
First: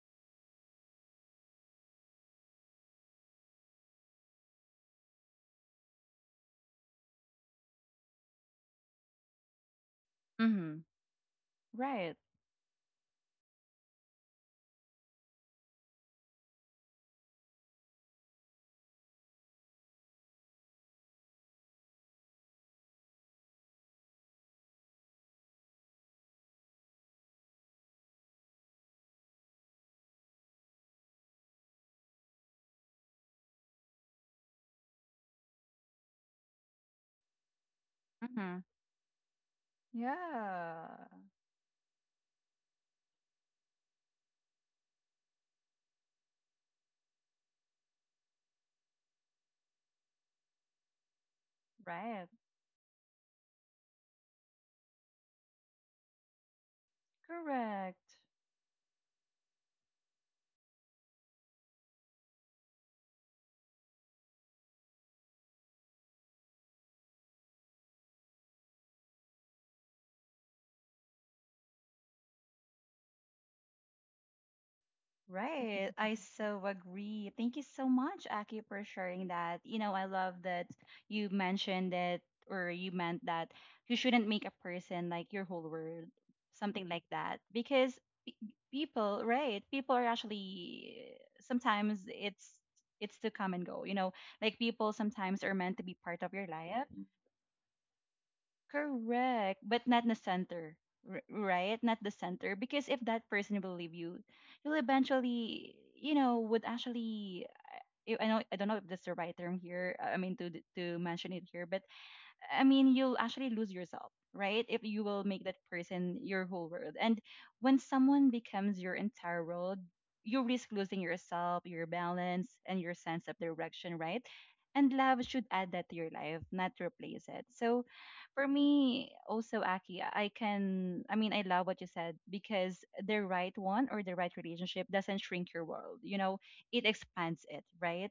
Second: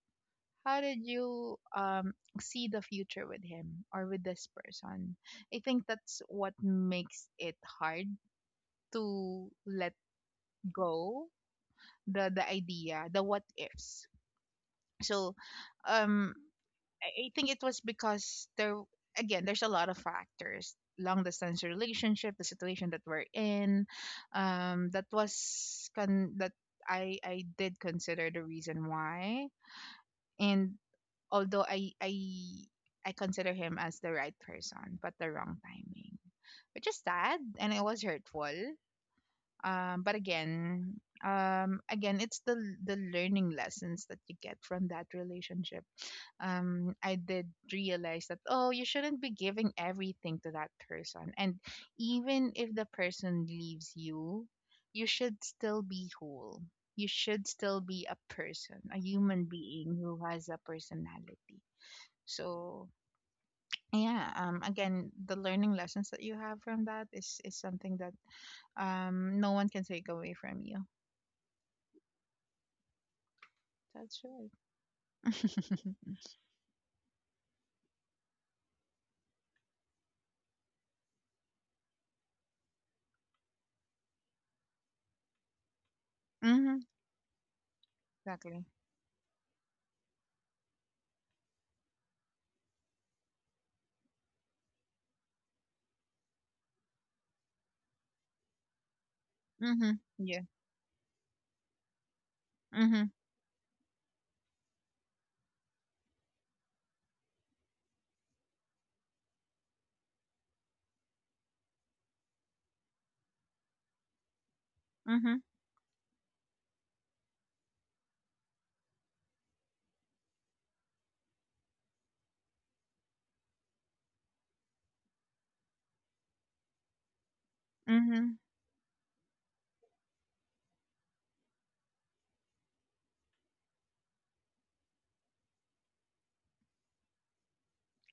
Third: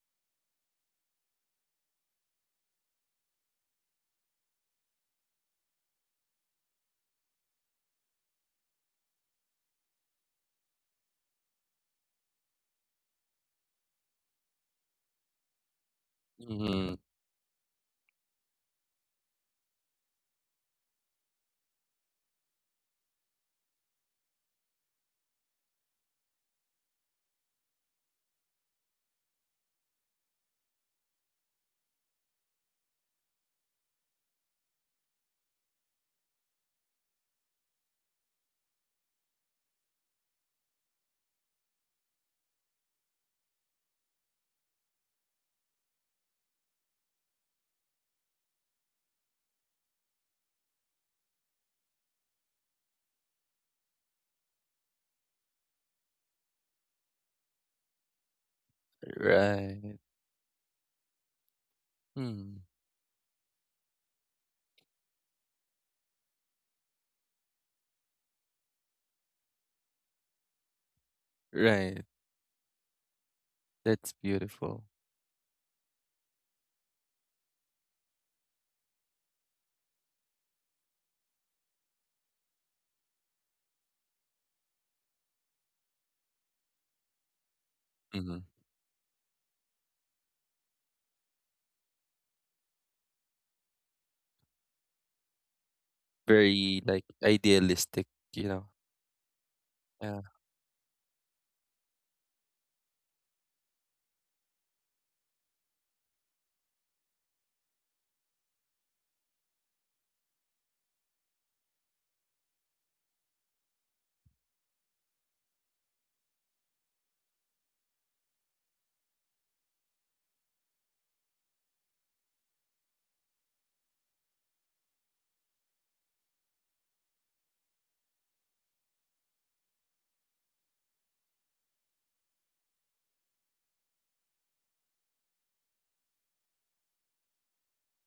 C: how did you, see the future with him or with this person. I think that's what makes it hard to let
A: Mm-hmm.
C: go,
A: Right.
C: the idea, the what ifs. So, um
B: Mm,
C: I think it was because there, again, there's a lot of factors: long distance relationship, the situation that we're in, that was, con- that I did consider the reason why. And although I consider him as the right person but the wrong timing, which is sad, and it was hurtful,
A: Mm-hmm.
C: but again,
A: Yeah.
C: again it's the learning lessons that you get from that relationship. I did realize that, oh, you shouldn't be giving everything to that person, and
A: Right.
C: even if the person leaves you, you should still be whole. You should still be
A: Correct.
C: a person, a human being
B: right.
C: who has a personality.
B: Mm,
C: So yeah, again, the learning lessons that you have from that is something that, no one can take away from you.
B: right.
C: That's
B: That's beautiful.
C: right.
A: Right. I
C: *laughs*
A: so agree. Thank you so much, Aki, for sharing that. You know, I love that you mentioned that, or you meant that, you shouldn't make a person like your whole world,
C: Mhm.
A: something like that. Because pe-
B: Mm,
C: Exactly.
A: people, right, people are actually sometimes it's to come and go, you know, like people sometimes are meant to be part of your
B: very
A: life.
B: like idealistic, you know.
A: Correct, but
C: Mhm.
A: not the
B: Yeah.
C: Yeah.
A: center, right? Not the center, because if
C: Mhm.
A: that person will leave you, you'll eventually, you know, would actually. I know, I don't know if that's the right term here, I mean to to mention it here, but I mean, you'll actually lose yourself, right? If you will
C: Mhm.
A: make that person your whole world. And when someone becomes your entire world, you risk losing yourself, your balance, and your sense of direction, right? And love should add that to your life, not replace it. So
C: Mhm.
A: for me, also, Aki, I can, I mean, I love what you said, because the right one or the right relationship doesn't shrink your world. You know, it expands it, right?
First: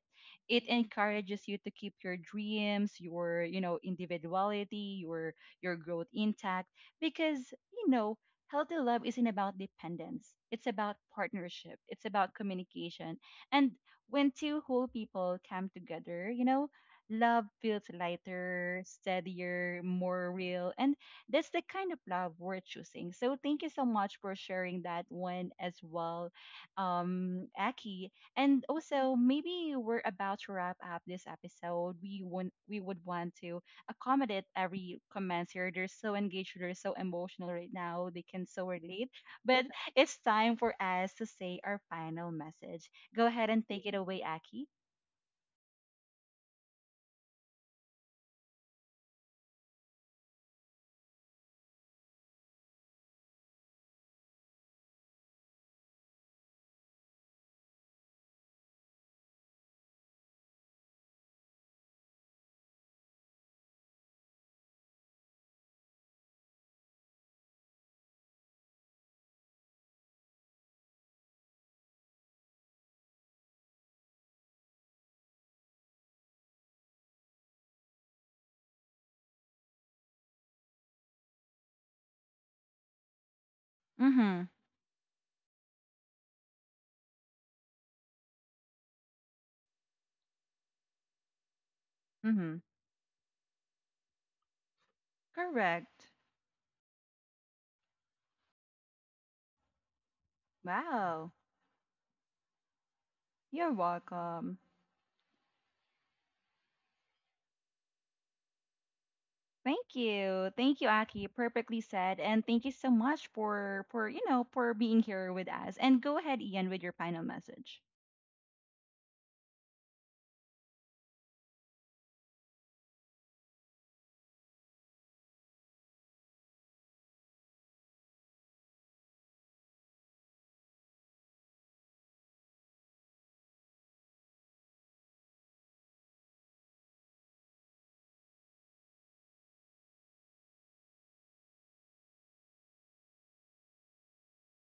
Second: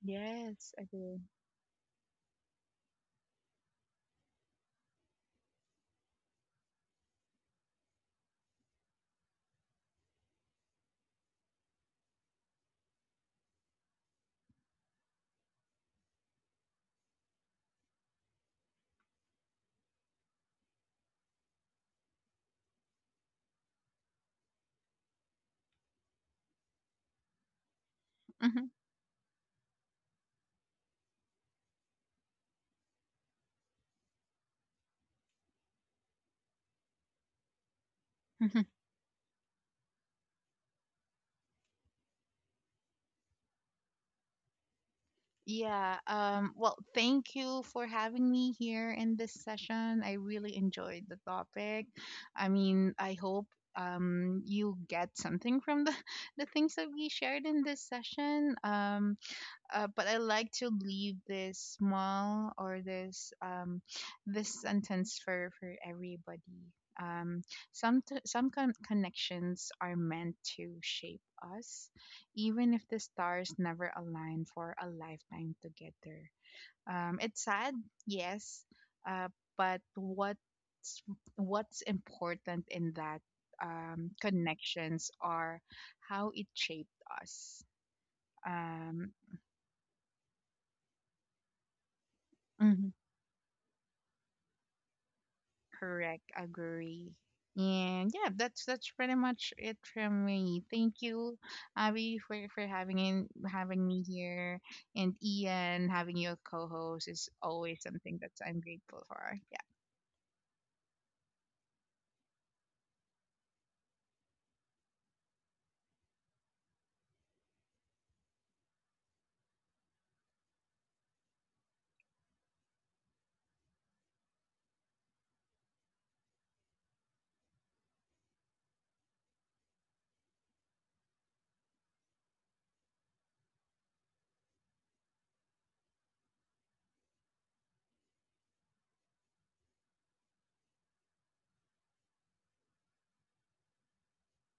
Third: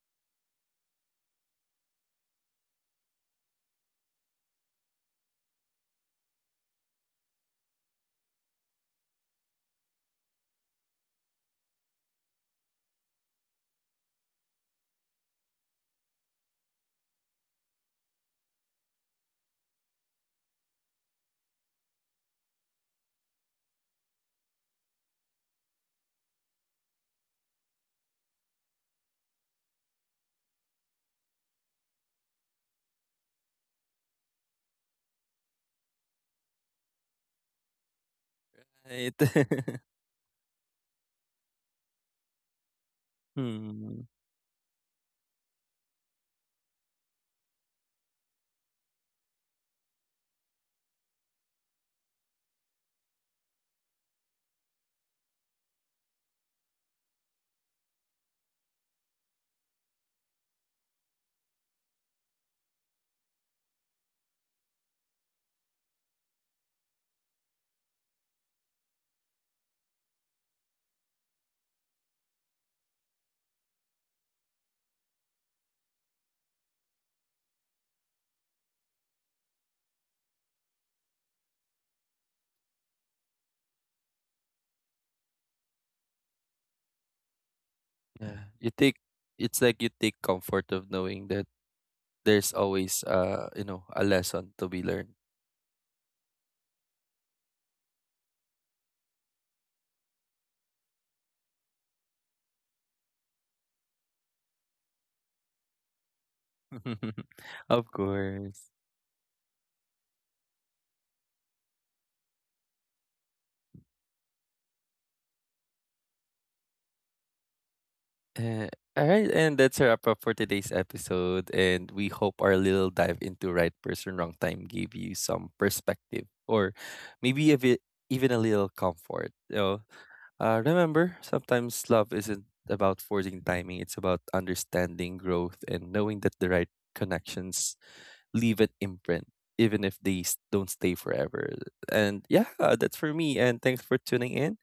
A: It
C: Yes, I do.
A: encourages you to keep your dreams, your, you know, individuality, your growth intact. Because, you know, healthy love isn't about dependence, it's about partnership, it's about communication. And when two whole people come together, you know, love feels lighter, steadier, more real. And that's the kind of love we're choosing. So thank you so much for sharing that one as well, Aki. And
C: Mhm.
A: also, maybe we're about to wrap up this episode. We would want to accommodate every comments here. They're so engaged, they're so emotional right now. They can
C: Mhm.
A: so relate.
B: It,
A: But *laughs* it's time for us to say our final message. Go
B: *laughs*
A: ahead and take it
B: mm,
A: away, Aki.
C: Yeah. Well, thank you for having me here in this session. I really enjoyed the topic. I mean, I hope, you get something from the, *laughs* the things that we shared in this session. But I like to leave this small, or this, this sentence for everybody. Um, some connections are meant to shape us, even if the stars never align for a lifetime together. It's sad, yes, uh, but what's important in that,
A: Mhm.
C: connections are how it shaped us.
B: yeah. You take,
C: Um,
B: it's like you take comfort of knowing that there's
A: Mhm.
C: mhm.
B: always you know a lesson to be learned.
A: Correct.
C: Correct. Agree. And yeah, that's pretty much it from me. Thank
A: Wow.
C: you, Abby, for
A: You're
C: having me
A: welcome.
C: here, and Ian, having you a co-host is
B: *laughs*
C: always
B: of
C: something that I'm
B: course.
C: grateful for.
A: Thank you. Thank you, Aki. Perfectly said. And thank you so much for you know, for being here with us. And go ahead, Ian, with your final message.
B: Uh, all right, and that's a wrap up for today's episode. And we hope our little dive into right person, wrong time gave you some perspective or maybe a bit, even a little comfort. So, remember, sometimes love isn't about forcing timing, it's about understanding growth and knowing that the right connections leave an imprint, even if they don't stay forever. And yeah, that's for me. And thanks for tuning in.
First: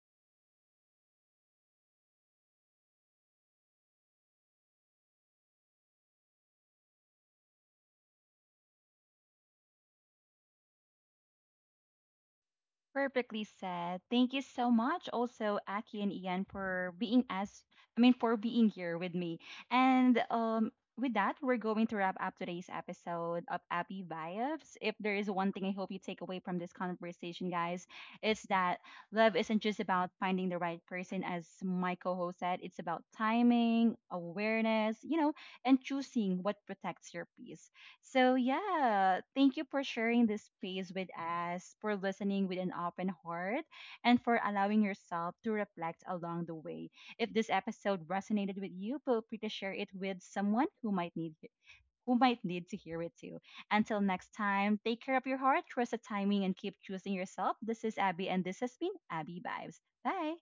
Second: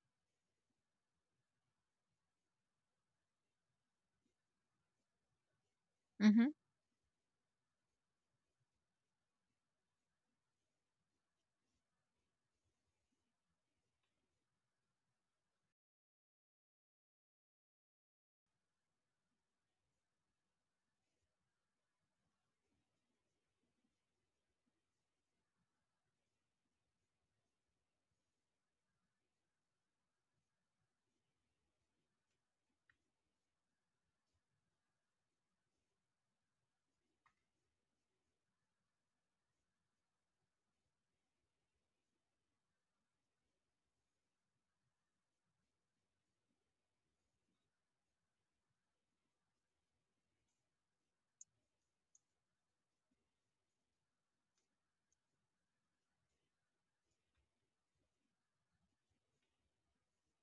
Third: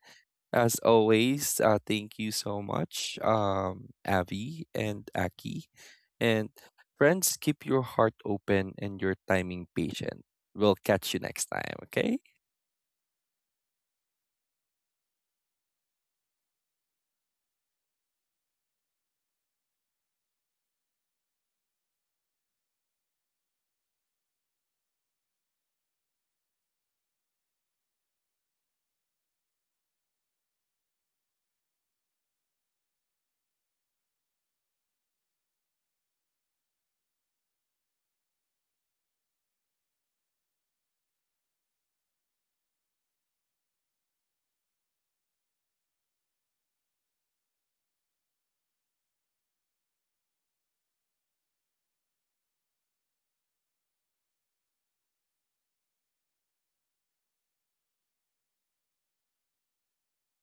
B: As always, thank you so much, Abby and Aki.
C: Yeah. Mm-hmm.
B: And friends, keep your heart open and your timing patient. We'll catch you next time, okay?
A: Perfectly said. Thank you so much also Aki and Ian for being as, I mean, for being here with me. And with that, we're going to wrap up today's episode of Happy Vibes. If there is one thing I hope you take away from this conversation, guys, it's that love isn't just about finding the right person, as my co host said. It's about timing, awareness, you know, and choosing what protects your peace. So, yeah, thank you for sharing this space with us, for listening with an open heart, and for allowing yourself to reflect along the way. If this episode resonated with you, feel free to share it with someone who might need, who might need to hear it too. Until next time, take care of your heart, trust the timing, and keep choosing yourself. This is Abby, and this has been Abby Vibes. Bye.